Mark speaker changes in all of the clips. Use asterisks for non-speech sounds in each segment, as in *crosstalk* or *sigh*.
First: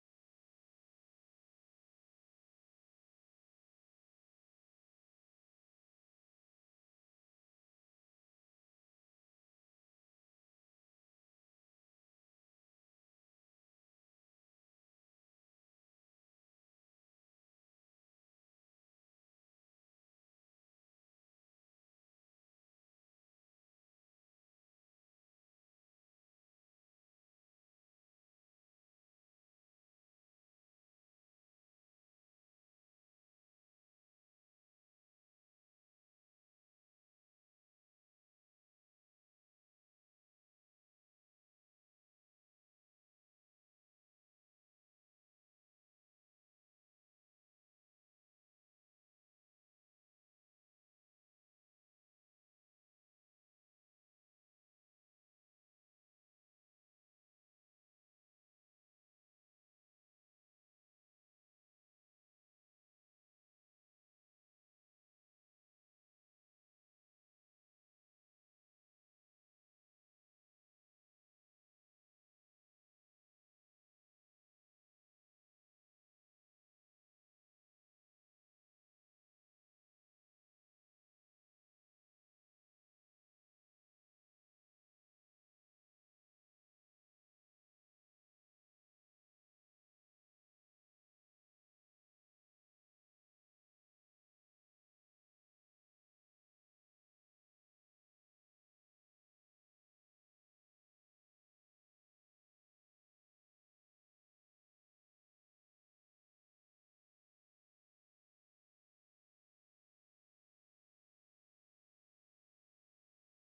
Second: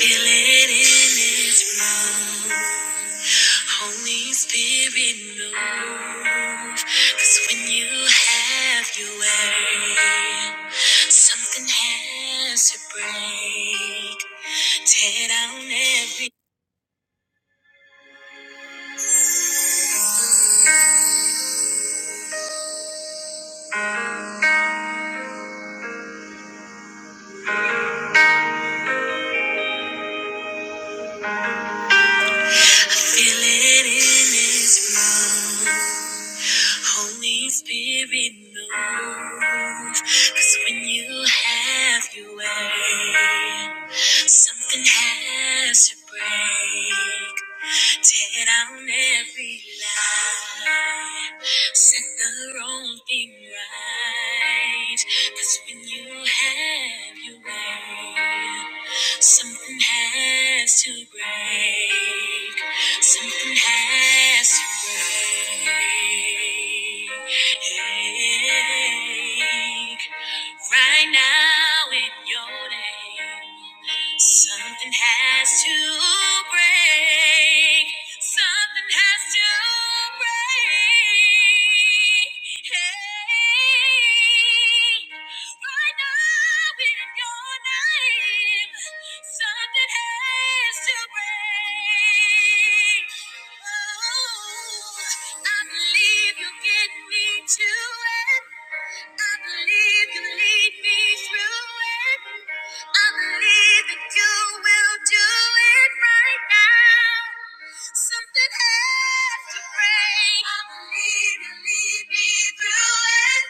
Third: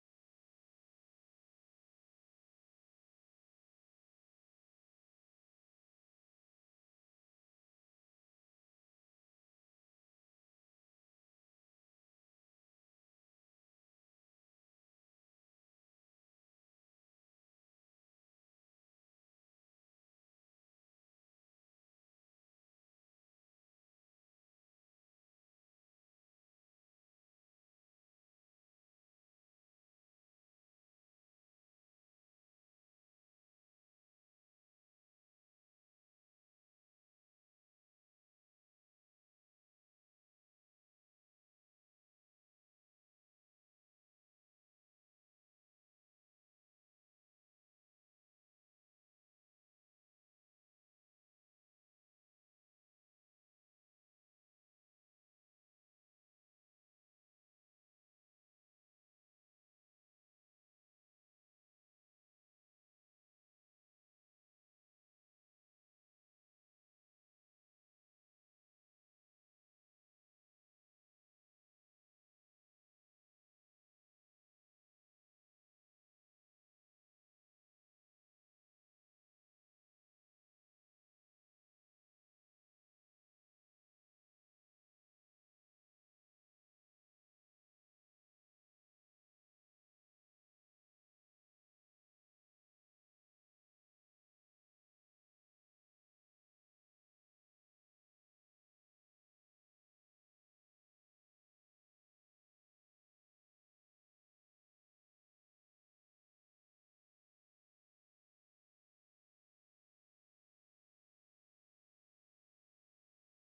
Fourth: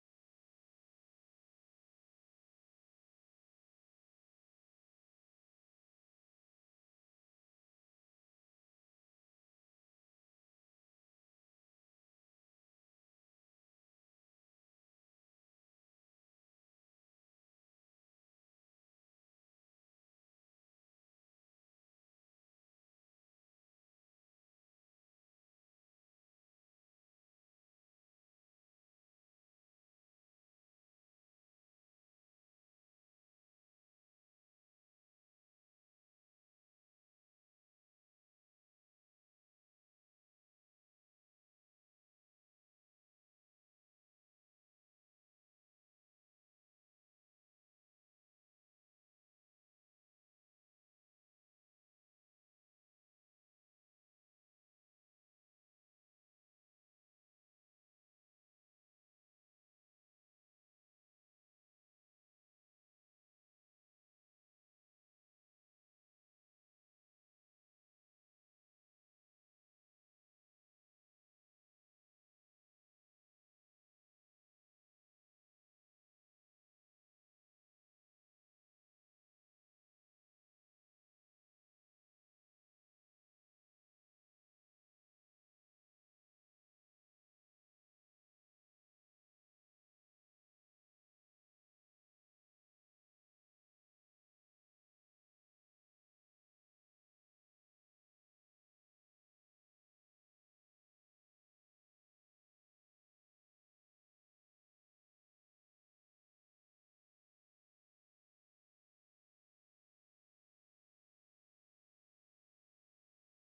Speaker 1: Feel it in this room. Holy Spirit, move. 'Cause when you have your way, something has to break. Tear down every Feel it in this room. Holy Spirit, move. 'Cause when you have your way, something has to break. Tear down every lie. Set the wrong thing right. Cause when you have your way, something has to break. Something has to break. Right now in your name. Something has to break. Something has to break. Hey, right now in your name, something has to break. Oh, I believe you'll get me to it. I believe you lead me through it. I believe that you will do it right now. Something has to break. I believe you lead me through it.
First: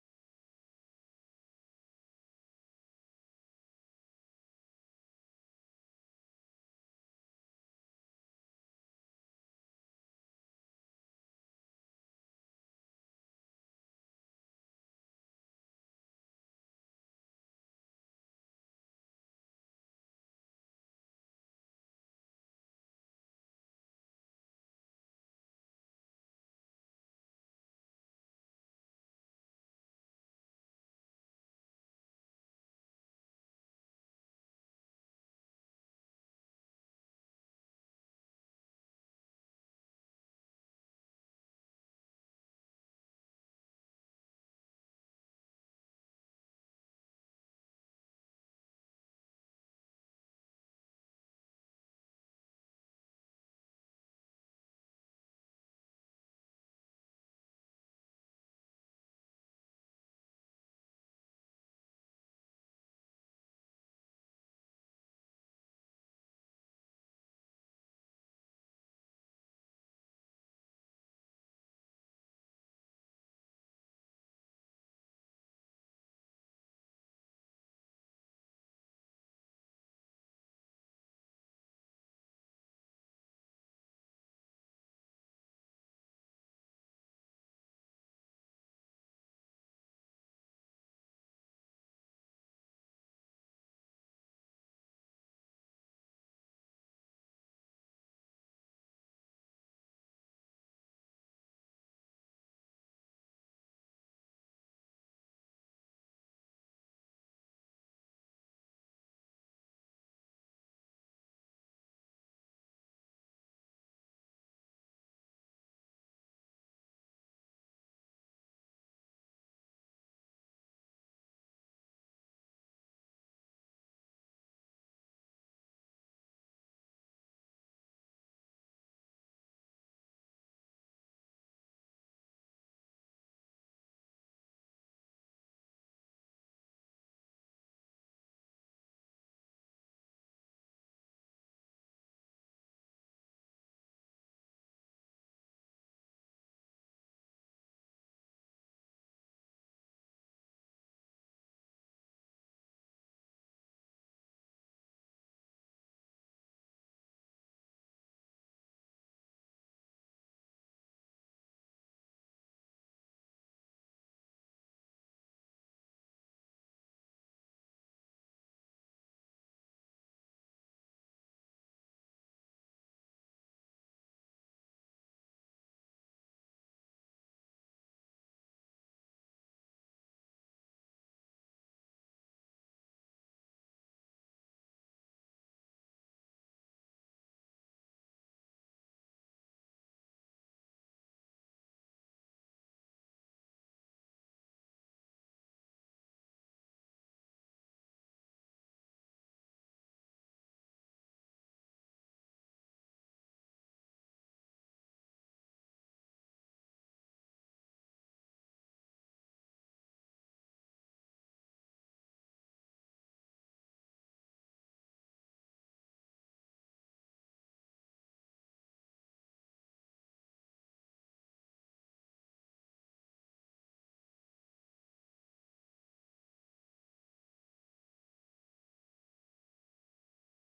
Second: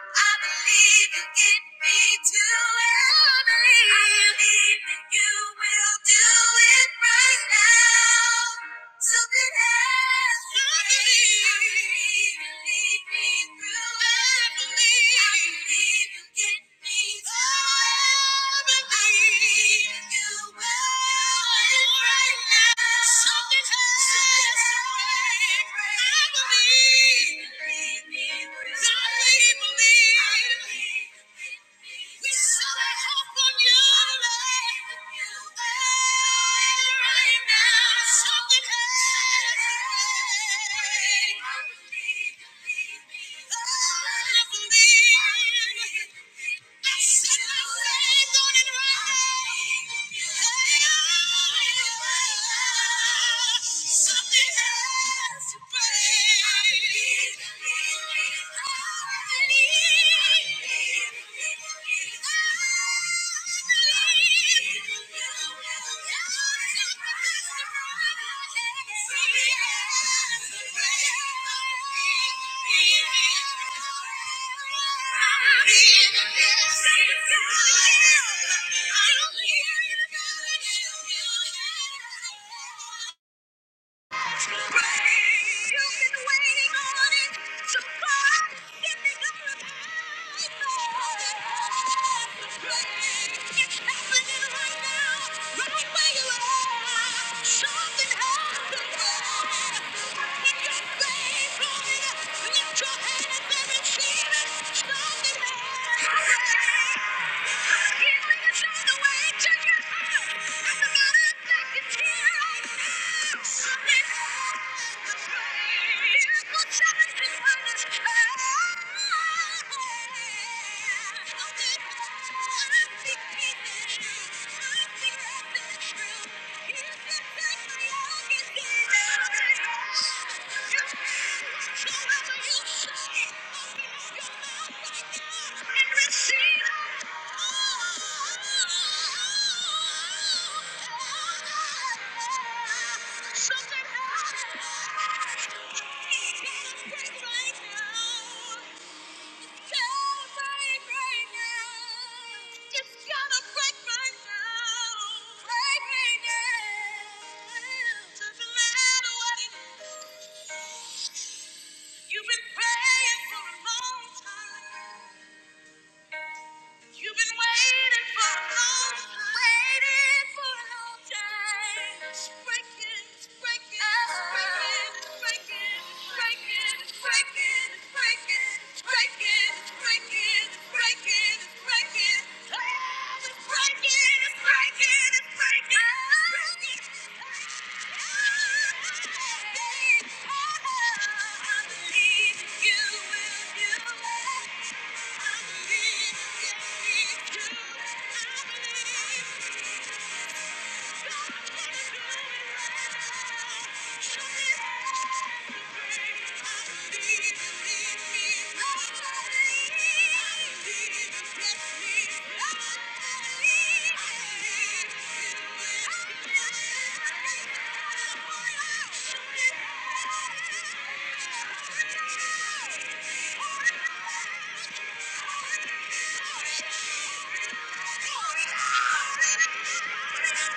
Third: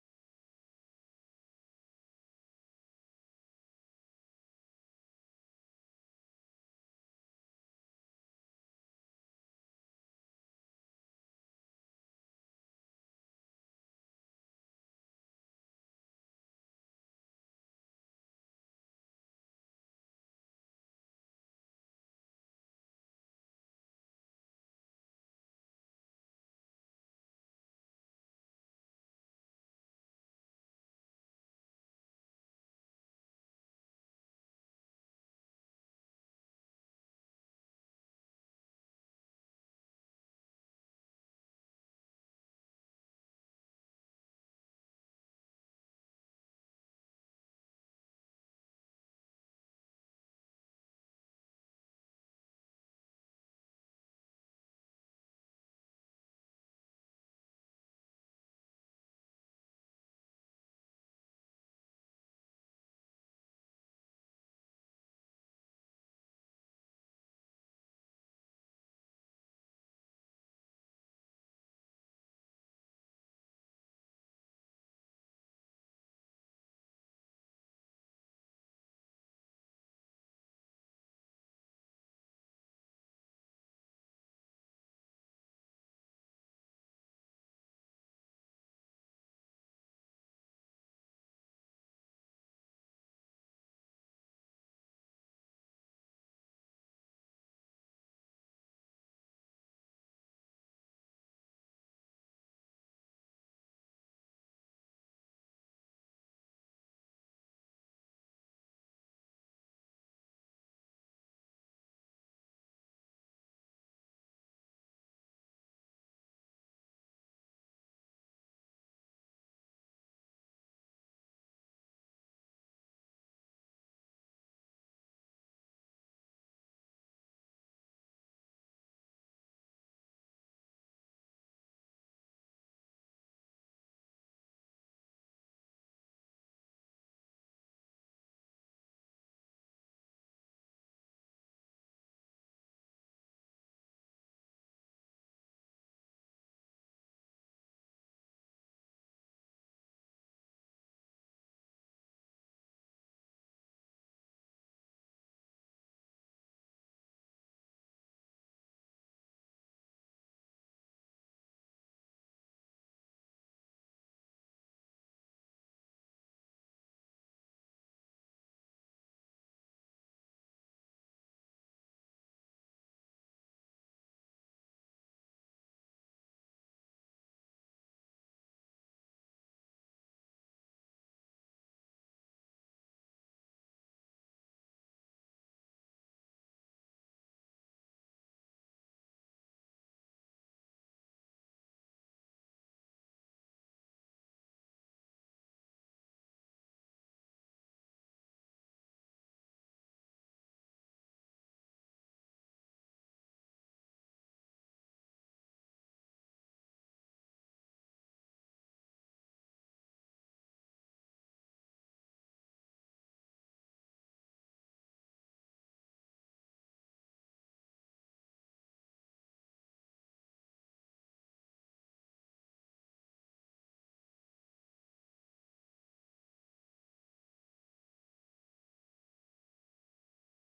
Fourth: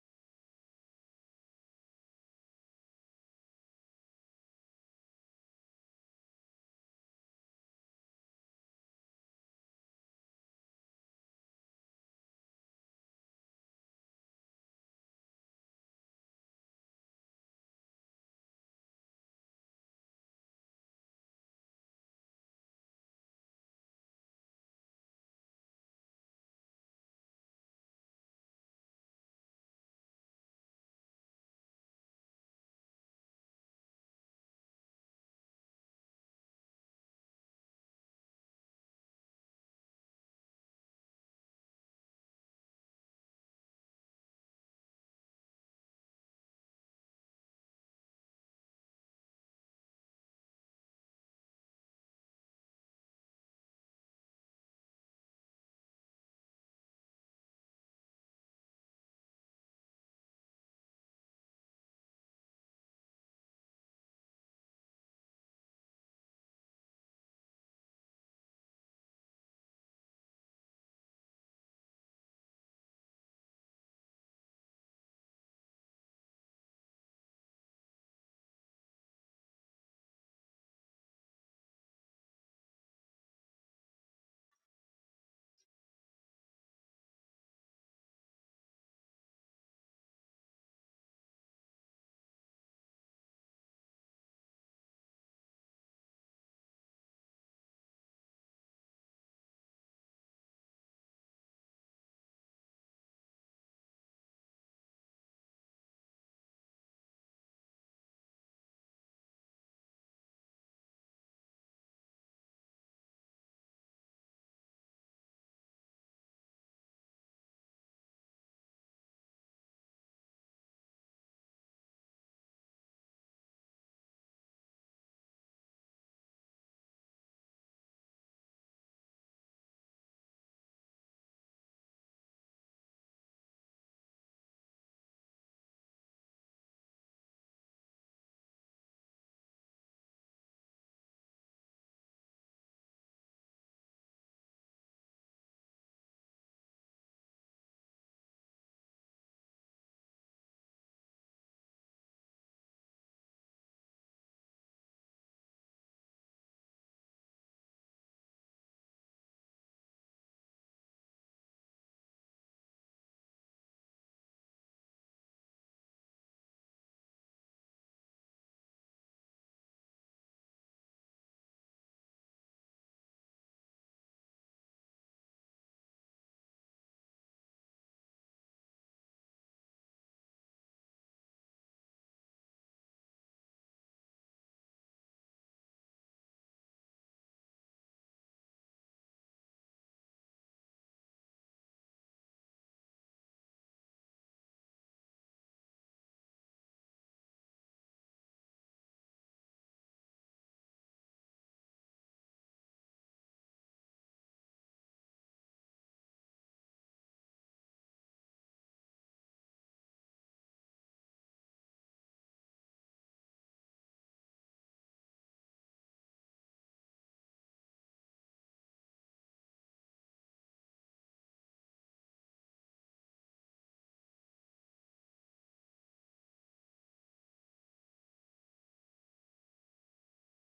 Speaker 1: I believe you get me to it. I believe that you will do it right now. Something has to leave. Lead me through every. Get me through every. You will right now. Something has to break. I I believe. Lead me through. I Believe. We set our hope on you right now. Something happens. I believe. I believe. Something has to break. Yeah. Something happened. Thank you. Something happened. He can't break Right now. You've been praying for a long time. You've been waiting for a long time. Waiting for a long time. It's breaking, it's breaking, it's breaking, it's breaking, it's breaking, it's breaking, it's breaking, it's breaking, it's breaking, it's breaking, it's breaking. Oh, it's breaking, it's breaking, it's breaking, it's breaking. Oh, I believe you will do it. Thank you.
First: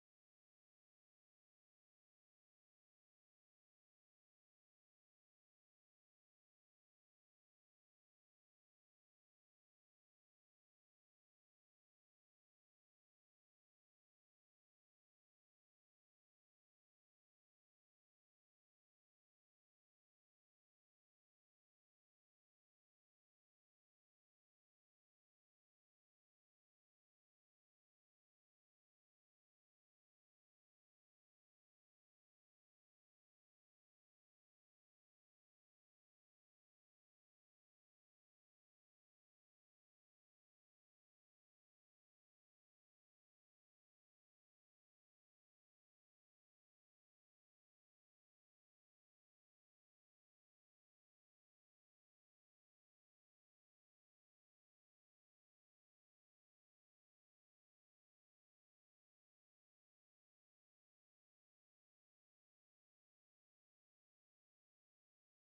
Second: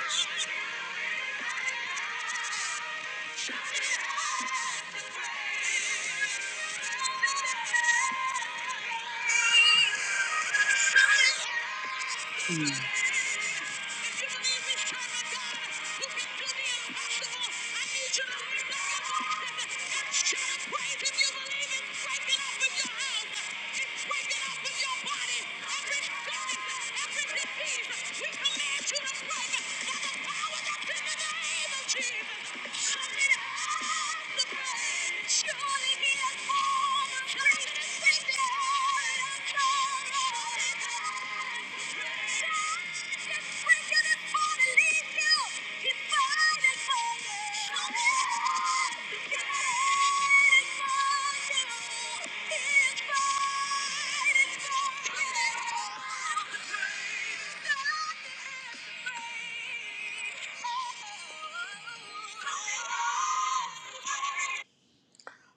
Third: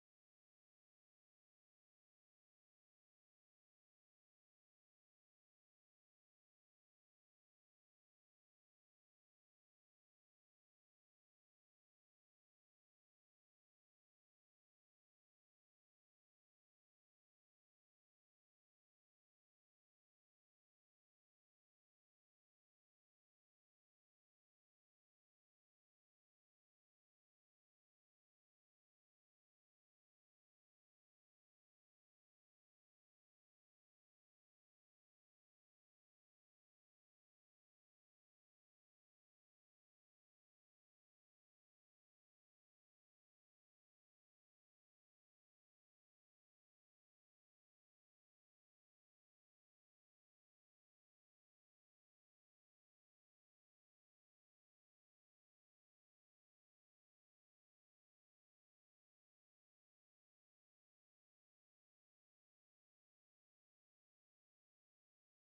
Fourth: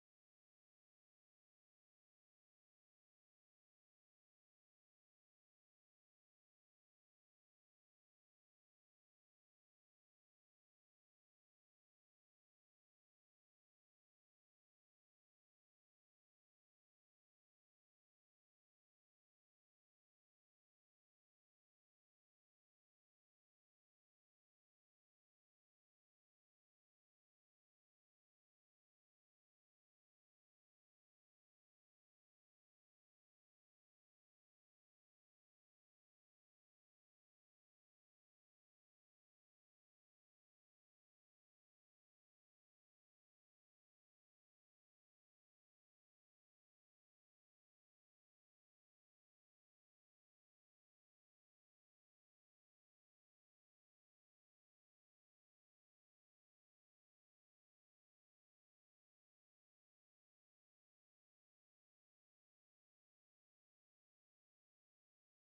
Speaker 1: *laughs* Mm. Thank you.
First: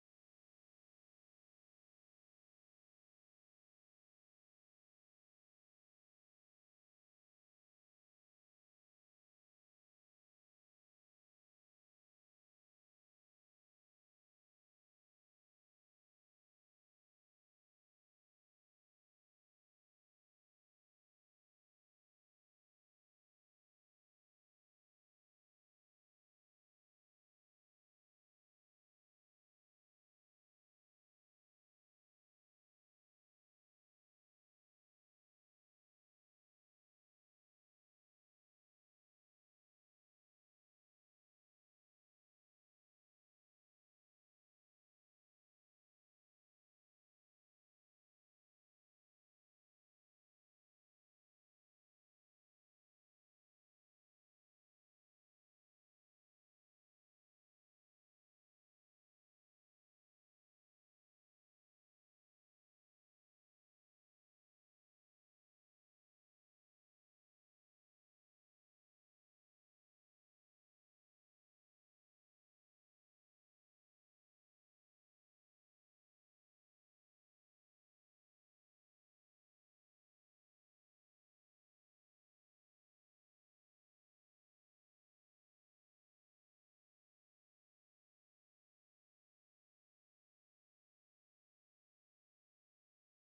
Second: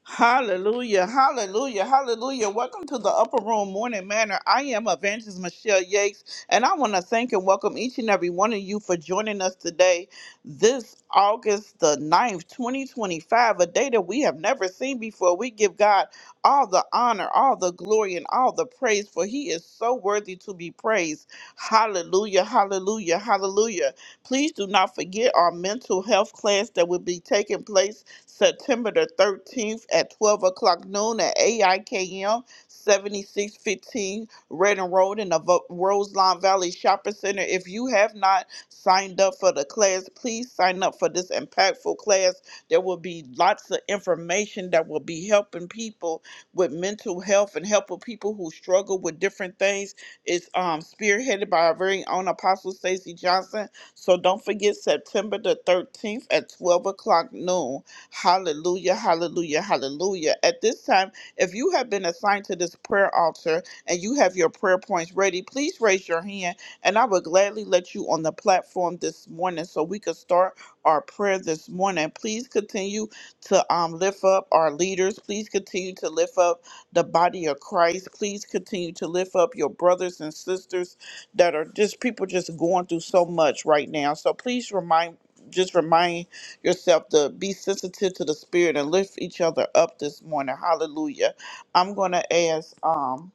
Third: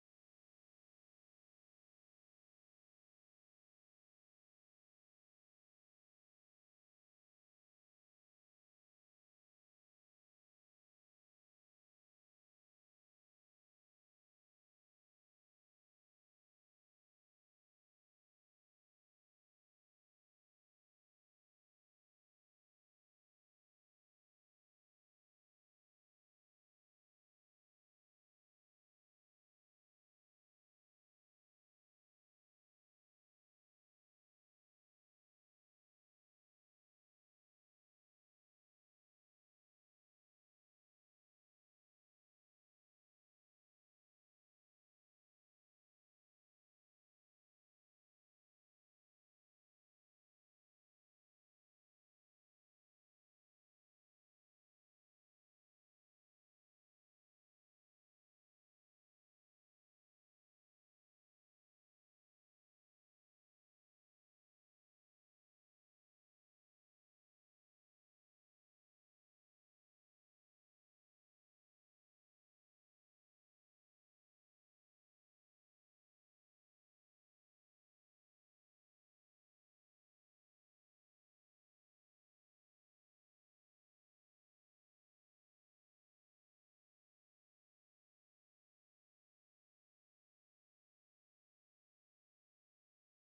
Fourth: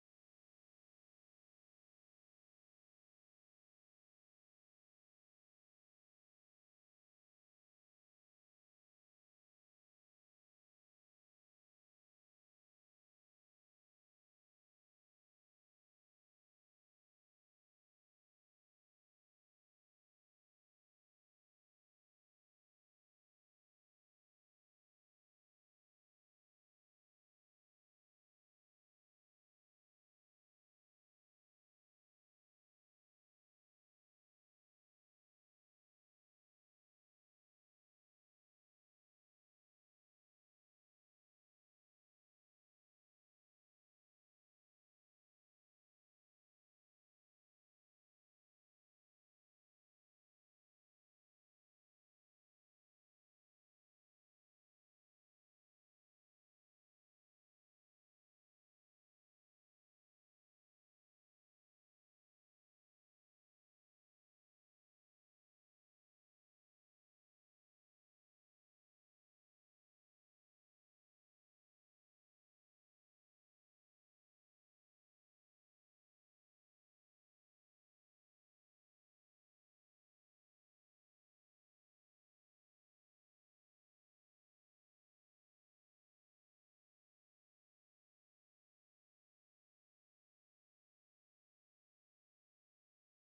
Speaker 1: Hallelujah, hallelujah, hallelujah. Welcome to the Upper Room Morning Manor. I am Evangelist Michelle Yates, and I want to thank and welcome each and every one of you for joining us today, this August the ninth, 2025, a day that we have never seen before. We give God all the honor, all the glory, and all the praise, for He is so worthy to be praised. Hallelujah, hallelujah, hallelujah. Please do not forget our mental health class that will be taking place September the 13th at 12 o'clock noon at AIKM 7615 Redden Road in the Vo- Roseline Valley Shopping Center. If you have not signed up for the class, please sign up for this impactful class. There will be lots of information that will be helping people with mental health and helping people who struggle with different things. It's um, spearheaded by our very own Apostle Stacy Johnson. So don't forget September the 13th at 12 o'clock noon. Hallelujah, hallelujah, hallelujah. At this time, if you have been assigned to this prayer altar and you have your prayer points ready, please raise your hand and I will gladly let you on the platform this morning so we can start our prayer this morning. Please continue to um, lift up our leaders. Please continue to lift up the body of Christ. Please continue to lift up your brothers and sisters that are just people just going through so much right now. So please remind just remind yourself to be sensitive to the spirit and lift each other up this morning. Hallelujah. I'm gonna ask um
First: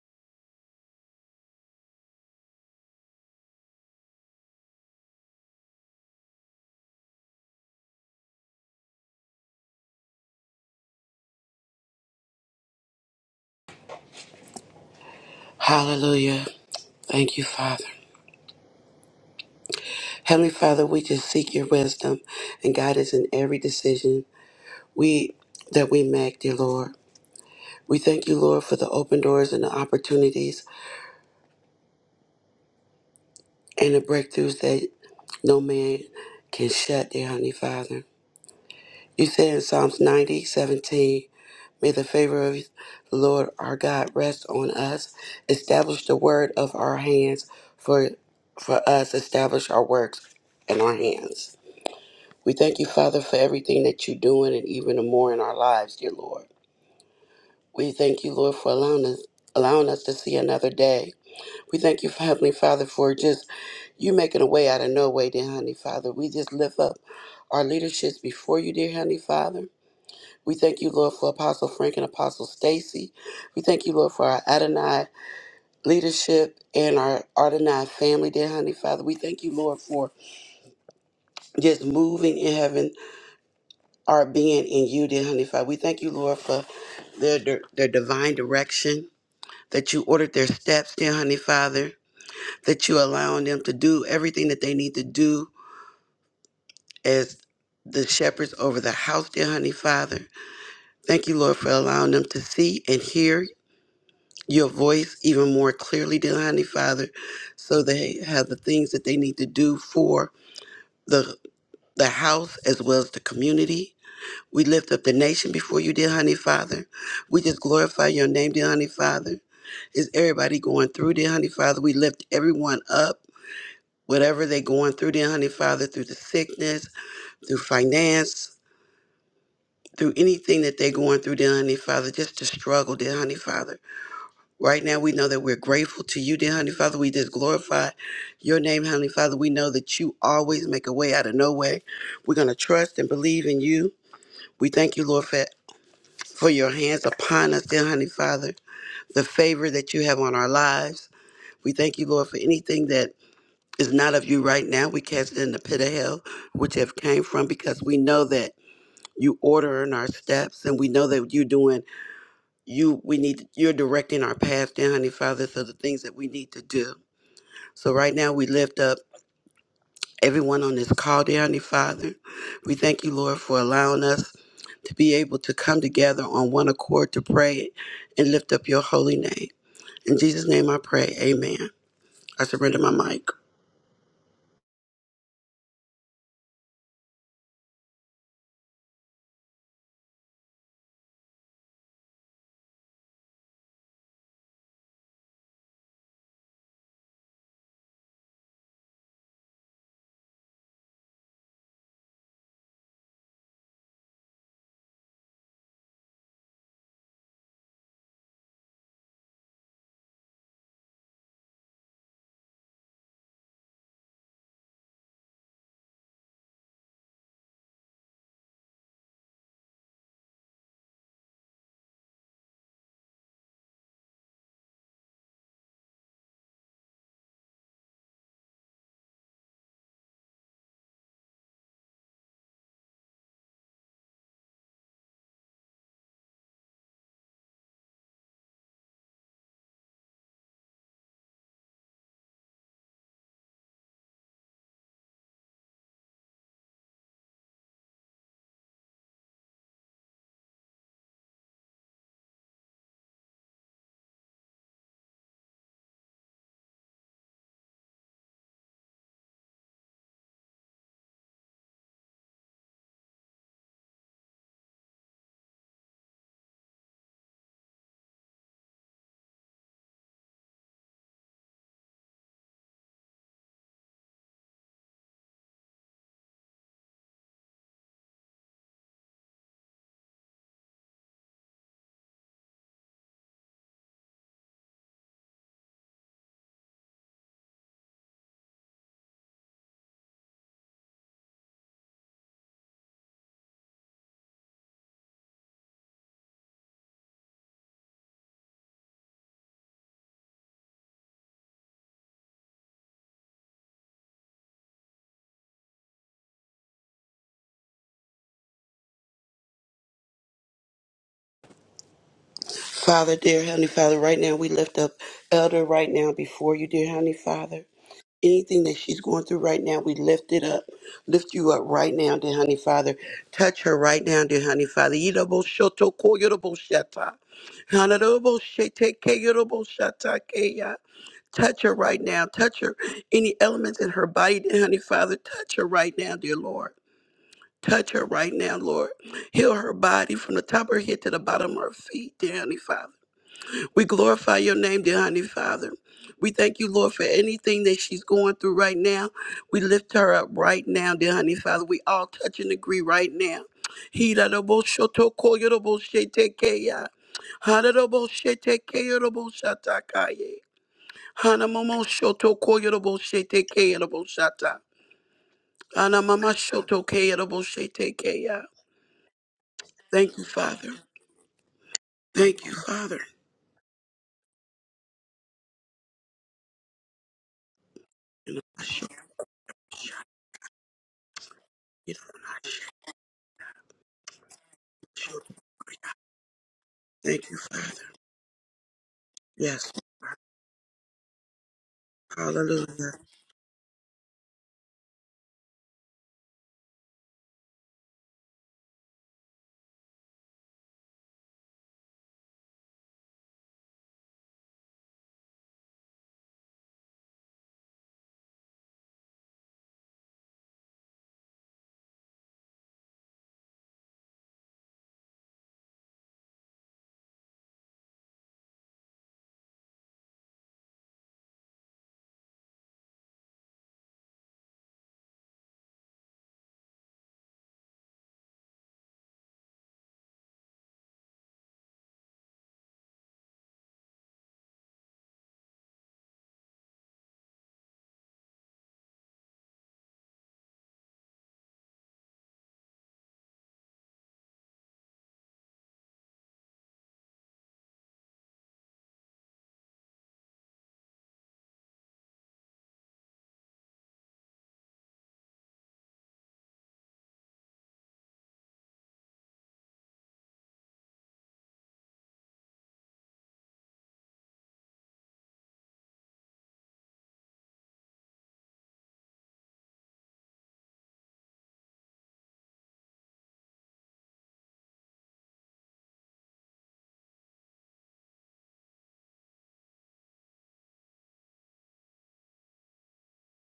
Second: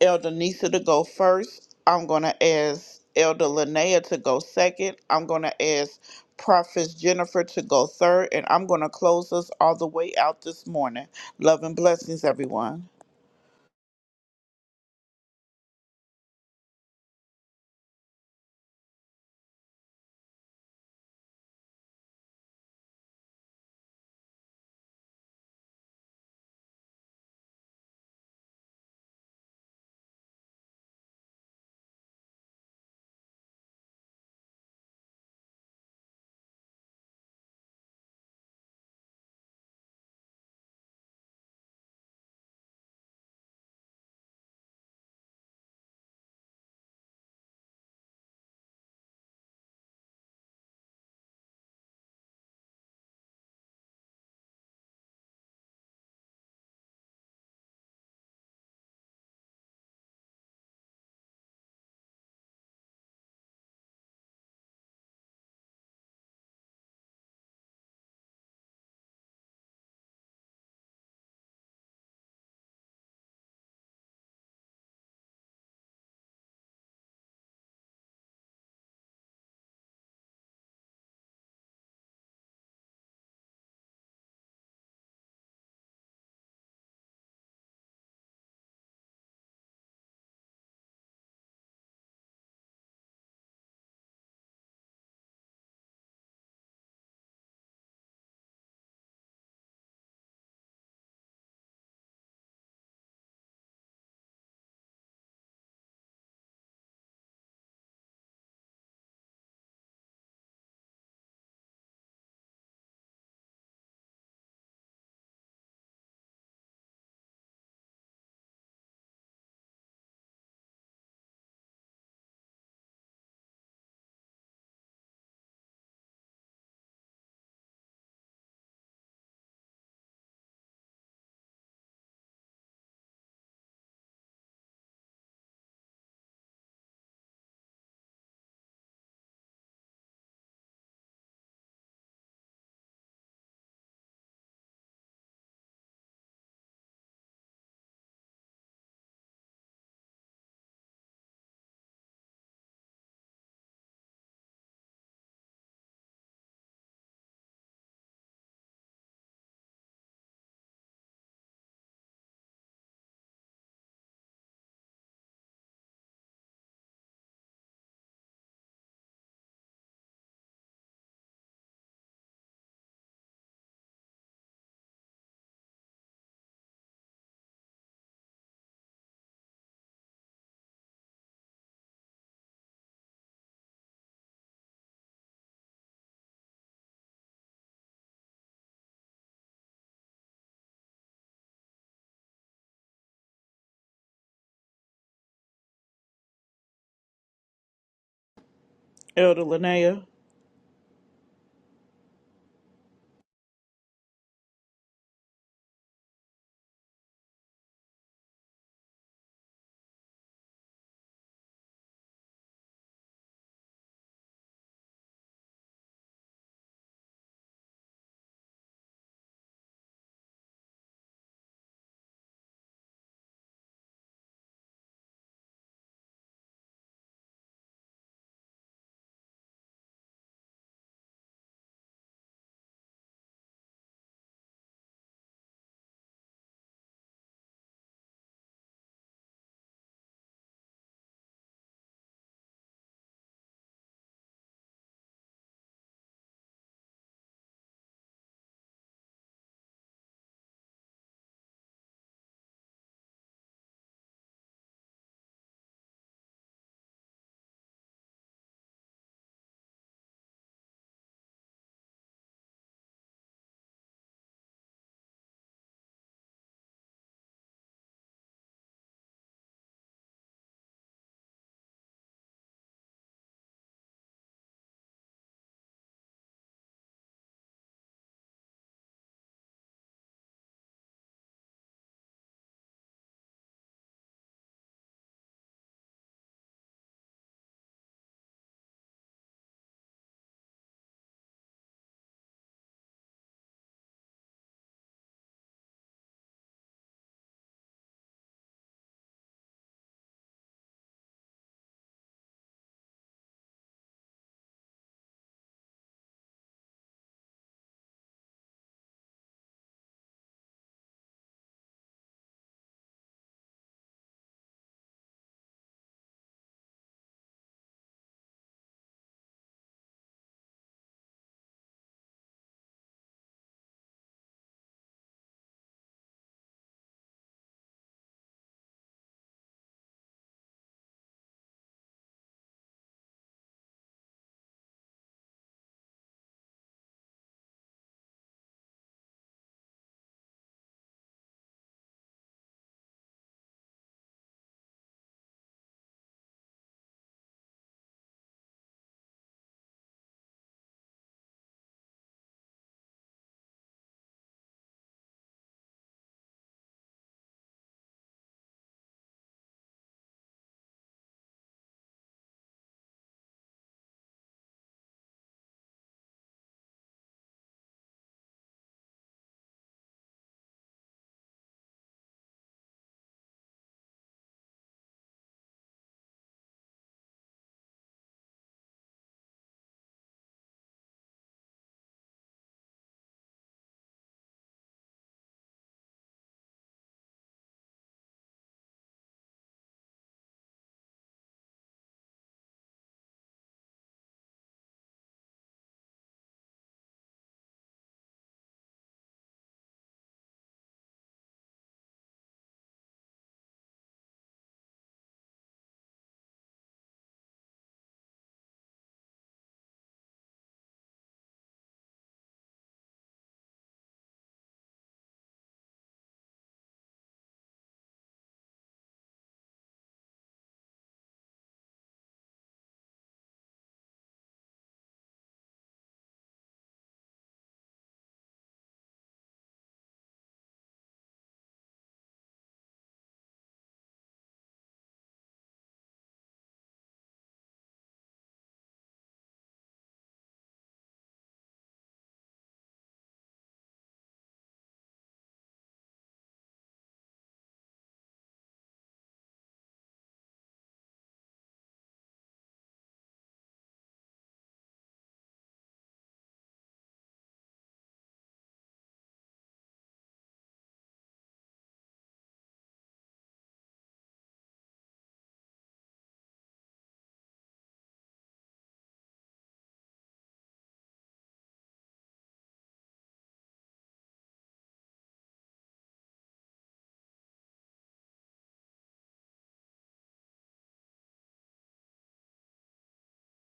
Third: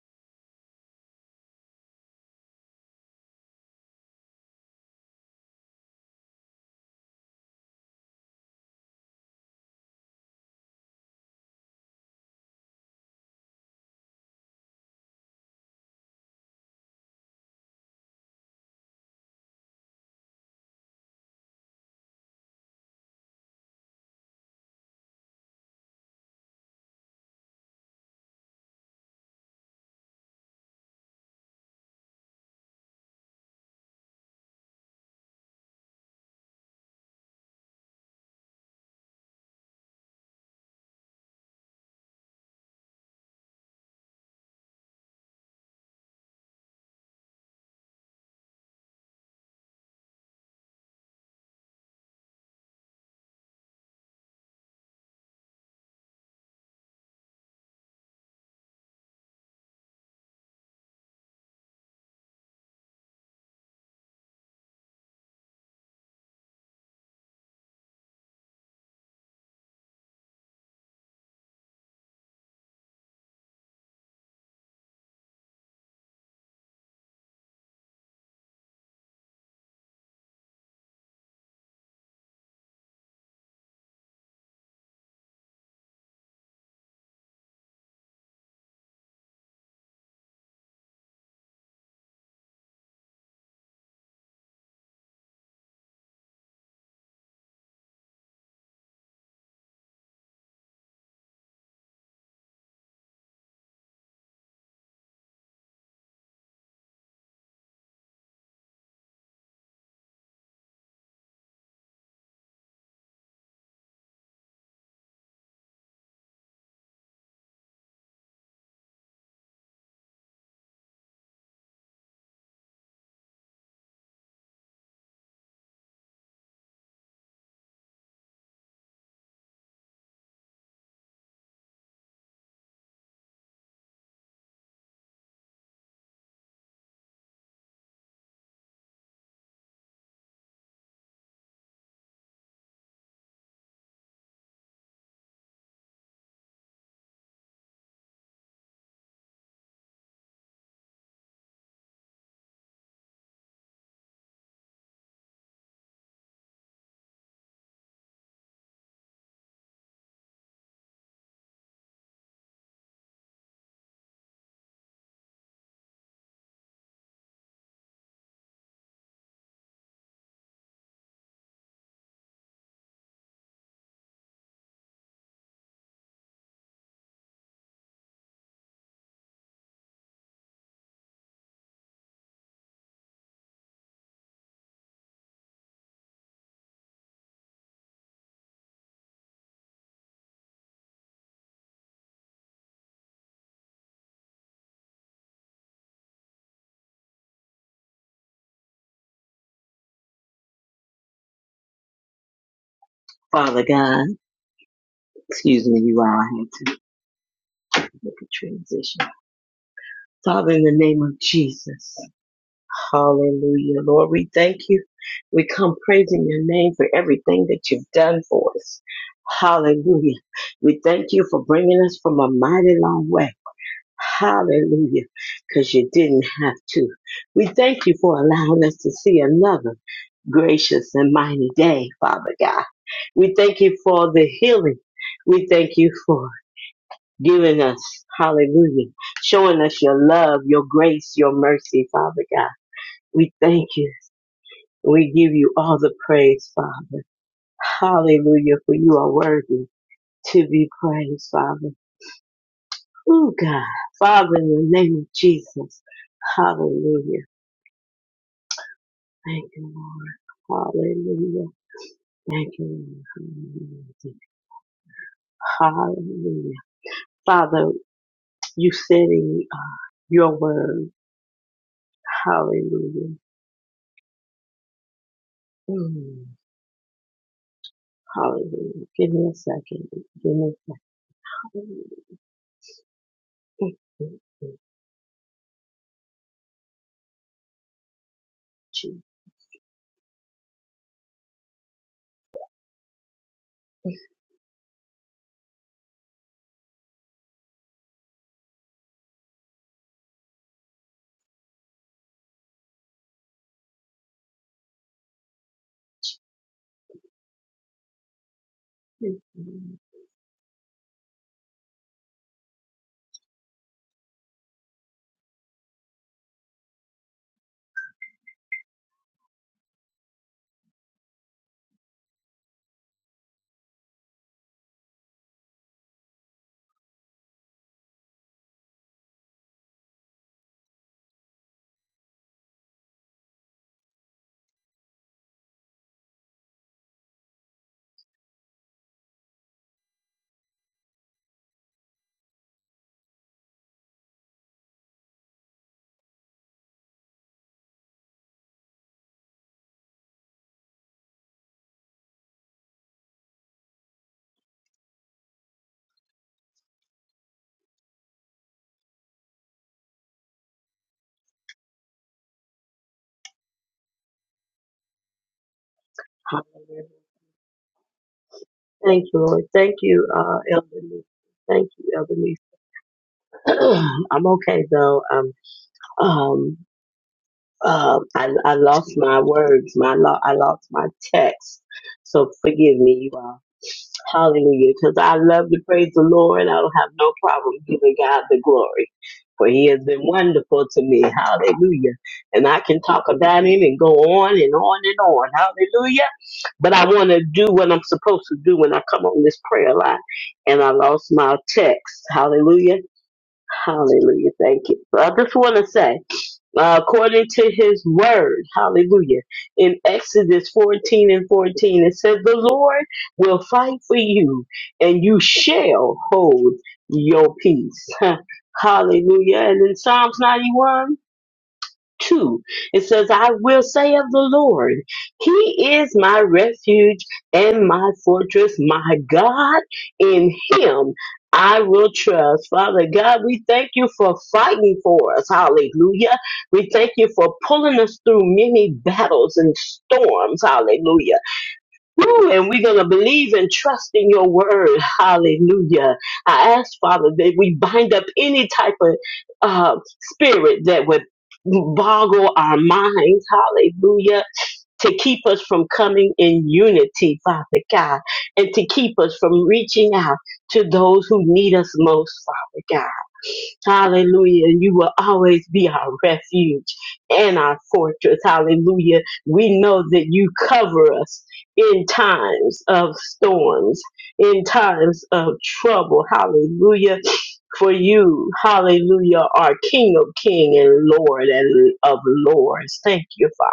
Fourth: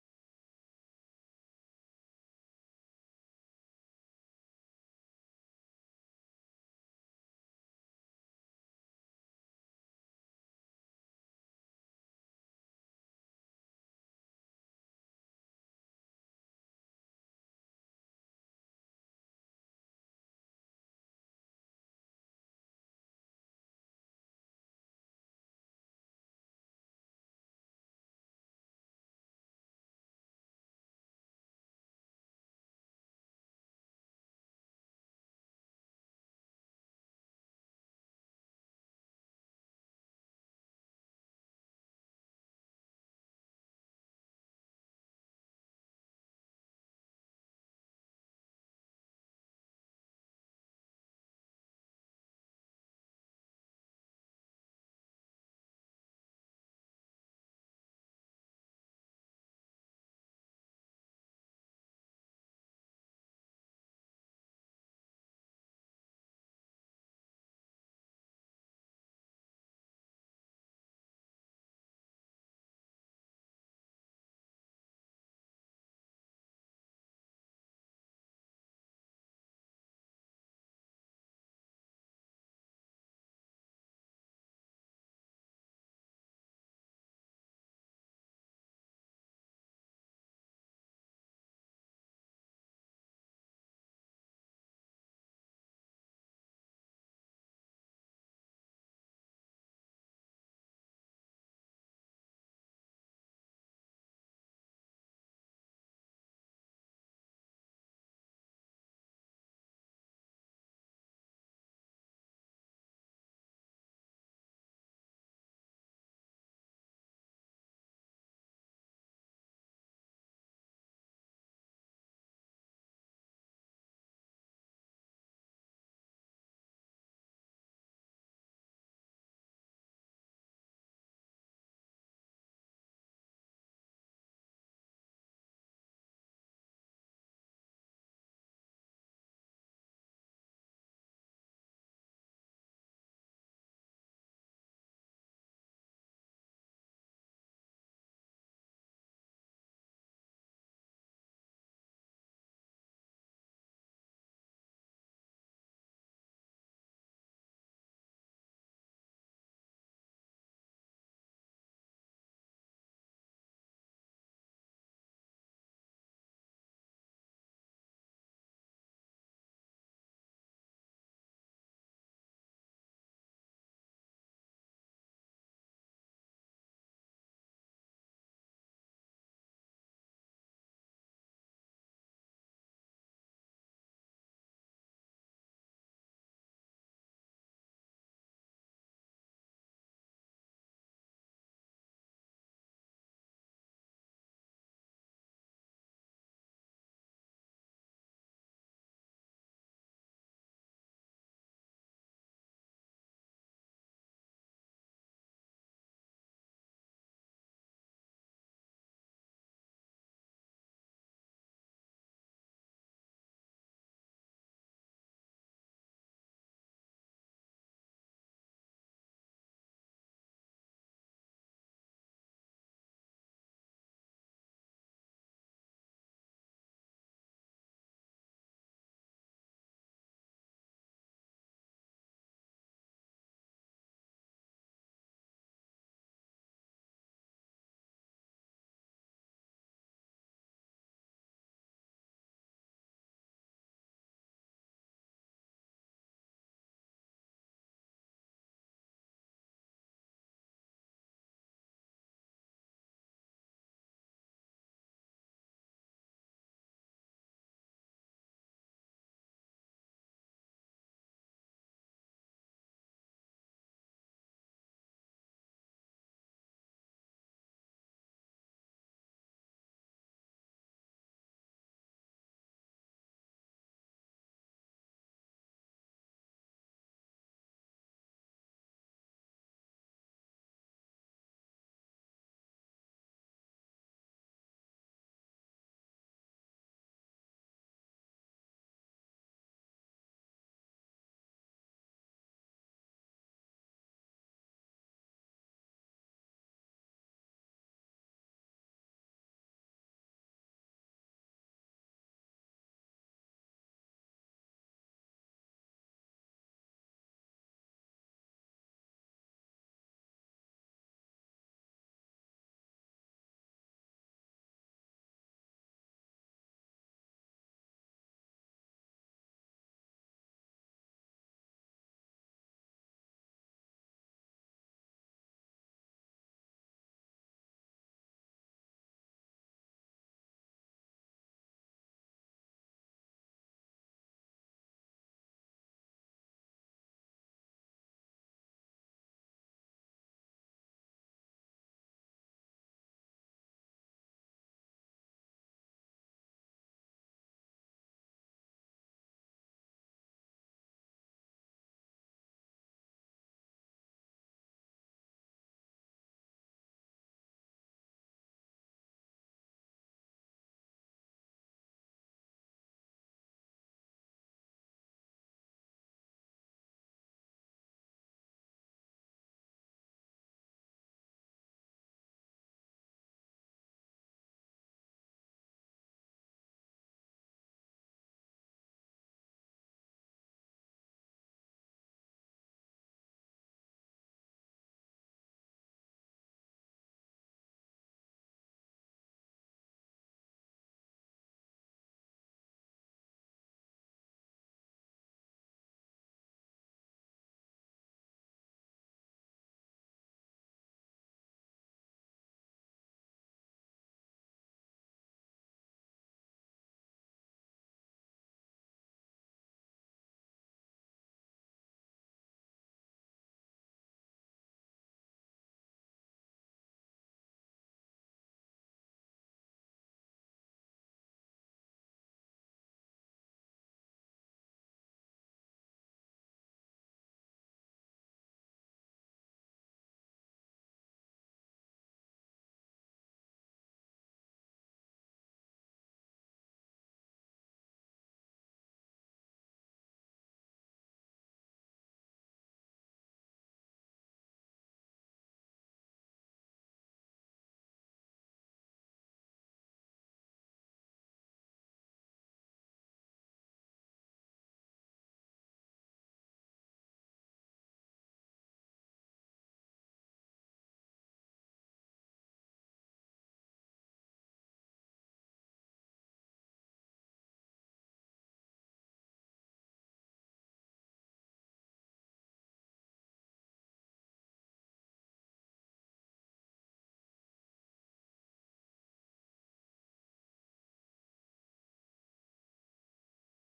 Speaker 1: Elder Nisa to go first. I'm gonna ask Elder Linnea to go second. I'm gonna ask Prophet Jennifer to go third, and I'm gonna close us all the way out this morning. Love and blessings, everyone.
Speaker 2: Hallelujah. Thank you, Father. Heavenly Father, we just seek your wisdom and guidance in every decision we that we make, dear Lord. We thank you, Lord, for the open doors and the opportunities and the breakthroughs that no man can shut, dear Heavenly Father. You said in Psalms 90 17, May the favor of the Lord our God rest on us. Establish the word of our hands for for us. Establish our works in our hands. We thank you, Father, for everything that you're doing and even more in our lives, dear Lord. We thank you, Lord, for allowing us allowing us to see another day. We thank you, Heavenly Father, for just you making a way out of no way, dear honey, Father. We just lift up our leaderships before you, dear honey, Father. We thank you, Lord, for Apostle Frank and Apostle Stacy. We thank you, Lord, for our Adonai leadership and our Adonai family, dear honey, Father. We thank you, Lord, for just moving in heaven, our being in you, dear honey, Father. We thank you, Lord, for their, dir- their divine direction, that you ordered their steps, dear Honey Father, that you allowing them to do everything that they need to do as the shepherds over the house, dear Honey Father. Thank you, Lord, for allowing them to see and hear your voice even more clearly, dear Honey Father, so they have the things that they need to do for the the house as well as the community. We lift up the nation before you, dear honey father. We just glorify your name, dear honey father. Is everybody going through, dear honey father? We lift everyone up, whatever they're going through, dear honey father, through the sickness, through finance, through anything that they're going through, dear honey father, just the struggle, dear honey father. Right now, we know that we're grateful to you, dear honey father. We just glorify your name, honey father. We know that you always make a way out of no way. We're going to trust and believe in you. We thank you, Lord, for for your hands upon us, dear honey Father, the favor that you have on our lives. We thank you, Lord, for anything that is not of you right now. We cast it in the pit of hell, which have came from, because we know that you order in our steps and we know that you're doing you we need you're directing our path dear honey father so the things that we need to do so right now we lift up everyone on this call dear honey father we thank you lord for allowing us to be able to come together on one accord to pray and lift up your holy name In Jesus' name I pray. Amen. I surrender my mic.
Speaker 1: Elder Linnea.
Speaker 3: Father God, excuse me, you all, I had to make a transition. Father, in the name of Jesus, hallelujah. Lord, we thank you. We come praising your name for everything that you've done for us. Hallelujah. We thank you for bringing us from a mighty long way. Hallelujah. Because you didn't have to. We thank you for allowing us to see another gracious and mighty day, Father God. We thank you for the healing. We thank you for giving us, hallelujah, showing us your love, your grace, your mercy, Father God. We thank you. We give you all the praise, Father. Hallelujah, for you are worthy to be praised, Father. Oh God, Father, in the name of Jesus, hallelujah. Thank you, Lord. Hallelujah. Thank you, Lord. Hallelujah. Father, you said in uh, your word, hallelujah. Mm. Hallelujah. Give me a second. Give me a second. Thank you, Jesus.
Speaker 2: Father, dear Heavenly Father, right now we lift up Elder right now before you, dear Heavenly Father. Anything that she's going through right now, we lift it up. Lift you up right now, dear Honey Father. Touch her right now, dear Honey Father. Yidaboshoto koyodoboshata. Hanadobosheteke yodoboshatakea. Touch her right now. Touch her. Any elements in her body, dear Honey Father, touch her right now, dear Lord. Touch her right now, Lord. Heal her body from the top of her head to the bottom of her feet, dear Honey Father. We glorify your name, dear Honey Father. We thank you, Lord, for anything that she's going through right now. We lift her up right now, dear Honey Father. We all touch and agree right now. hira do shoto ko yo do bo hara do bo she te shata ka hana momo shoto ko yo do bo she shata hana mama shoto
Speaker 3: Hallelujah.
Speaker 2: ke yo do bo
Speaker 3: Thank you, Lord. Thank you,
Speaker 2: Thank you,
Speaker 3: uh, Elder
Speaker 2: Father.
Speaker 3: Lisa. Thank you, Elder Lisa.
Speaker 2: Thank you, Father.
Speaker 3: *clears throat* I'm okay though. Um, um, um, I,
Speaker 2: You know,
Speaker 3: I
Speaker 2: I sure-
Speaker 3: lost my words. My lo- I lost my text.
Speaker 2: you
Speaker 3: So
Speaker 2: know, I
Speaker 3: forgive me, you all. Hallelujah. Because I
Speaker 2: sure-
Speaker 3: love to praise the Lord. I don't have no
Speaker 2: Thank you,
Speaker 3: problem
Speaker 2: Father.
Speaker 3: giving God the glory. For he
Speaker 2: Yes.
Speaker 3: has been wonderful to me. Hallelujah. And I can
Speaker 2: Hallelujah.
Speaker 3: talk about him and go on and on and on. Hallelujah. But I want to do what I'm supposed to do when I come on this prayer line. And I lost my text. Hallelujah. Hallelujah. Thank you. So I just want to say uh, according to his word. Hallelujah. In Exodus 14 and 14, it says, The Lord will fight for you, and you shall hold your peace. *laughs* Hallelujah. And in Psalms 91, 2. It says, I will say of the Lord, He is my refuge and my fortress, my God. In Him I will trust. Father God, we thank you for fighting for us. Hallelujah. We thank you for pulling us through many battles and storms. Hallelujah. Woo, and we're going to believe and trust in your word. Hallelujah. I ask, Father, that we bind up any type of uh, spirit that would boggle our minds. Hallelujah. To keep us from coming in unity, Father God, and to keep us from reaching out to those who need us most, Father God. Hallelujah. And you will always be our refuge and our fortress. Hallelujah. We know that you cover us in times of storms, in times of trouble. Hallelujah. For you, hallelujah, are King of King and Lord and of Lords. Thank you, Father.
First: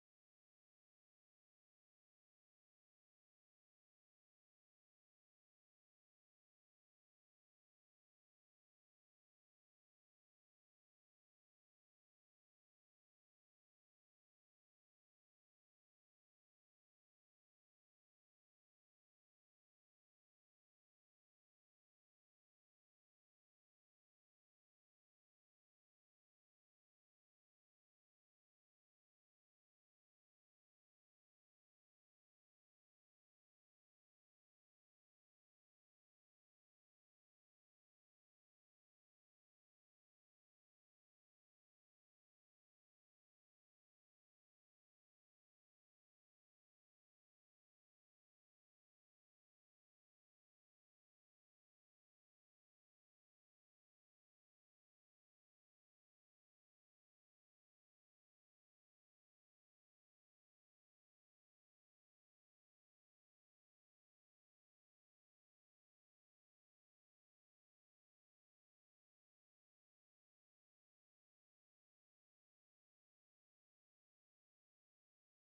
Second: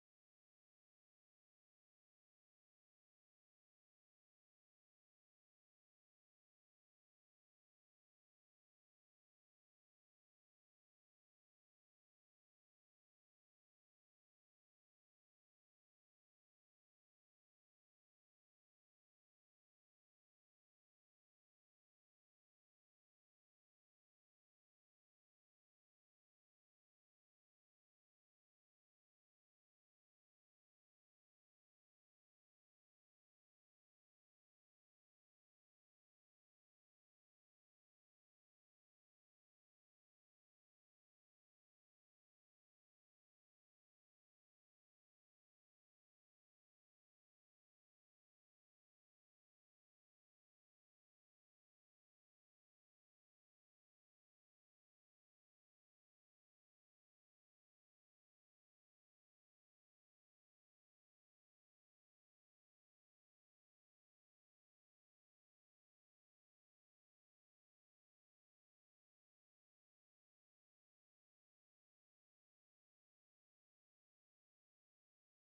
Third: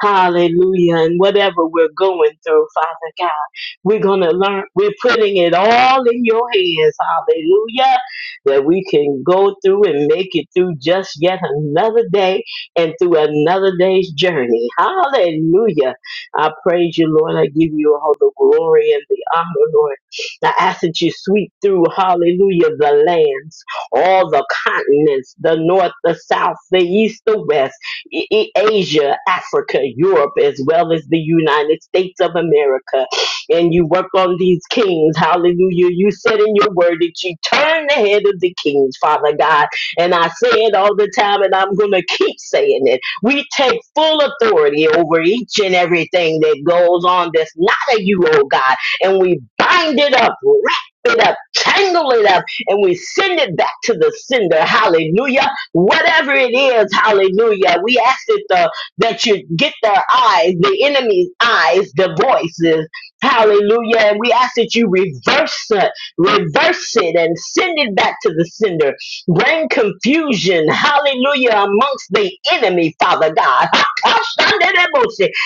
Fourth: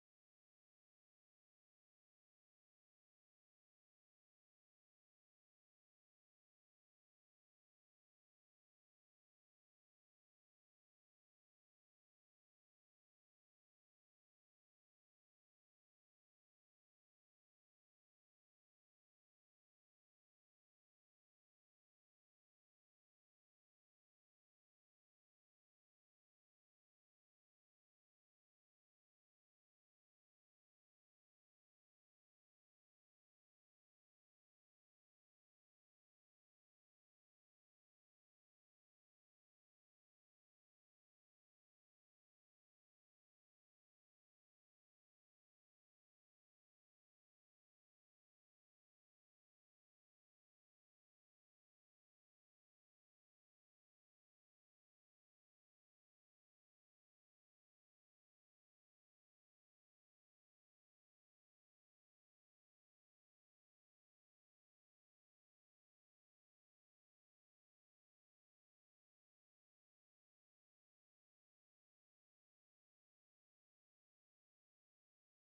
Speaker 3: Hallelujah. And whatever we're going through, Father God, we're going to learn. We're putting it all in your hands. Hallelujah. That we can go through and make it through just yet another day and through another day's journey. Hallelujah. I praise you, Lord. I give you all the glory and the honor, Lord. I ask that you sweep through, hallelujah, the lands, all the continents, the north, the south, the east, the west. I- Asia, Africa, Europe, as well as the United States of America. And you work on these kings. Hallelujah. You said in your word that you turn the head of the kings, Father God. And I say it all the time, and I'm going to keep saying it. We take full authority over each and everything that goes on that's not of you, oh God. And we bind it up, wrap it up, tangle it up, and we send it back to the sender. Hallelujah Whatever it is, hallelujah. We ask it the, that you get their eyes, the enemy's eyes, the voices, hallelujah. And we ask that you reverse it, reverse it and send it back to the sender. Bring confusion, hallelujah, amongst the enemy, Father God.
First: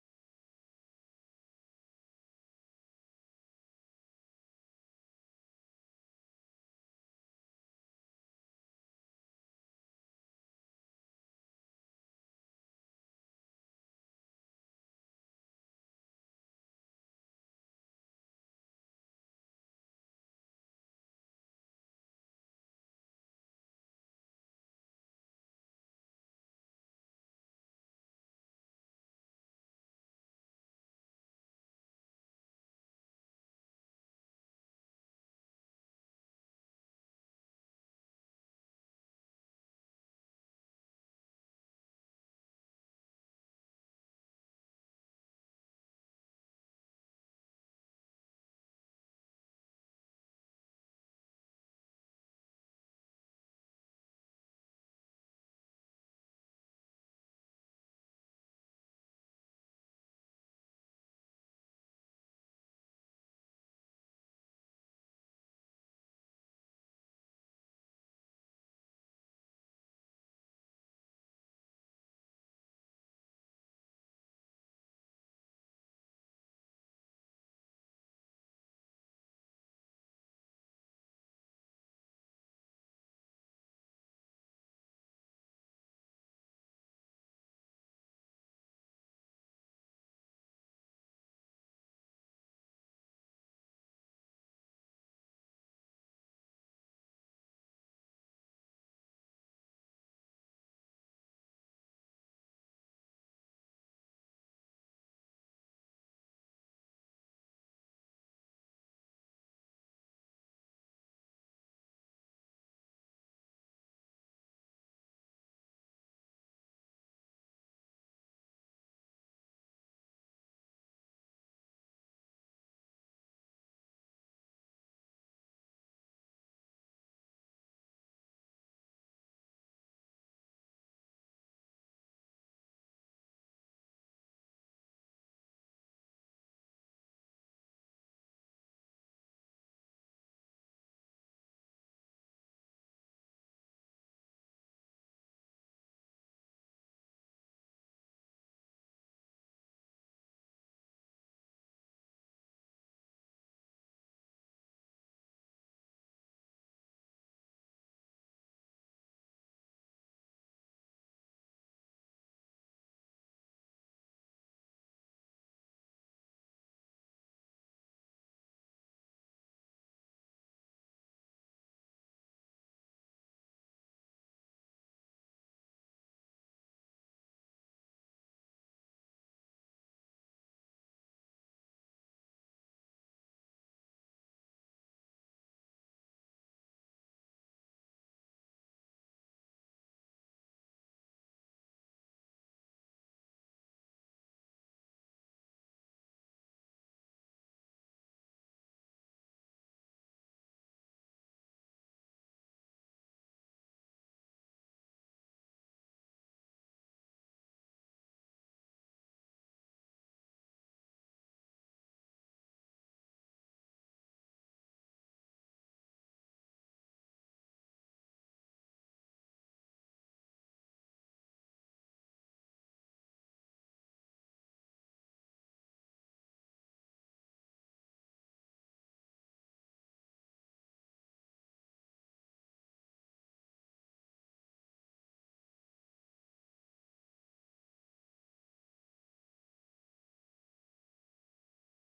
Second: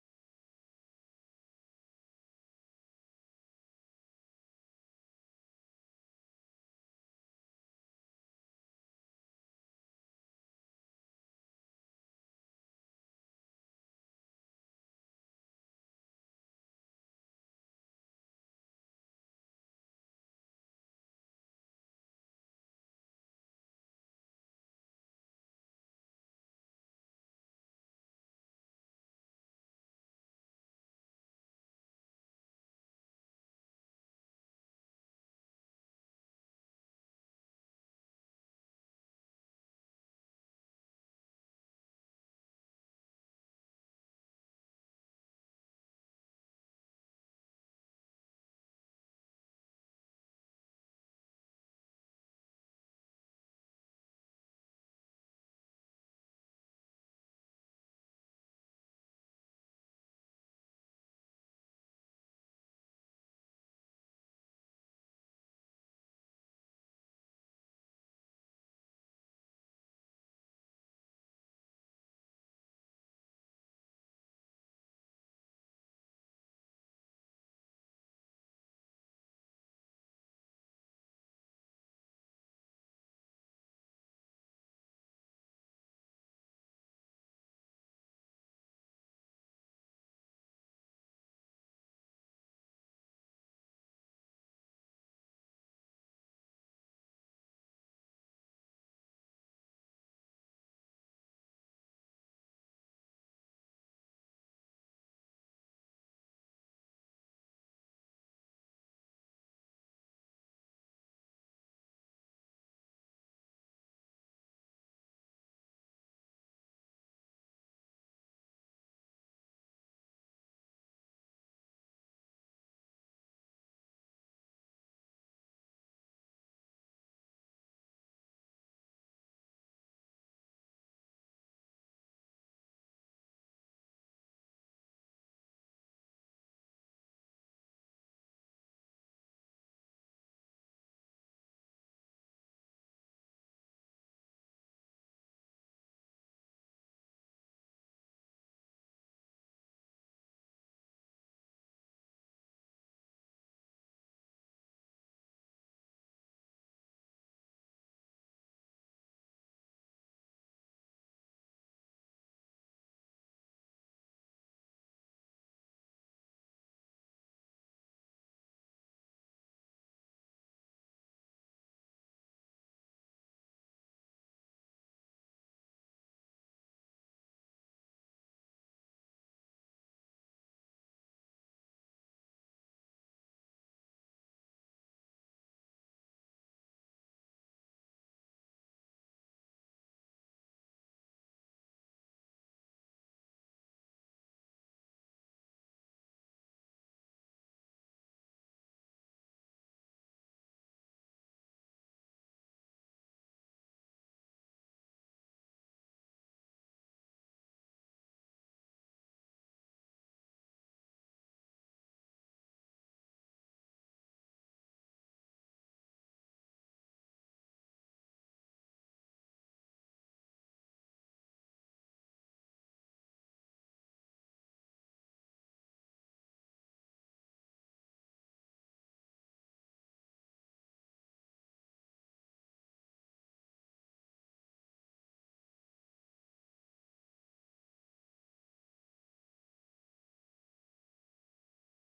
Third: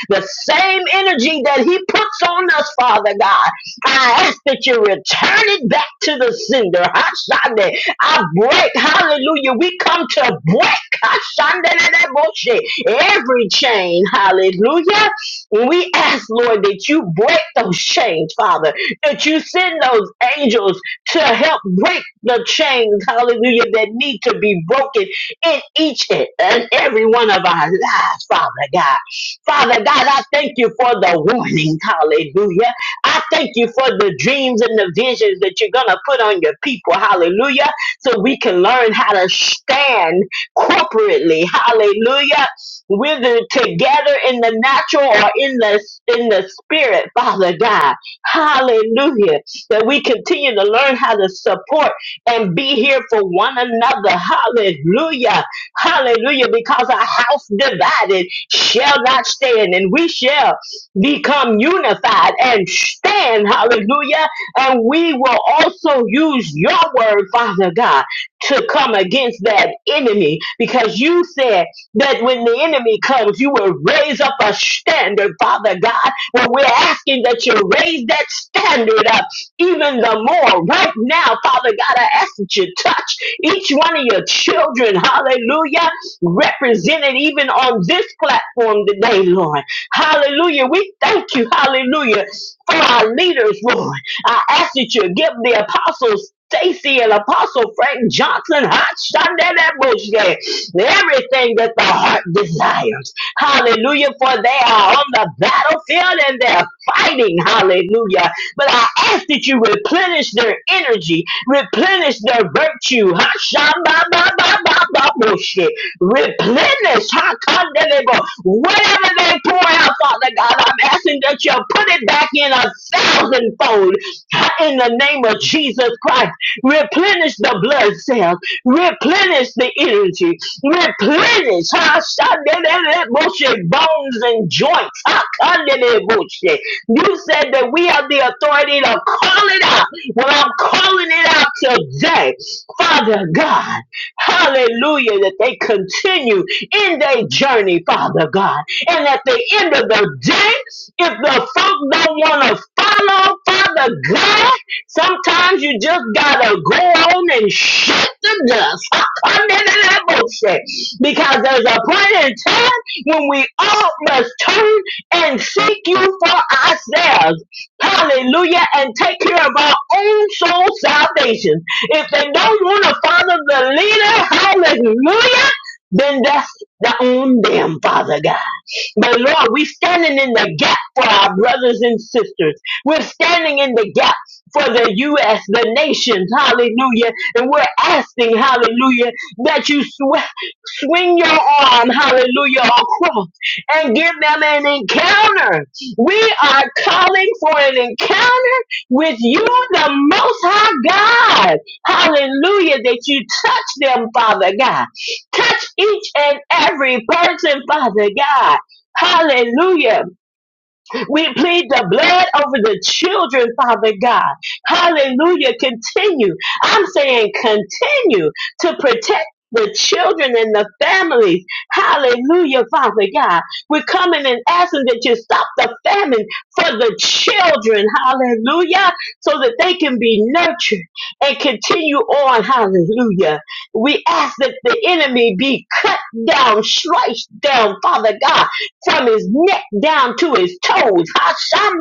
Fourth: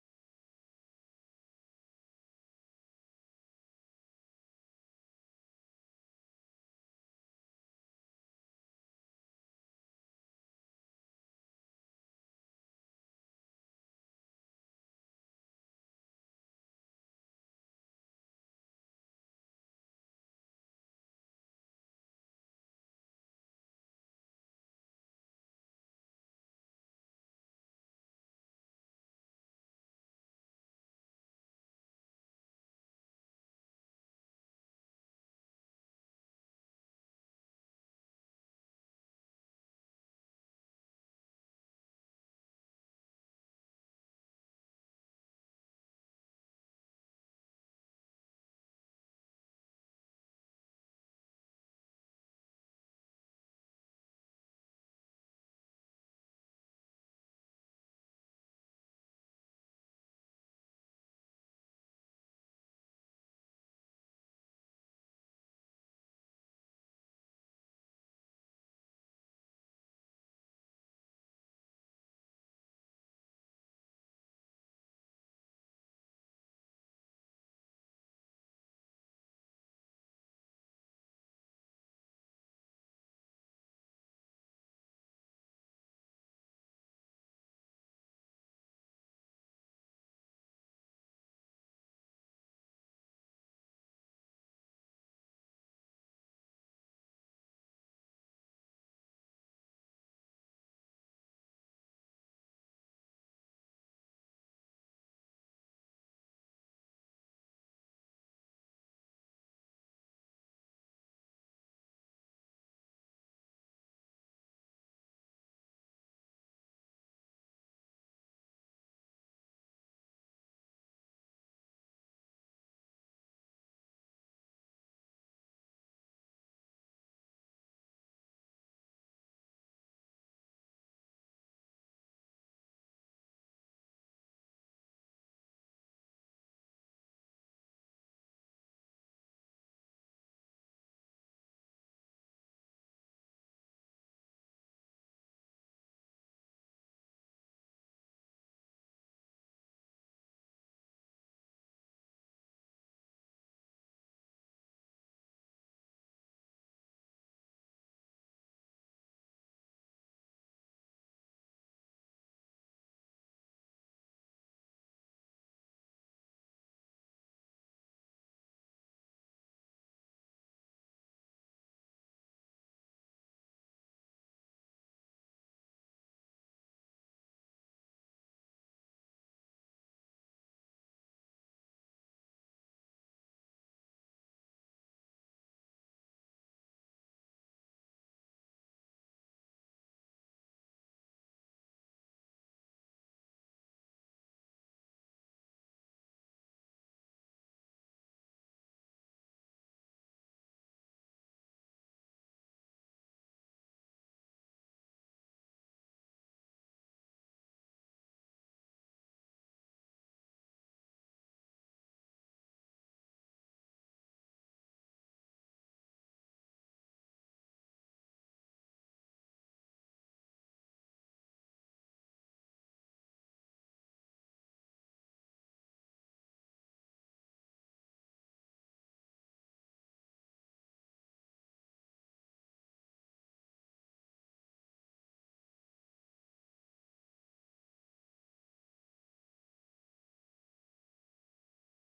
Speaker 3: The same energy that he puts on us, Father God. I ask that you return it back to the sender. I break, hallelujah. We come to break Ashandeleleboshe, every chain, hallelujah. And we ask, Lord, that you break those chains, Father, that you send those angels to help break the chains, hallelujah, that need to be broken in each and every one of our lives, Father God. Father God, I thank you for the warnings, hallelujah. I thank you for the dreams and the visions that you're going to put on your people. Hallelujah so we can learn how to stand corporately. Hallelujah. Whether together in the natural or in the in the spirit, Father God. Hallelujah. That we continue to learn how to support and be here for one another. Hallelujah. Hallelujah. Because a house divided shall not stand, and we shall become unified and stand. Hallelujah and we will also use your word, Father God, to come against that enemy because you said that when the enemy comes, you will raise up a standard, Father God. Well, we're asking that you raise that standard up even the more right now, Father God. I ask that you touch each one of your children, hallelujah, represented even on this platform today, Lord. Hallelujah. We thank you, hallelujah, for our leaders, Lord. I ask that you give the apostles Stacy and Apostle Frank Johnson hot shot that bullshit. Everything that the heart desires. Hallelujah. For they are on the battlefield and they're fighting. Hallelujah. But I ask that you replenish their energy, replenish their virtue. Hot shot ba ba ba ba ba bullshit. Replenish hot condemnable. Whatever they pour out, Father God, I'm asking that you put it back in a thousandfold replenish in the name of Jesus Christ. Replenish the blood cells. Replenish the energy. Replenish huh? Shadadadaboshe, bones and joints. huh? Kadadaboshe. You said that we have the authority to call it out. Well, I'm calling it out today. Father God, hallelujah, that they continue in their journey, Father God. And at the end of the day, if the folk don't want to follow Father God, sometimes you just gotta go on and shut the dust. *laughs* Come in that have bullshit. Because there's a point in time when we all must turn and seek you for ourselves. Hallelujah. And take care of our own soul salvation. If they don't want to follow the leader, hallelujah, then that's the on them, Father God. But Lord, we're standing in the gap for our brothers and sisters. We're standing in the gap for the U.S., the nations, hallelujah. And we're asking, hallelujah, that you sw- swing your arm, hallelujah, across and give them an encounter. We are calling for an encounter with you, the Most High God. Hallelujah, that you touch them, Father God. Touch each and every person, Father God. Hallelujah. We plead the blood over the children, Father God. Hallelujah. Continue. I'm saying continue to protect the children and the families. Hallelujah, Father God. We're coming and asking that you stop the famine for the children. Hallelujah. So that they can be nurtured and continue on. Hallelujah. We ask that the enemy be cut down, sliced down, Father God from his neck down to his toes.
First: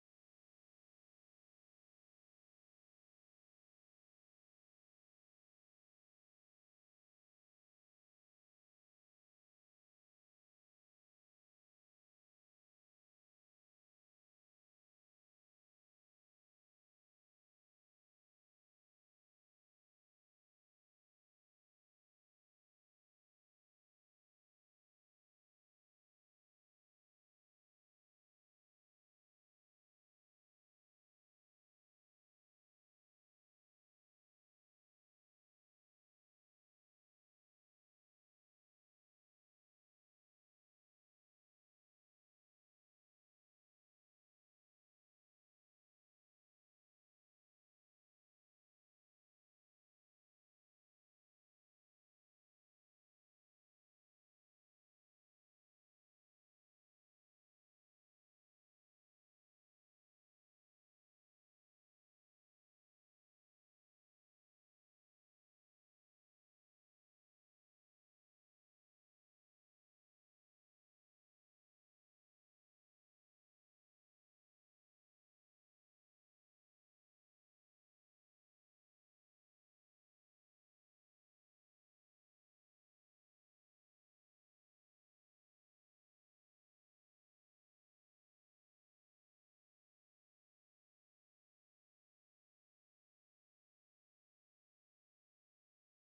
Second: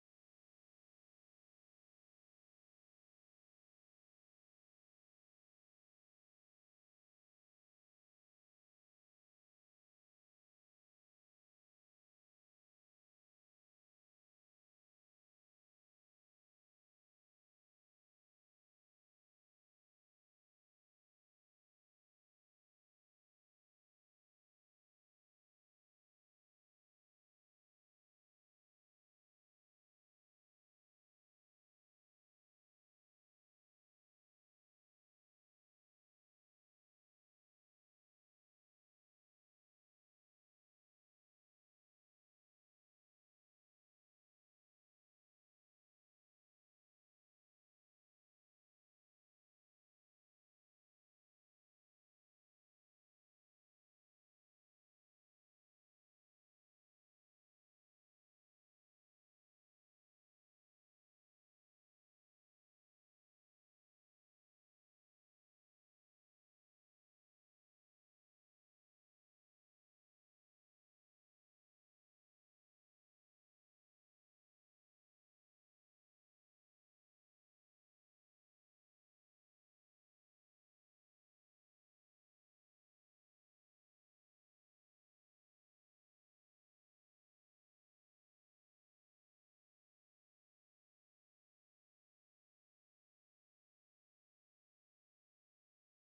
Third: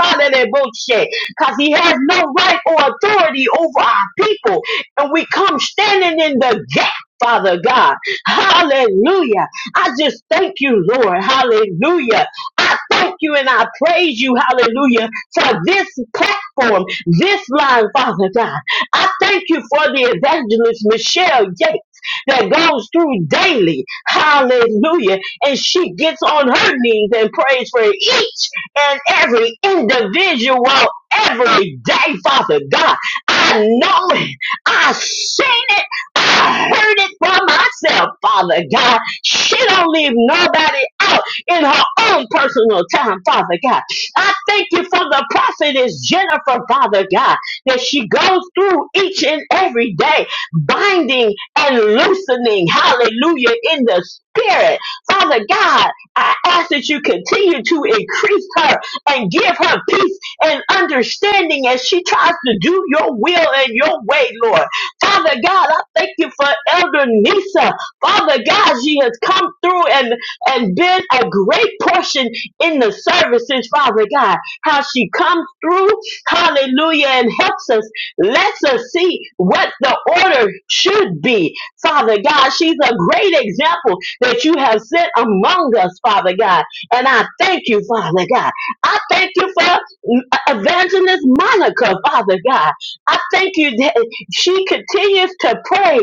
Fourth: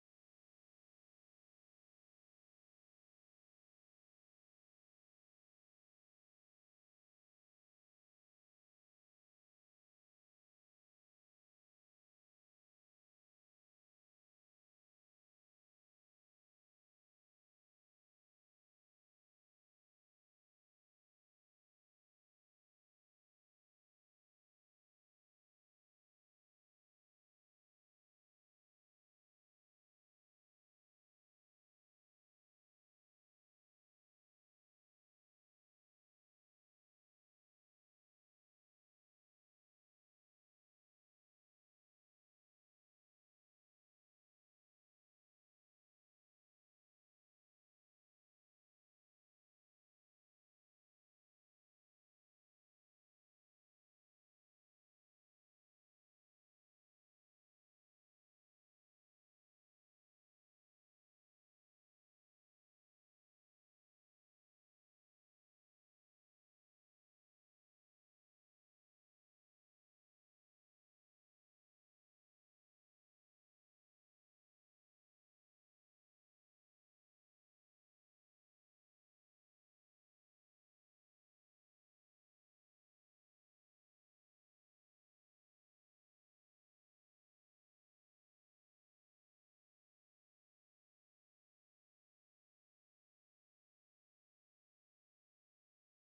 Speaker 3: Because he has no right or authority over our people. And we come standing in the gap. Father God, hallelujah. I just thank you, Lord, hallelujah. I thank you and I praise you, hallelujah, for this platform, this line, Father God. I thank you for the evangelist Michelle Yates that goes through daily, hallelujah, and she gets on her knees and prays for each and every individual every day, Father God. I know it. I seen it. I heard it for myself, Father God. She don't leave nobody out in her own personal time, Father God. I thank you for the prophetess Jennifer, Father God, that she goes through each and every day, binding and loosening, hallelujah, in the spirit. Father God, I ask that you continue to increase her and give her peace and understanding as she tries to do your will and your way, Lord. Father God, I thank you for Elder Nisa. Father God, she has come through and, and been a great portion in the services, Father God. How she comes through, hallelujah, and helps us Let's us see what the order should be. Father God, she's a great example that you have set among us, Father God. And I thank you, Father God. I thank you for mm, Evangelist Monica, Father God. I thank you that she continues to pray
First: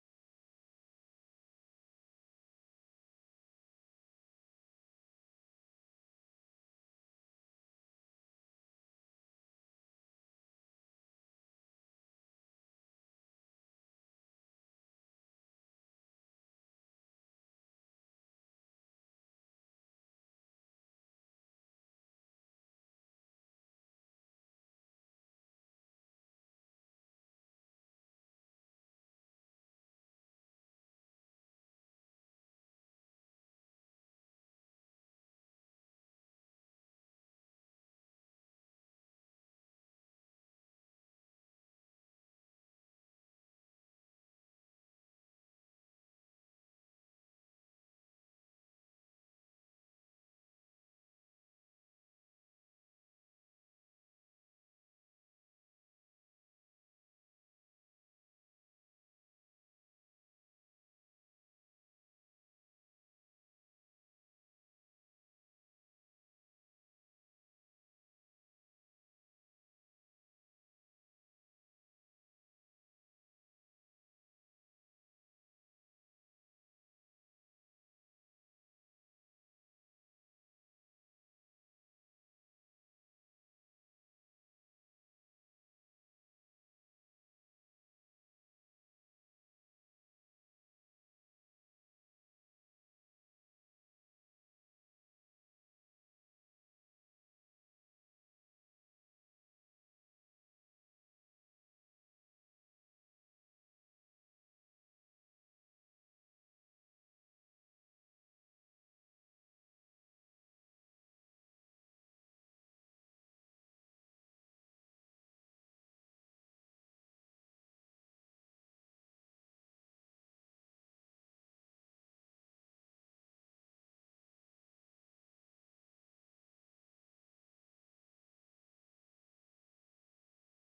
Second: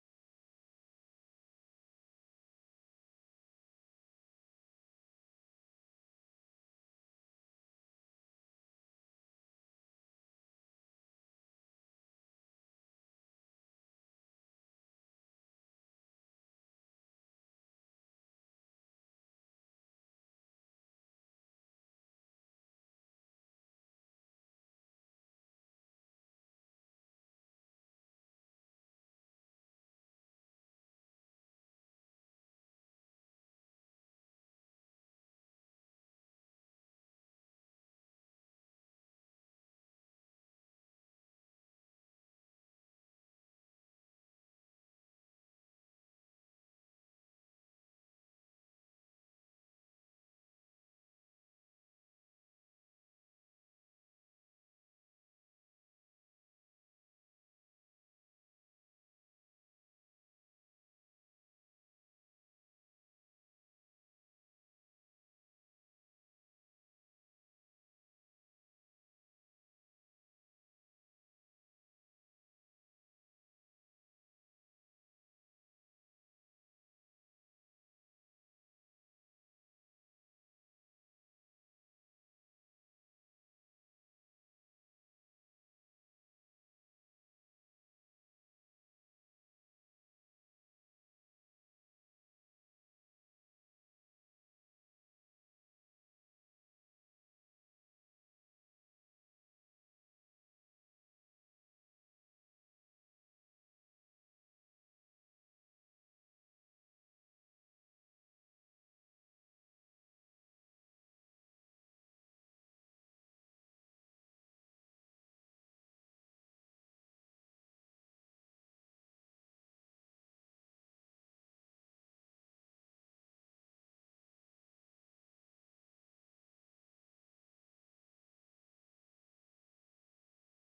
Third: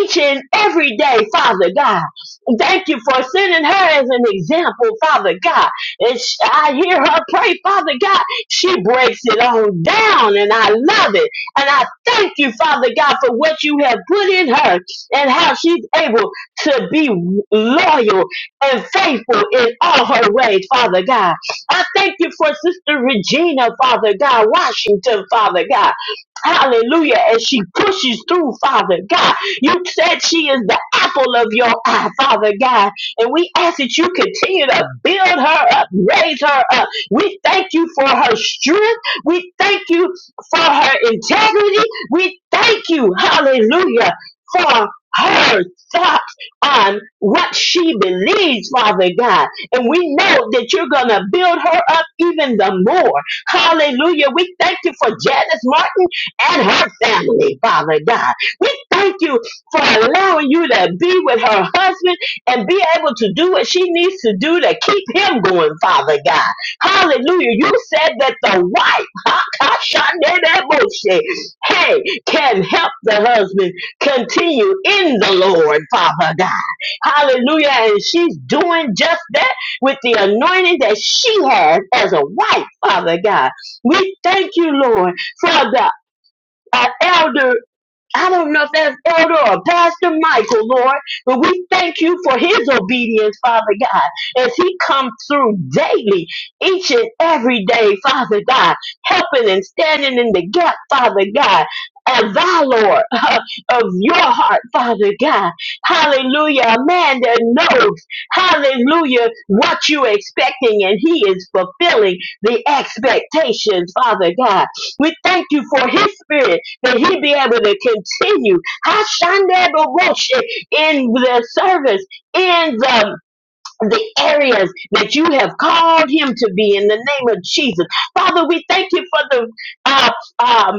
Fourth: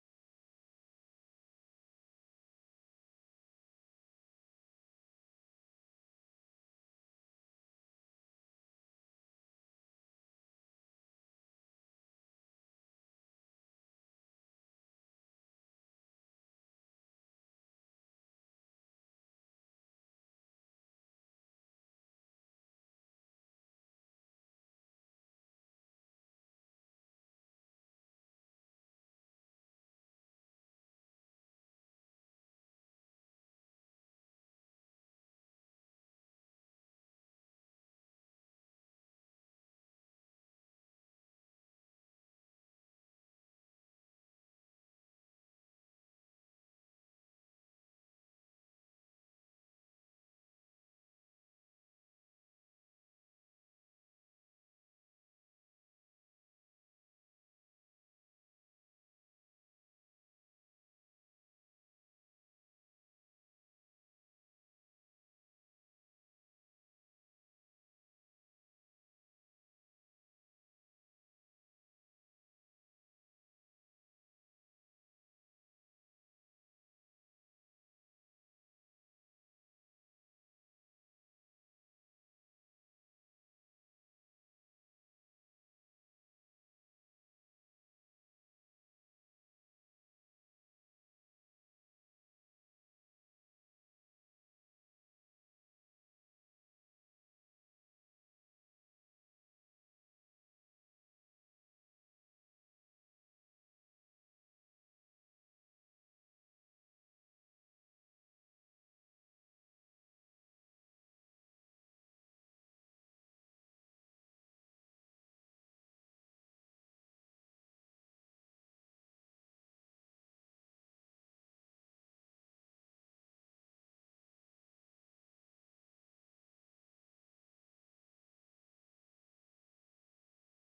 Speaker 3: each and every day, Father God. Thank you for sending her as an example, Father God. And sh- I hear her pray, Father God. She breaks it all down, and I love it. And I thank you, Father God, for what you have put in her and how she's able to be loyal and faithful in all her ways, Father God. I thank you for Sister Regina, Father God, Washington, Father God. Hallelujah. As she pushes through, Father God. You said she is the apple of your eye, Father God. And we ask that you continue to build her up, raise her up. We thank you for her strength. We thank you for her integrity. We thank you, hallelujah, for her thoughts on what she believes, Father God. And we know that you're going to build her up even the more. Hallelujah. We thank you for Janice Martin and her family, Father God. We thank you for allowing you to be with her husband and be able to do what she needs to do to keep him going, Father God. Hallelujah. You said that the wife, Tashandedeboshe. Hey, can help the husband continue in the Lord, Father God. Hallelujah. And she's doing just that with the anointing that she has as a wife, Father God. We thank you, Lord, for the uh, elder. I don't know if that's Elder or Pastor Michael, Lord, but we thank you for his obedience, Father God, as he comes through daily, each and every day, Father God, helping and standing in the gap, Father God. Of thy Lord, *laughs* of your heart, Father God. Hallelujah. A man that knows, hallelujah, what you're expecting, and he is fulfilling the expectations, Father God. We thank you for his spirit that he be able to continue Hashanderoboshe, in the service, in the, the areas that you have called him to be in the name of Jesus. Father, we thank you for the uh, uh,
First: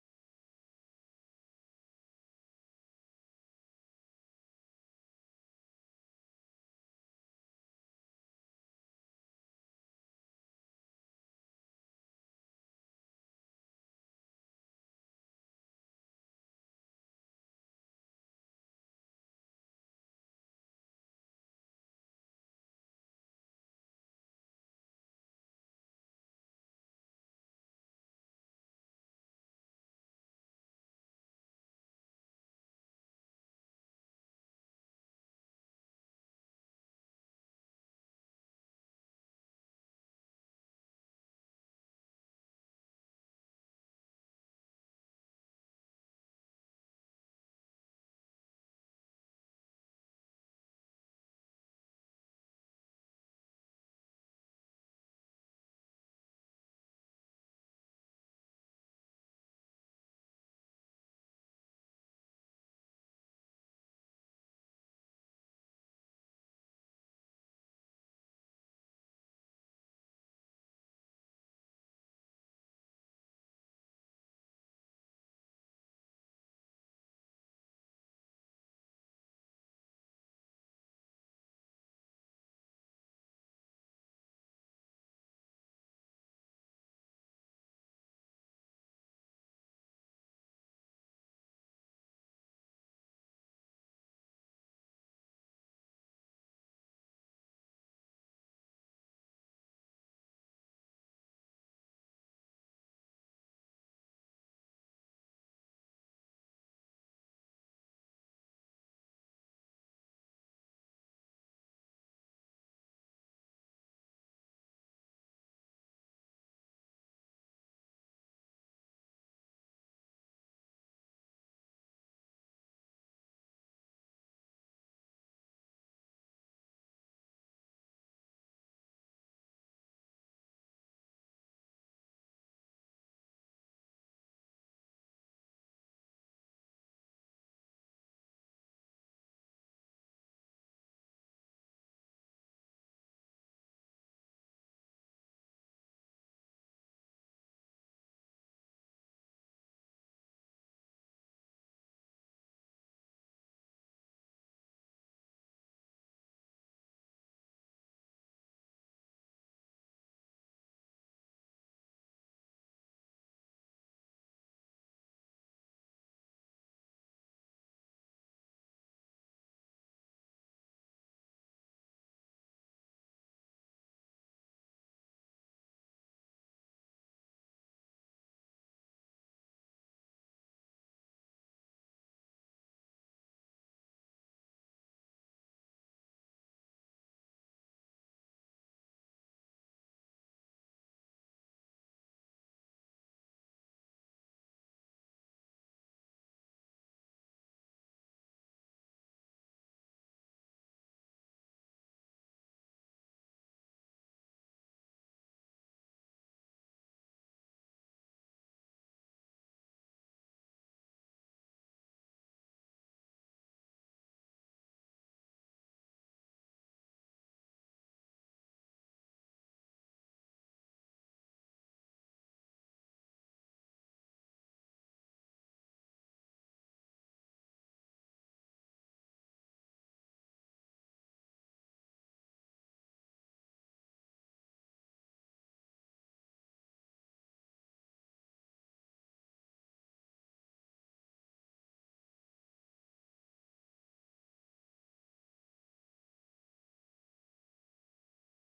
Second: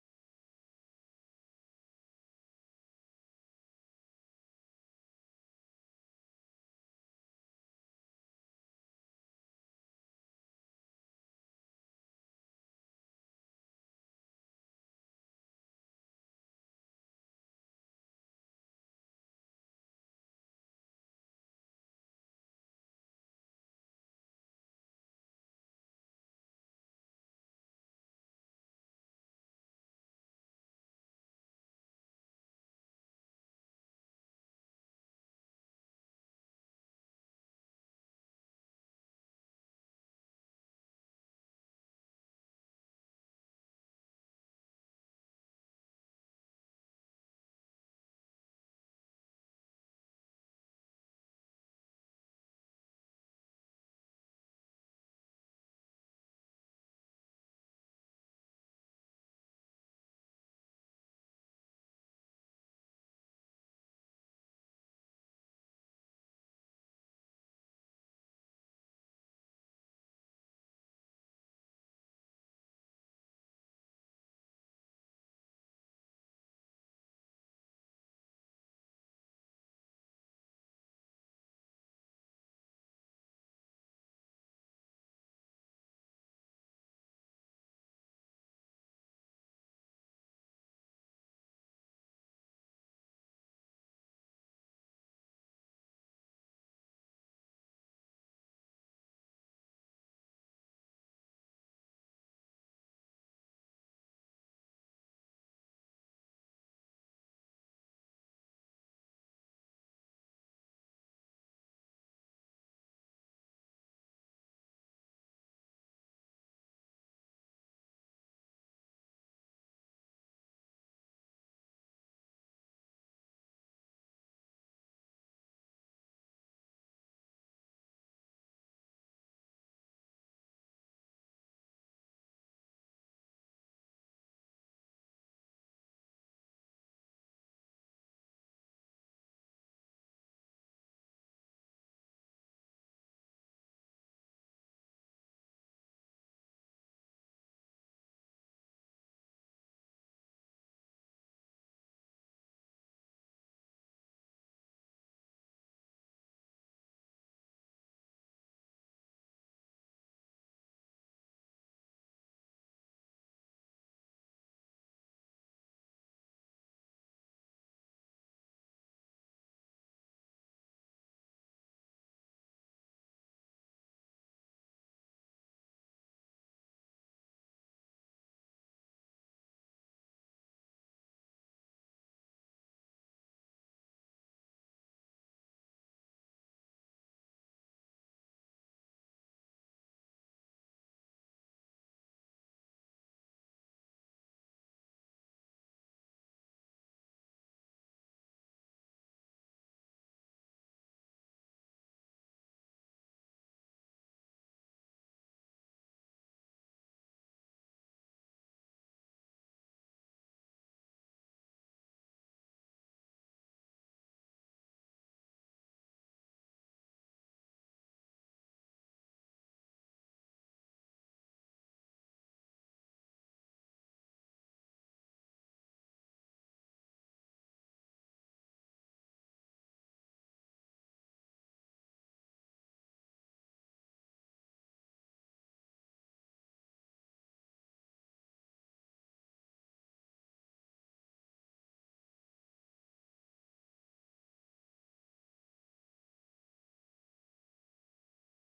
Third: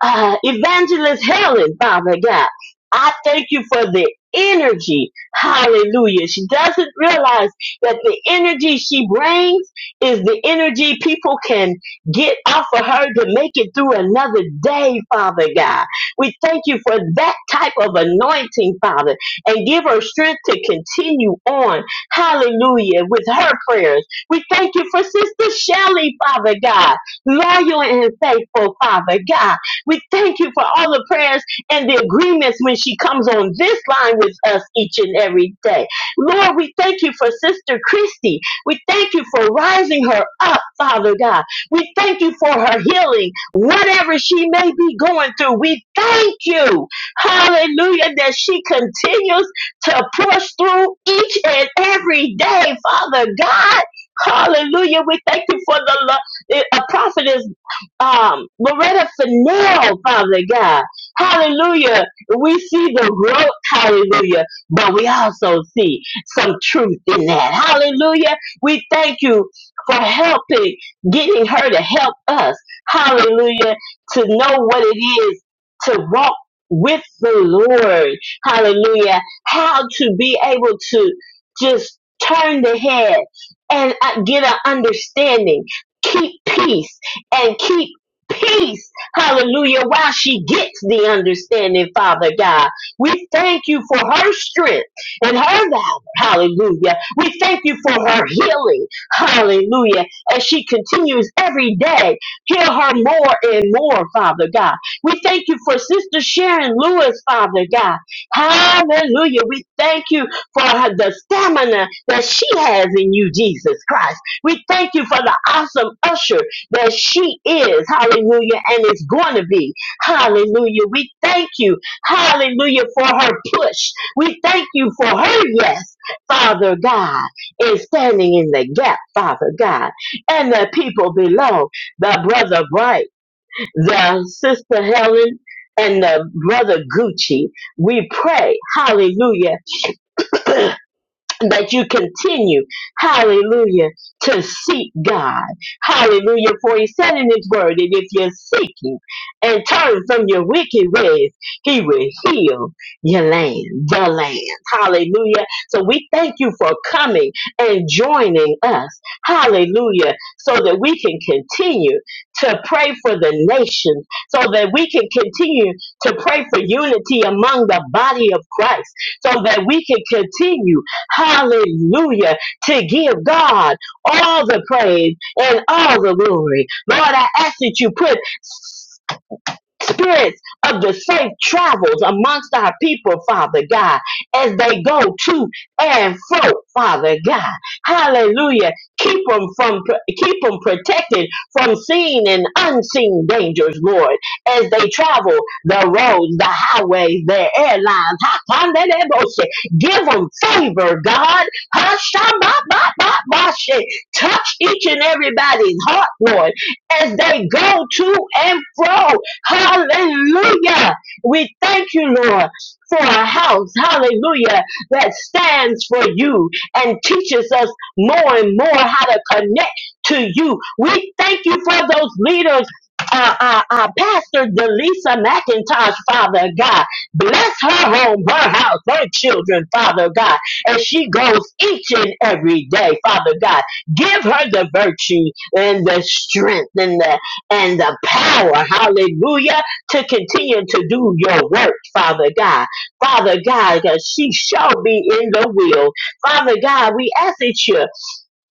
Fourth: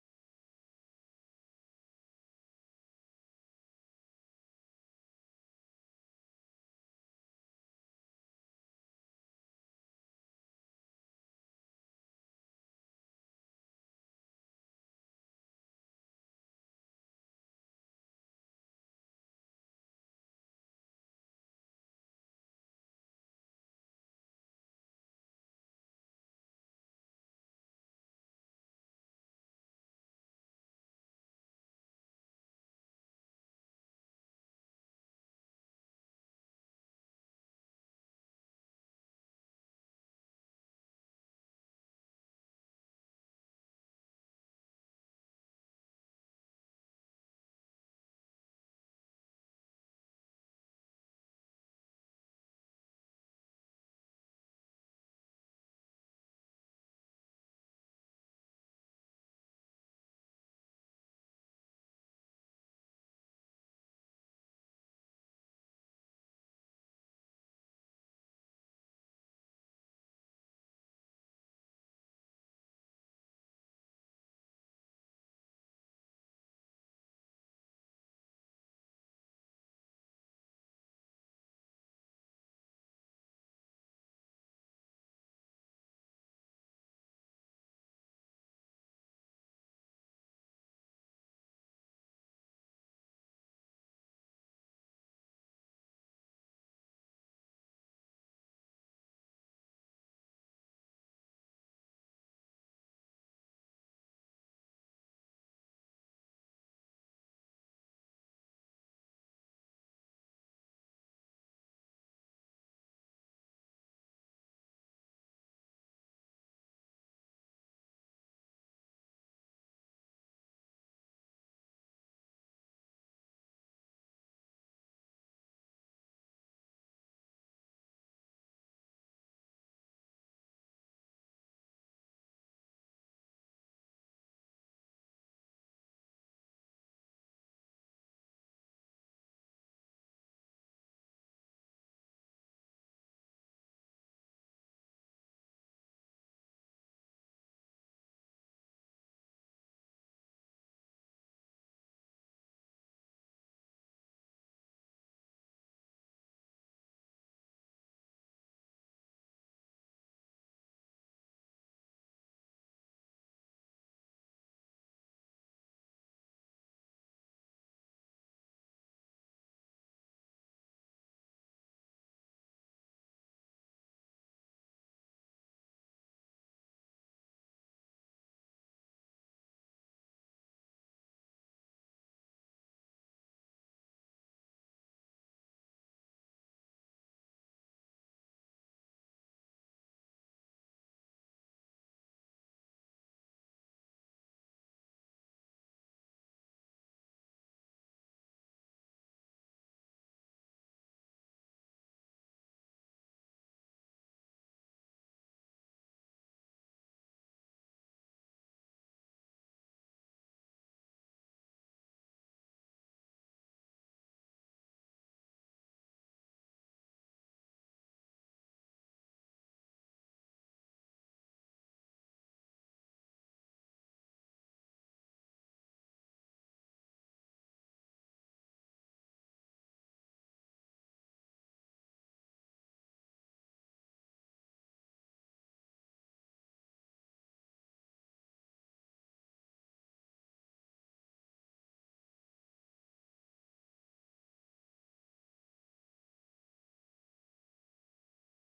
Speaker 3: uh, Evangelist Helen, Father God. I thank you for the energy. Hallelujah. She doesn't realize that the energy she brings is the energy people can get off of her to make it through another day, Father God. We thank you for that type of anointing, Father, and give her strength to continue on. Hallelujah. With her prayers. We thank you for Sister Shelley, Father God. Loyal and faithful, Father God. We thank you for all the prayers and the agreements when she comes on this line with us each and every day. Lord, we thank you for Sister Christy. We thank you for rising her up, Father God. We thank you for her healing, whatever she may be going through. We thank you, hallelujah, that she continues to push through each and every day, Father God. Hallelujah. We thank you for the lo- a prophet um, Loretta Fennell, Father God. Hallelujah. We see the growth, hallelujah, but we also see some truth in that. Hallelujah. We thank you for helping, getting her to help us, hallelujah, to know what it is to walk with the Lord. Hallelujah. How to be able to just turn the head and uh, get an understanding. Keep peace and keep peace. Hallelujah. While she gets the understanding, Father God. We thank you for her strength and her valor. Hallelujah. We thank you for her healing. Hallelujah. As she continues every day, heal her more and more, Father God. We thank you for Sister Sharon Lewis, Father God. Hallelujah. We thank you for her, the stamina that she has in you, Jesus Christ. We thank you for the awesome usher that she is. Hallelujah. And is going to be. Hallelujah. We thank you. Hallelujah for her push. We thank you for her yes, Father God, in standing in the gap, Father God. And the people below, the brother Bright, the sister Helen, and the brother Gucci, we pray, hallelujah, that you continue, hallelujah, to seek God. Hallelujah. For he said in his word that if you're seeking and turn from your wicked ways, he will heal your land, the land. Hallelujah. So we thank you for coming and joining us. Hallelujah. So that we can continue to pray for the nations, so that we can continue to pray for unity among the body of Christ, so that we can continue Hallelujah. To give God all the praise and all the glory. Lord, I ask that you put spirits of the safe travels amongst our people, Father God, as they go to and fro, Father God. Hallelujah. Keep them from keep them protected from seen and unseen dangers, Lord, as they travel the roads, the highways, the airlines. Hakandelebose. Give them favor, God. ba ba ba ba Hashababababashe. Touch each and everybody's heart, Lord, as they go to and fro. Hallelujah. We thank you, Lord, for a house, hallelujah, that stands for you and teaches us more and more how to connect to you. We thank you for those leaders. Uh, uh, uh, Pastor Delisa McIntosh, Father God, bless her home, her house, her children, Father God, as she goes each and every day, Father God. Give her the virtue and the strength and the and the power, hallelujah, to continue to do your work, Father God. Father God, that she shall be in the will. Father God, we ask that you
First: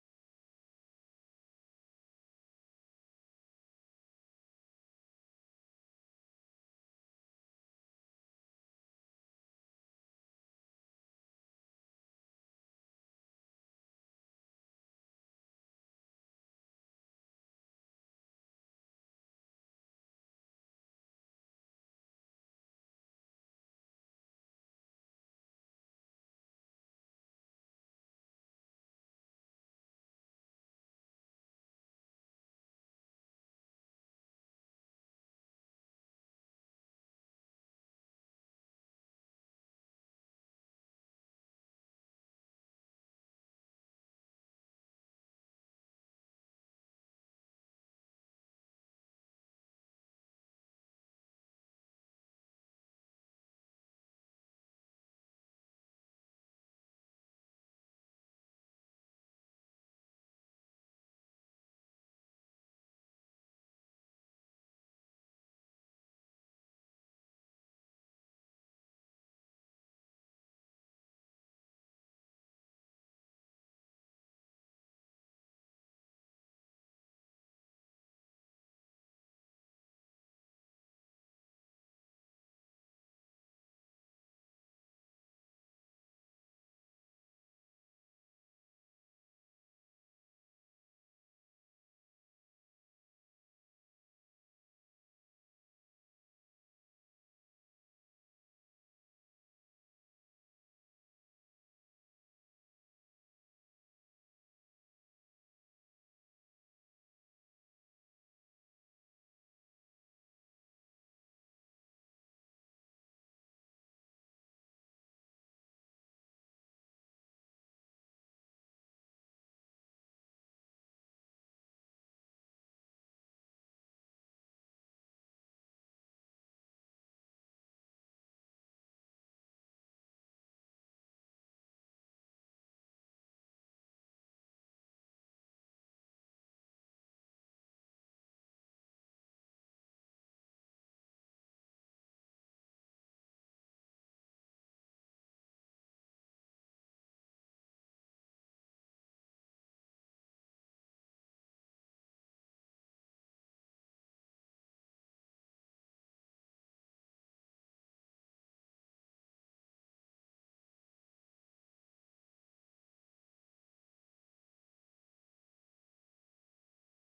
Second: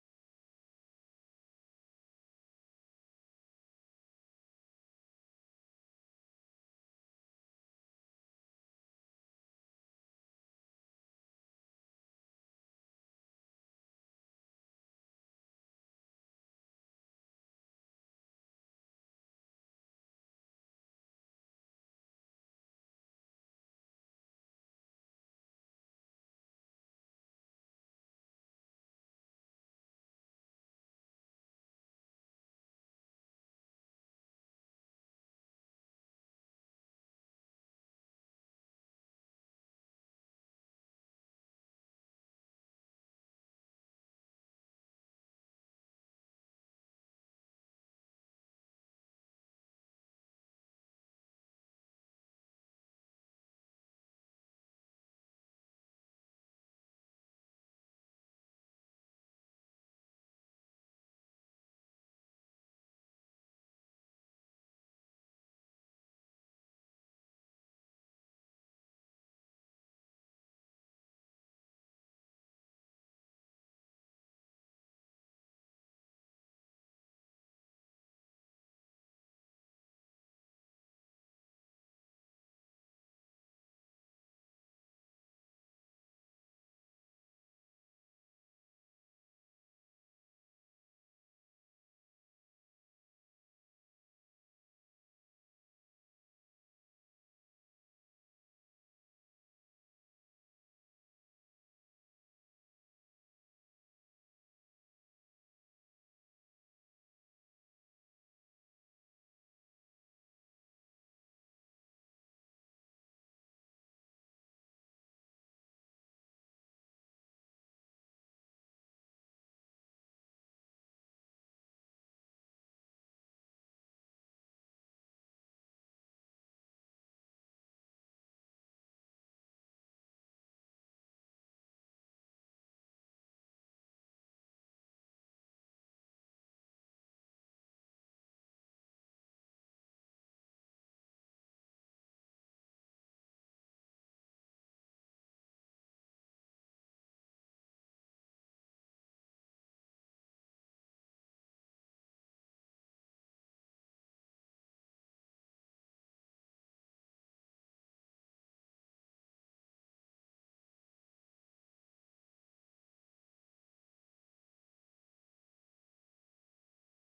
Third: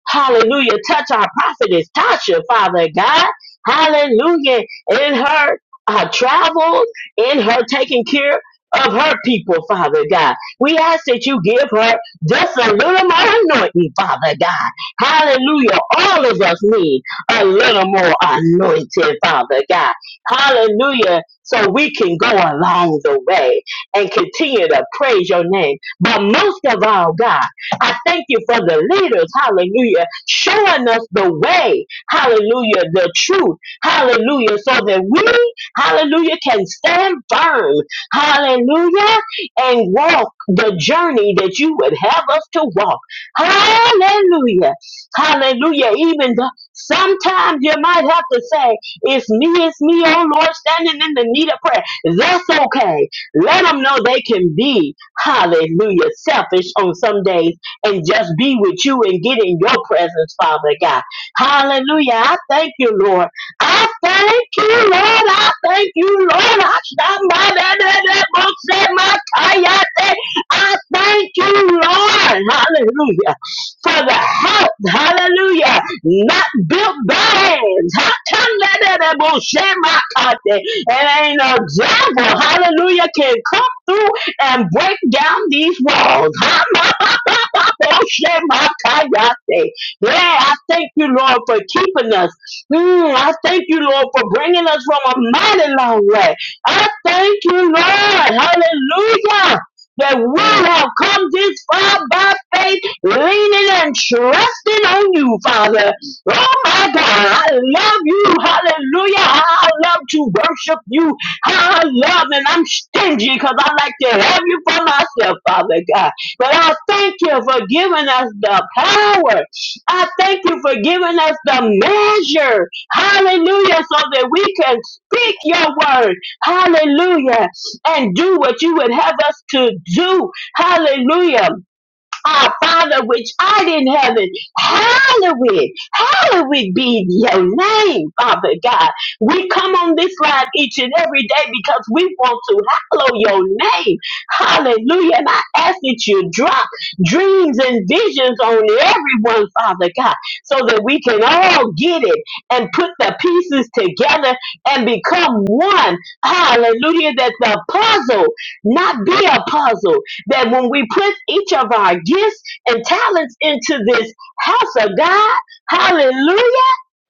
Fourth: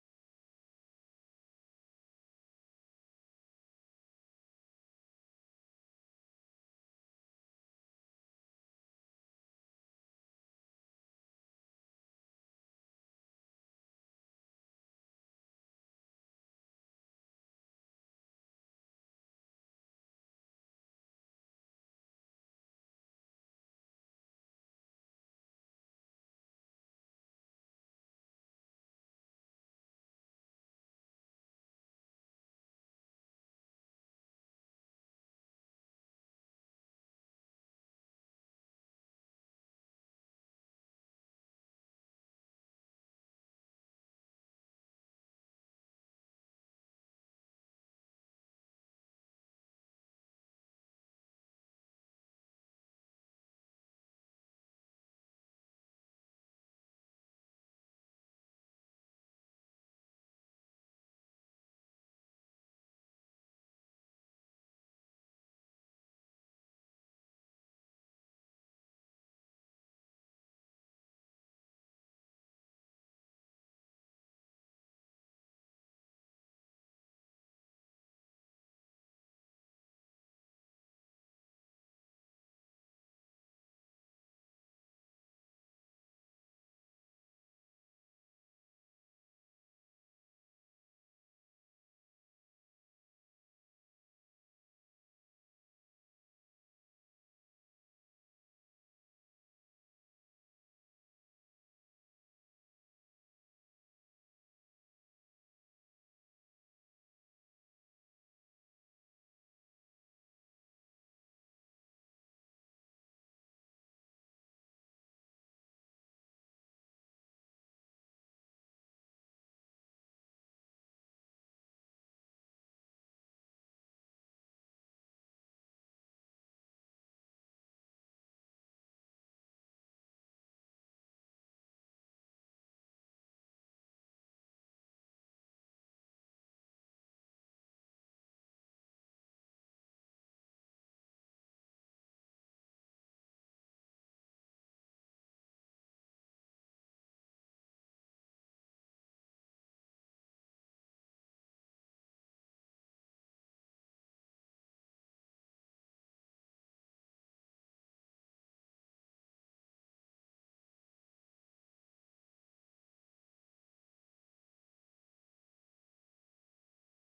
Speaker 3: Hallelujah. Touch our prophetess, Tasha, Father God. Hallelujah. In her uh, travels, in her taking care of her people, Father God. We ask that you give her just a little more anointing, Father God. Hallelujah. All of us need a little more anointing, Father God. Hallelujah. So we can go along the way and continue to praise your name. But most of all, God, I thank you for the leaders, hallelujah, showing us the way, hallelujah, the truth, hallelujah, so that we, hallelujah, can stand firm, hallelujah, and walk the journey that you would have us to walk. Hallelujah, hallelujah. Even though sometimes you might have to say, It's me, it's me, oh Lord, standing in the need of prayer. That's okay. Let them know they can be, hallelujah, selfish on some days and just be with you and get in your presence, Father God. Hallelujah. I thank you, Lord. I thank you, Lord. I thank you, Lord. I stand by that, that, that book said my kayate. I thank you, Lord. Hallelujah. For the help. Hallelujah. Not built by hands. I come that, that, that book said my kayate. And ain't no devil. Hallelujah. Can come through and break down these walls. Yeah, I thank you, Lord, for keeping us. Mm, I thank you, Lord, for bringing us from a mighty long way. I thank you, Lord. Hallelujah. That we have come this far by faith, leaning and trusting on you, Father. Oh my God, I love you. Hallelujah. I love to worship you. I love and I'm stingy because I like to have you for myself, Father God. But I thank you for giving us the power. I thank you for giving us the measure. Hallelujah. So that we can speak your word. Hallelujah. And do what you would have us to do. Hallelujah. Our Father which art in heaven, hallowed, hallowed be your name, Father God. We come on this line each and every day because we want to hallow your name. Hallelujah. And I ask that you drop dreams and visions on everyone, Father God, so that we can all get it and put the pieces together and become one. Hallelujah. That the puzzle not be a puzzle, that when we put each of our gifts and talents into this house of God, hallelujah,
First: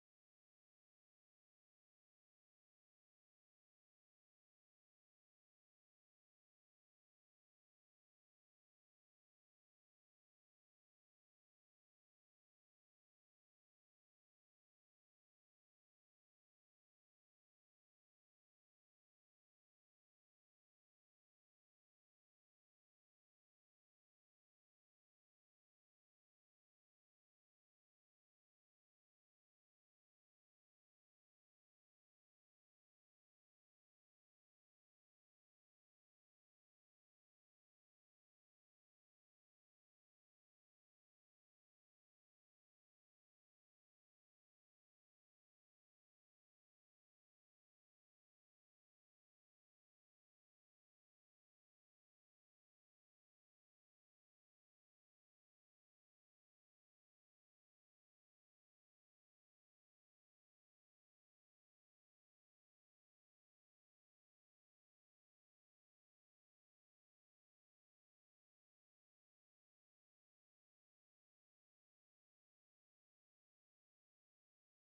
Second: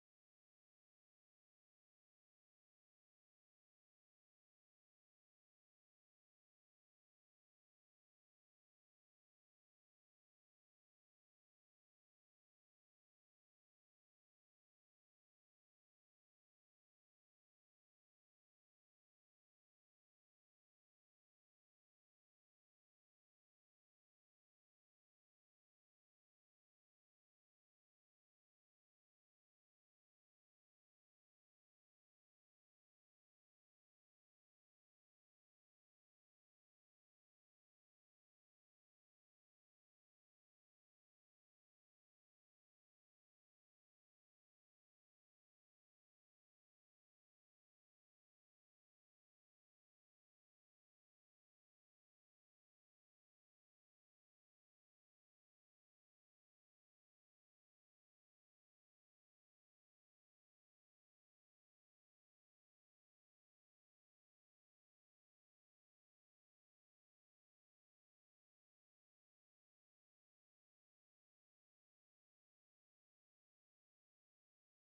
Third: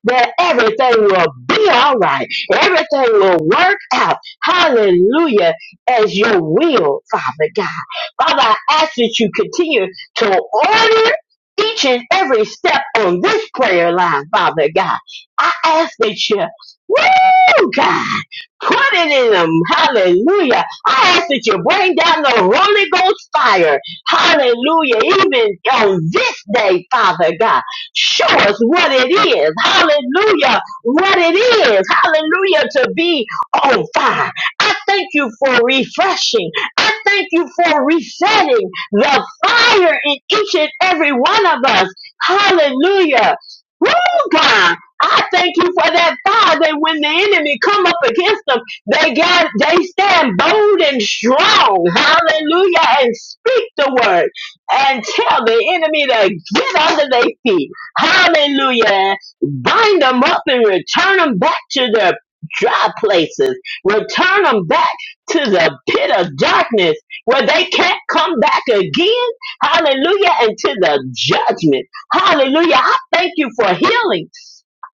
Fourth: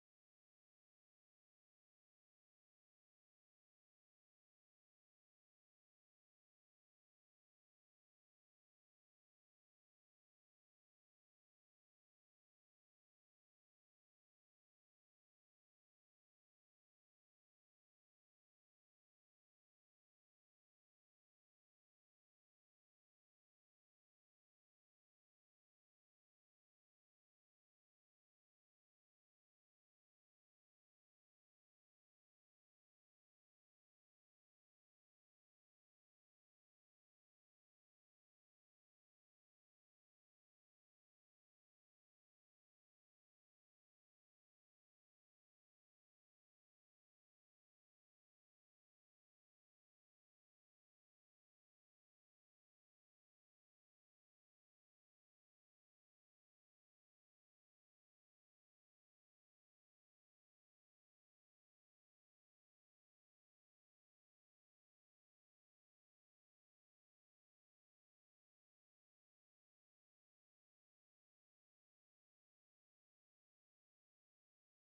Speaker 3: that everything will be all right. Everything will work out. Hallelujah. As your will, Father God. Father, I ask that you continue to order each and every step on this prayer line, Father God. I ask that you, woo, God, put it in them. Hallelujah. I ask that you bring down the Holy Ghost fire. Hallelujah. Even on this day, Father God. Show us what it is. Hallelujah. What it is. Hallelujah. To be on fire. I thank you for refreshing. I thank you for resetting the fire in each and every one of us. Hallelujah. Woo, God. I thank you for that fire that when the enemy come up against them, they got they stand bold and strong. Hallelujah. And speak the word and tell the enemy to get under their feet. Hallelujah. Bind them up and return them back to their dry places. Return them back to the pit of darkness where they can't come back again. Hallelujah. And to the judgment. Hallelujah. I thank you for healing.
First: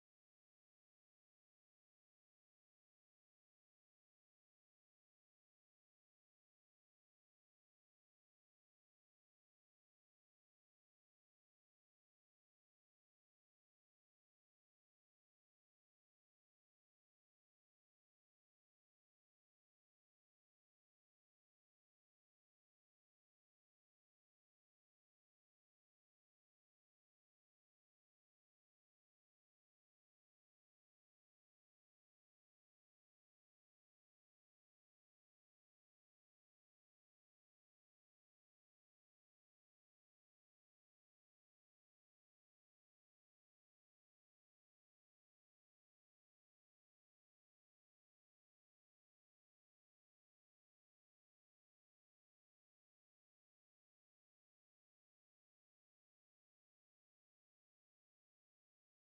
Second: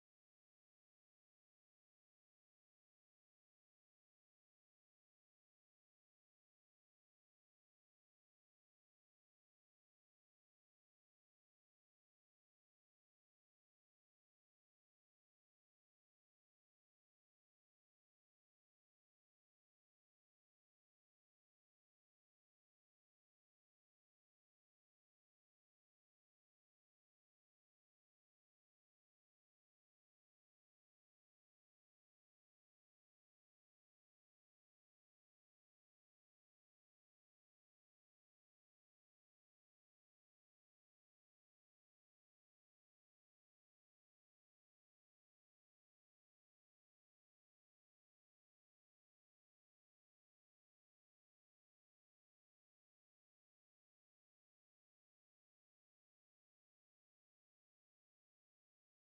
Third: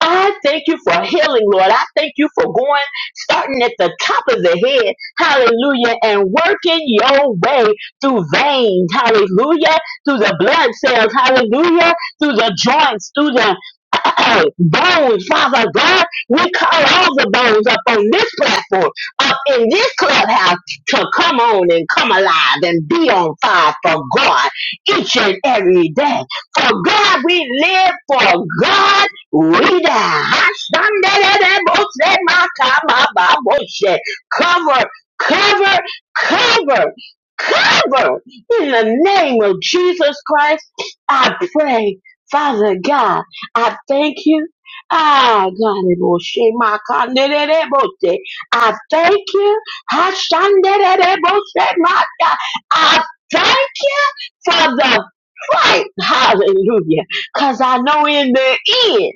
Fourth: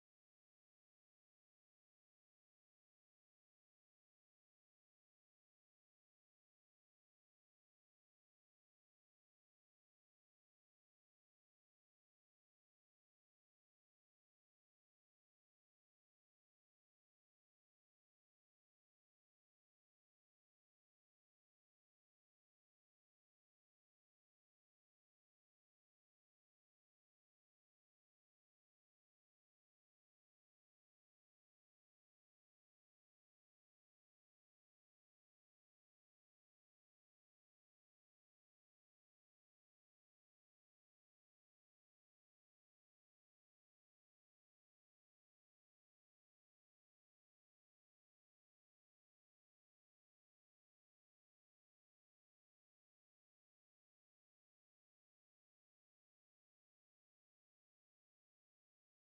Speaker 3: I thank you for healing, Lord. I thank you for going, starting at the top of the head, hallelujah, and working your way through veins, hallelujah, through the blood cells, hallelujah, through the joints, through the uh, *clears throat* bones, Father God. We call all the bones up on this platform, up in this clubhouse, to come on and come alive and be on fire for God each and every day. For God we live, for God. Rita, Hasandelebose, Makamababose. cover, cover, cover, cover. In the name of Jesus Christ, I pray, Father God, I thank you. Ah, God, it will shame my Makandelebose. I thank you. Hasandelebose, Maka. I thank you for the fight. Hallelujah. Cause I know in the end,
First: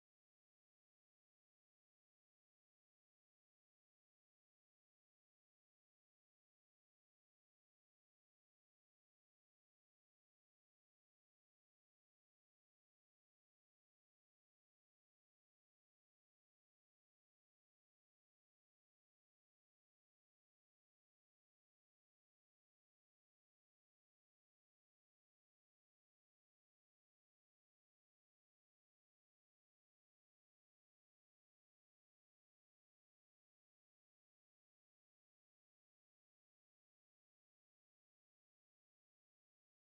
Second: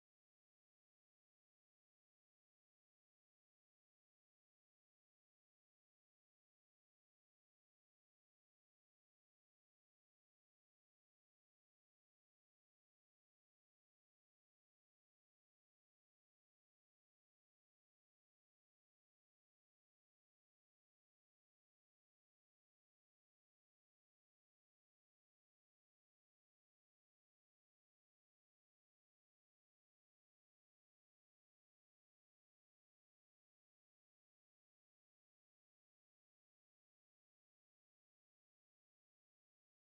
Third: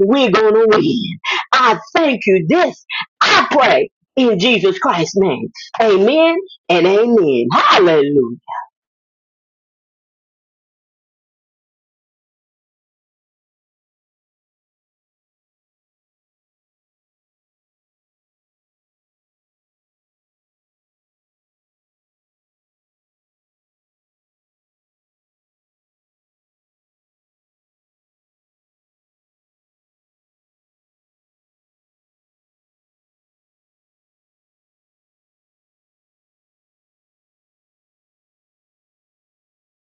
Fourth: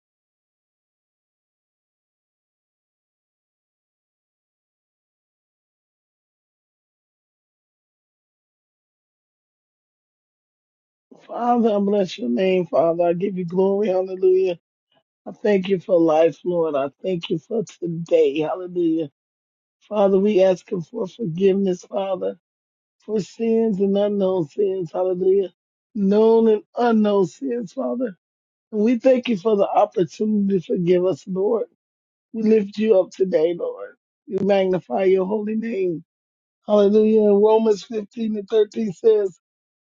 Speaker 3: we're gonna win. I thank you this. I pray in Jesus Christ's name. Amen and amen. Hallelujah.
Speaker 4: Father, I bless your name, Father. I give you glory. Hallelujah. I thank you for life, Lord. I thank you for today. Hallelujah. Father, we asking for forgiveness, Father, for sins and unknown sins. Hallelujah. Known and unknown sins, Father. And we thank you for the opportunity to forgive us, Lord. We lift you up today, Lord. We magnify your holy name. Hallelujah. Romans 15 and 13 says,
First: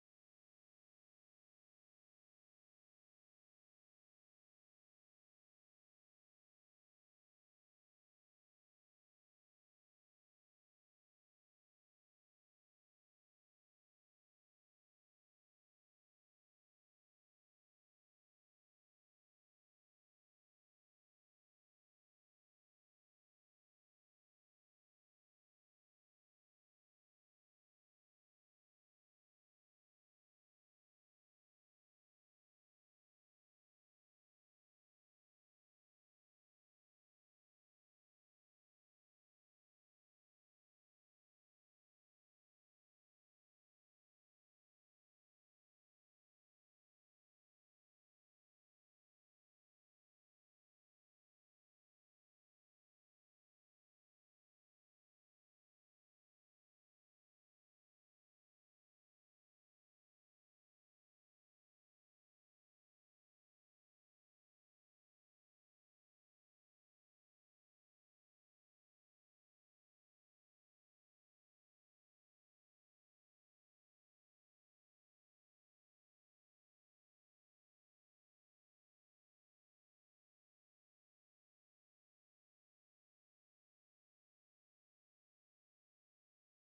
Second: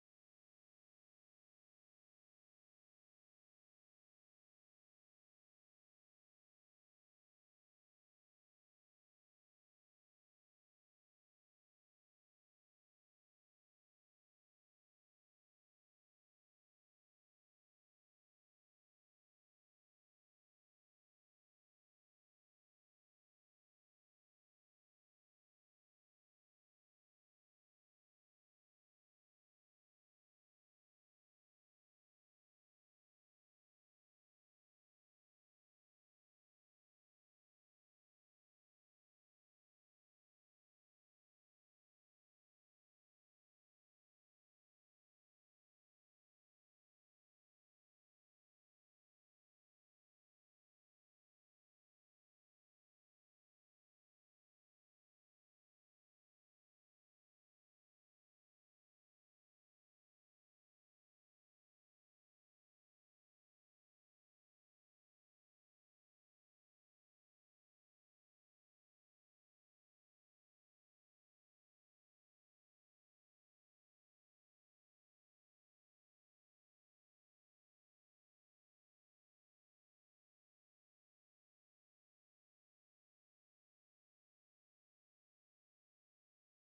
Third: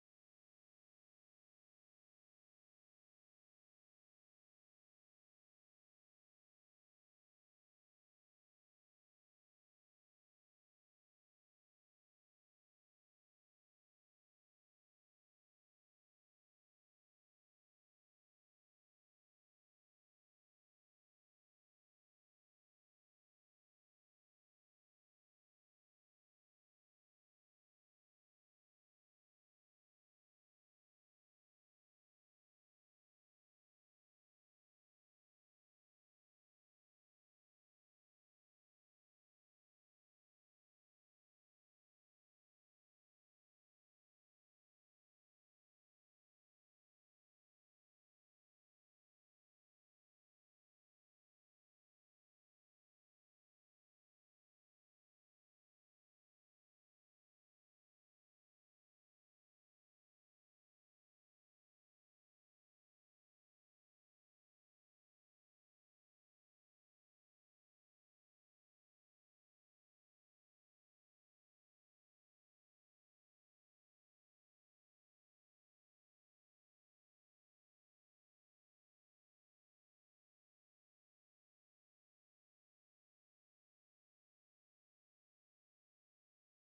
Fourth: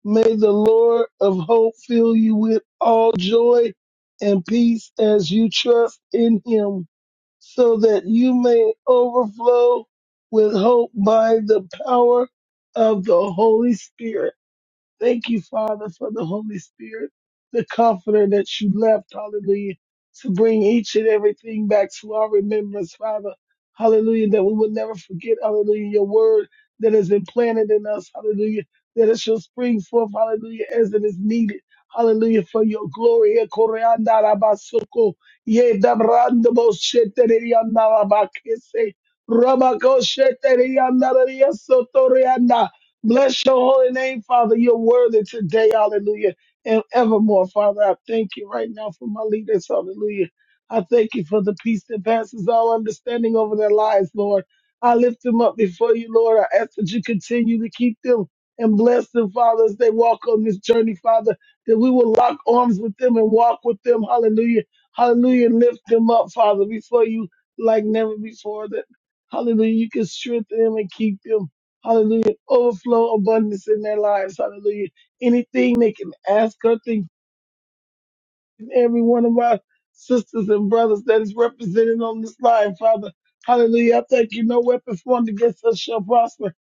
Speaker 4: May the Lord of hope fill you with all joy and peace as you trust in him, so that you may overflow with hope by the power of the Holy Spirit. Thank you, Father, for the Holy Spirit, the comforter that you left, hallelujah, to bring each and everything back to our remembrance, Father. Hallelujah, that we will never forget, hallelujah, your word that is implanted in us, hallelujah, that it shall spring forth, hallelujah, as it is needed. Hallelujah, for your glory. Eh, koreanda rabasoko, ye dabrando bo sheterianda rabakese, rabako sheterianda rariasotorianda. Bless your holy name, Father. You're worthy today, hallelujah, and evermore, Father. I thank you right now for my leaders, hallelujah. I thank you for the peace that passes all understanding over their lives, Lord. I lift them up before you, Lord. I ask that you continue to keep them and bless them, Father, as they walk on this journey, Father, that we will lock arms with them and walk with them, hallelujah. Hallelujah. And Lift them up, Father, before you like never before, that, hallelujah, you can strengthen them and keep them. Hallelujah. Overflow abundance in their lives. Hallelujah. Anything they can ask or think and every one of our sisters and brothers that is represented on this line, Father. Hallelujah. I thank you. No weapons formed against us shall prosper.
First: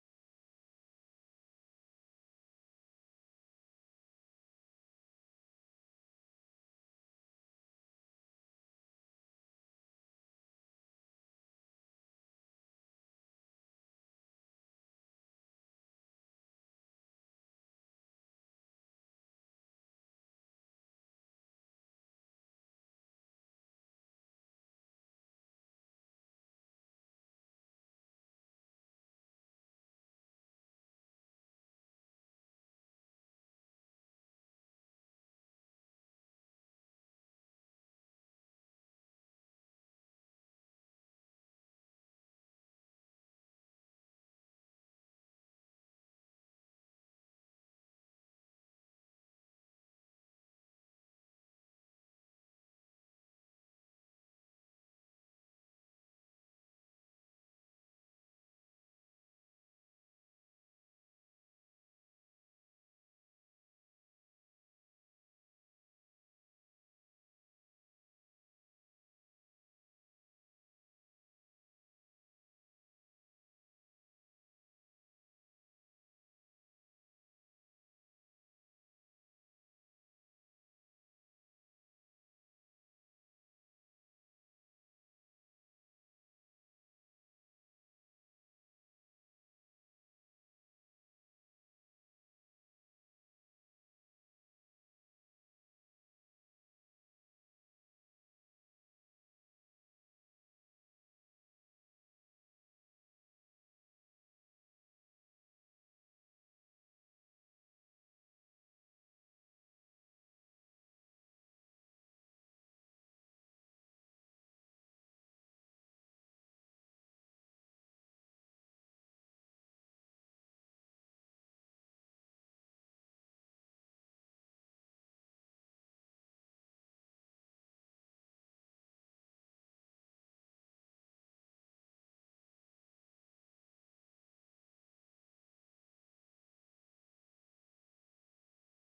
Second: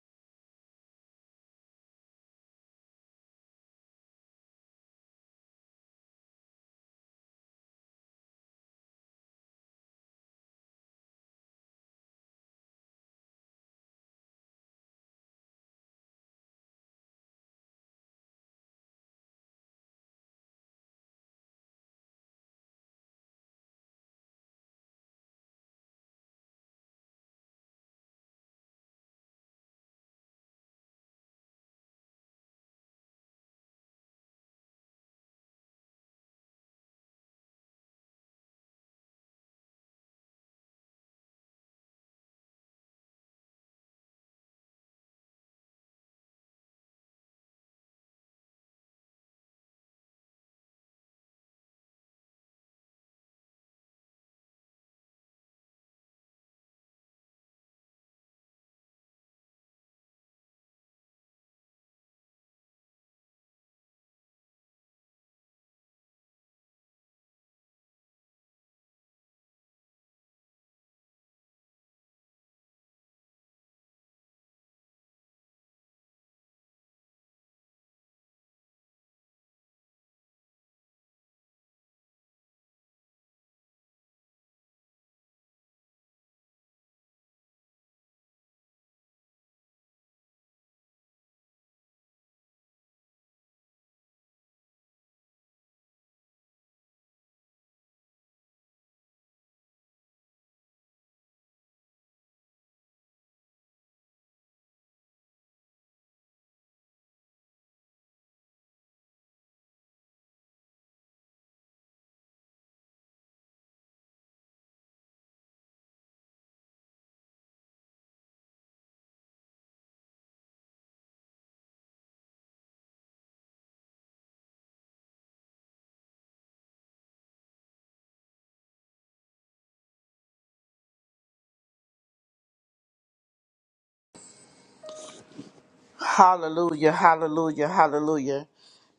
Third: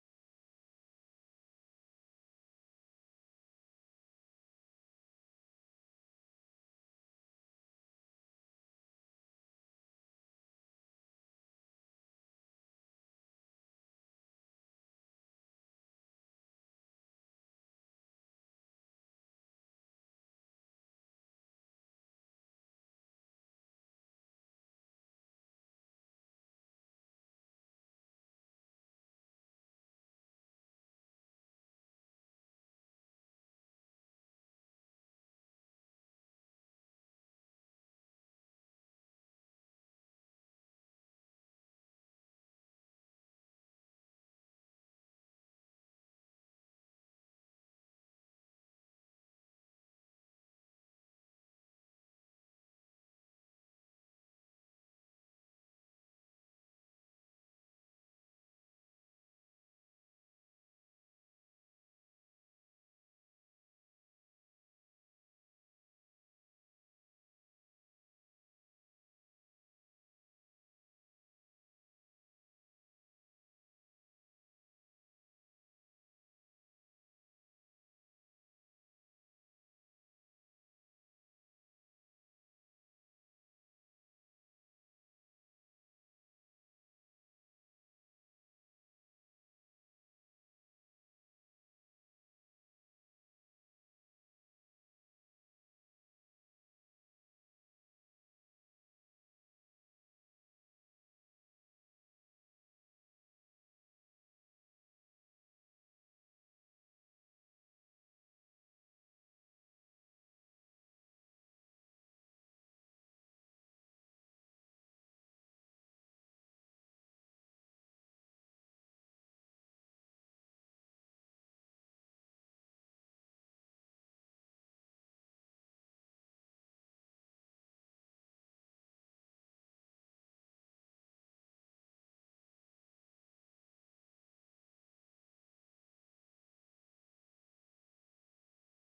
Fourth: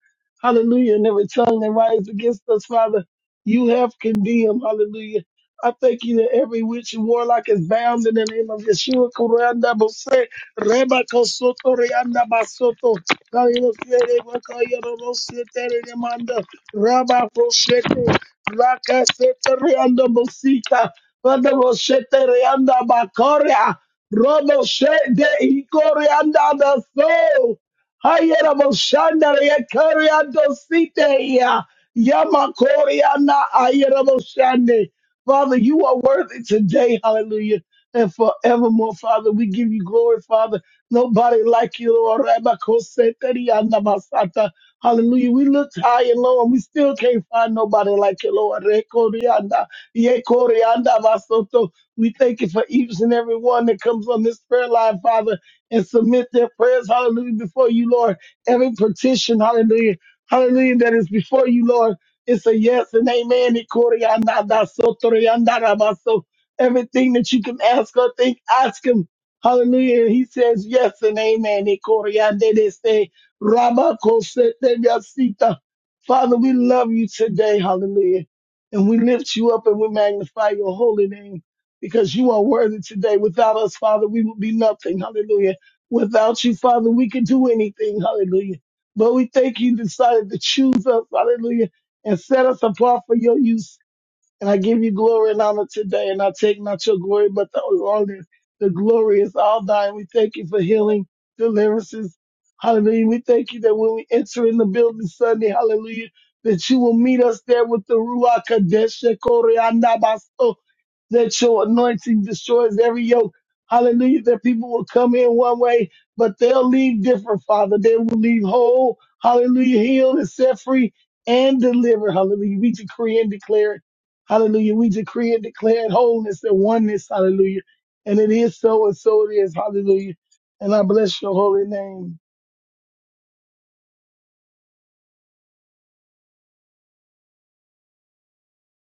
Speaker 4: Hallelujah. And every tongue that rises against us, Father, you have condemned. Hallelujah. I thank you that every witch and warlock is bound in the name of Yeshua. Kuranda Bose, Reba Kosoto, Reanda Basoto, Kayosere, Wakayoro, Rosete, Remanda, Rabba Rosete, Raka Sete, Reanda Bosika, Father, we set the Reanda Bakoria, Robo Shede Ikorianda the soul. Hayera Boshanda Rekariando Site Ya, Yamakoriana Ayera Boshande. Father, you are worthy today, hallelujah, and forevermore, Father. We give you glory, Father. Nobody like you, Lord. Rabba Kosete Rianda Basata. Hallelujah. We looked high and low and we still can't find nobody like you, Lord. Rekorianda. Ye kore anda basoto. We thank you for each and every one that comes on this prayer line, Father, and submit their prayers, hallelujah, before you, Lord. Every petition, hallelujah, hallelujah, that is before you, Lord. It's a yes and amen. Ye kore anda basoto, re anda rabaso. Everything that you can ask or think, ask him. Hallelujah. He says yes and amen. Ye kore ande de se, Rabba kosete yasita. Father, we love you today. Hallelujah. And we lift you up and we magnify your holy name because you are worthy today. Without us, Father, we would be nothing. Hallelujah. Without you, Father, we could do anything. Hallelujah. But we thank you decided to choose us. Hallelujah. And set us apart for your use. And I give you glory and honor today. And I take not your glory, but the honor. The glory is all thine. We thank you for healing, deliverances. Hallelujah. We thank you that when we enter in the building Sunday, hallelujah, that you will meet us there with the Ruach Kadesh, Shekori, Anabaso, that your anointing destroys every yoke. Hallelujah. That people will come in one way, but they'll leave different, Father. They will leave whole. Hallelujah. Healed and set free and delivered. Hallelujah. We decree and declare. it. Hallelujah. We decree and declare wholeness and oneness. Hallelujah. And it is so and so it is. Hallelujah. And I bless your holy name.
Speaker 1: Hallelujah, hallelujah, hallelujah.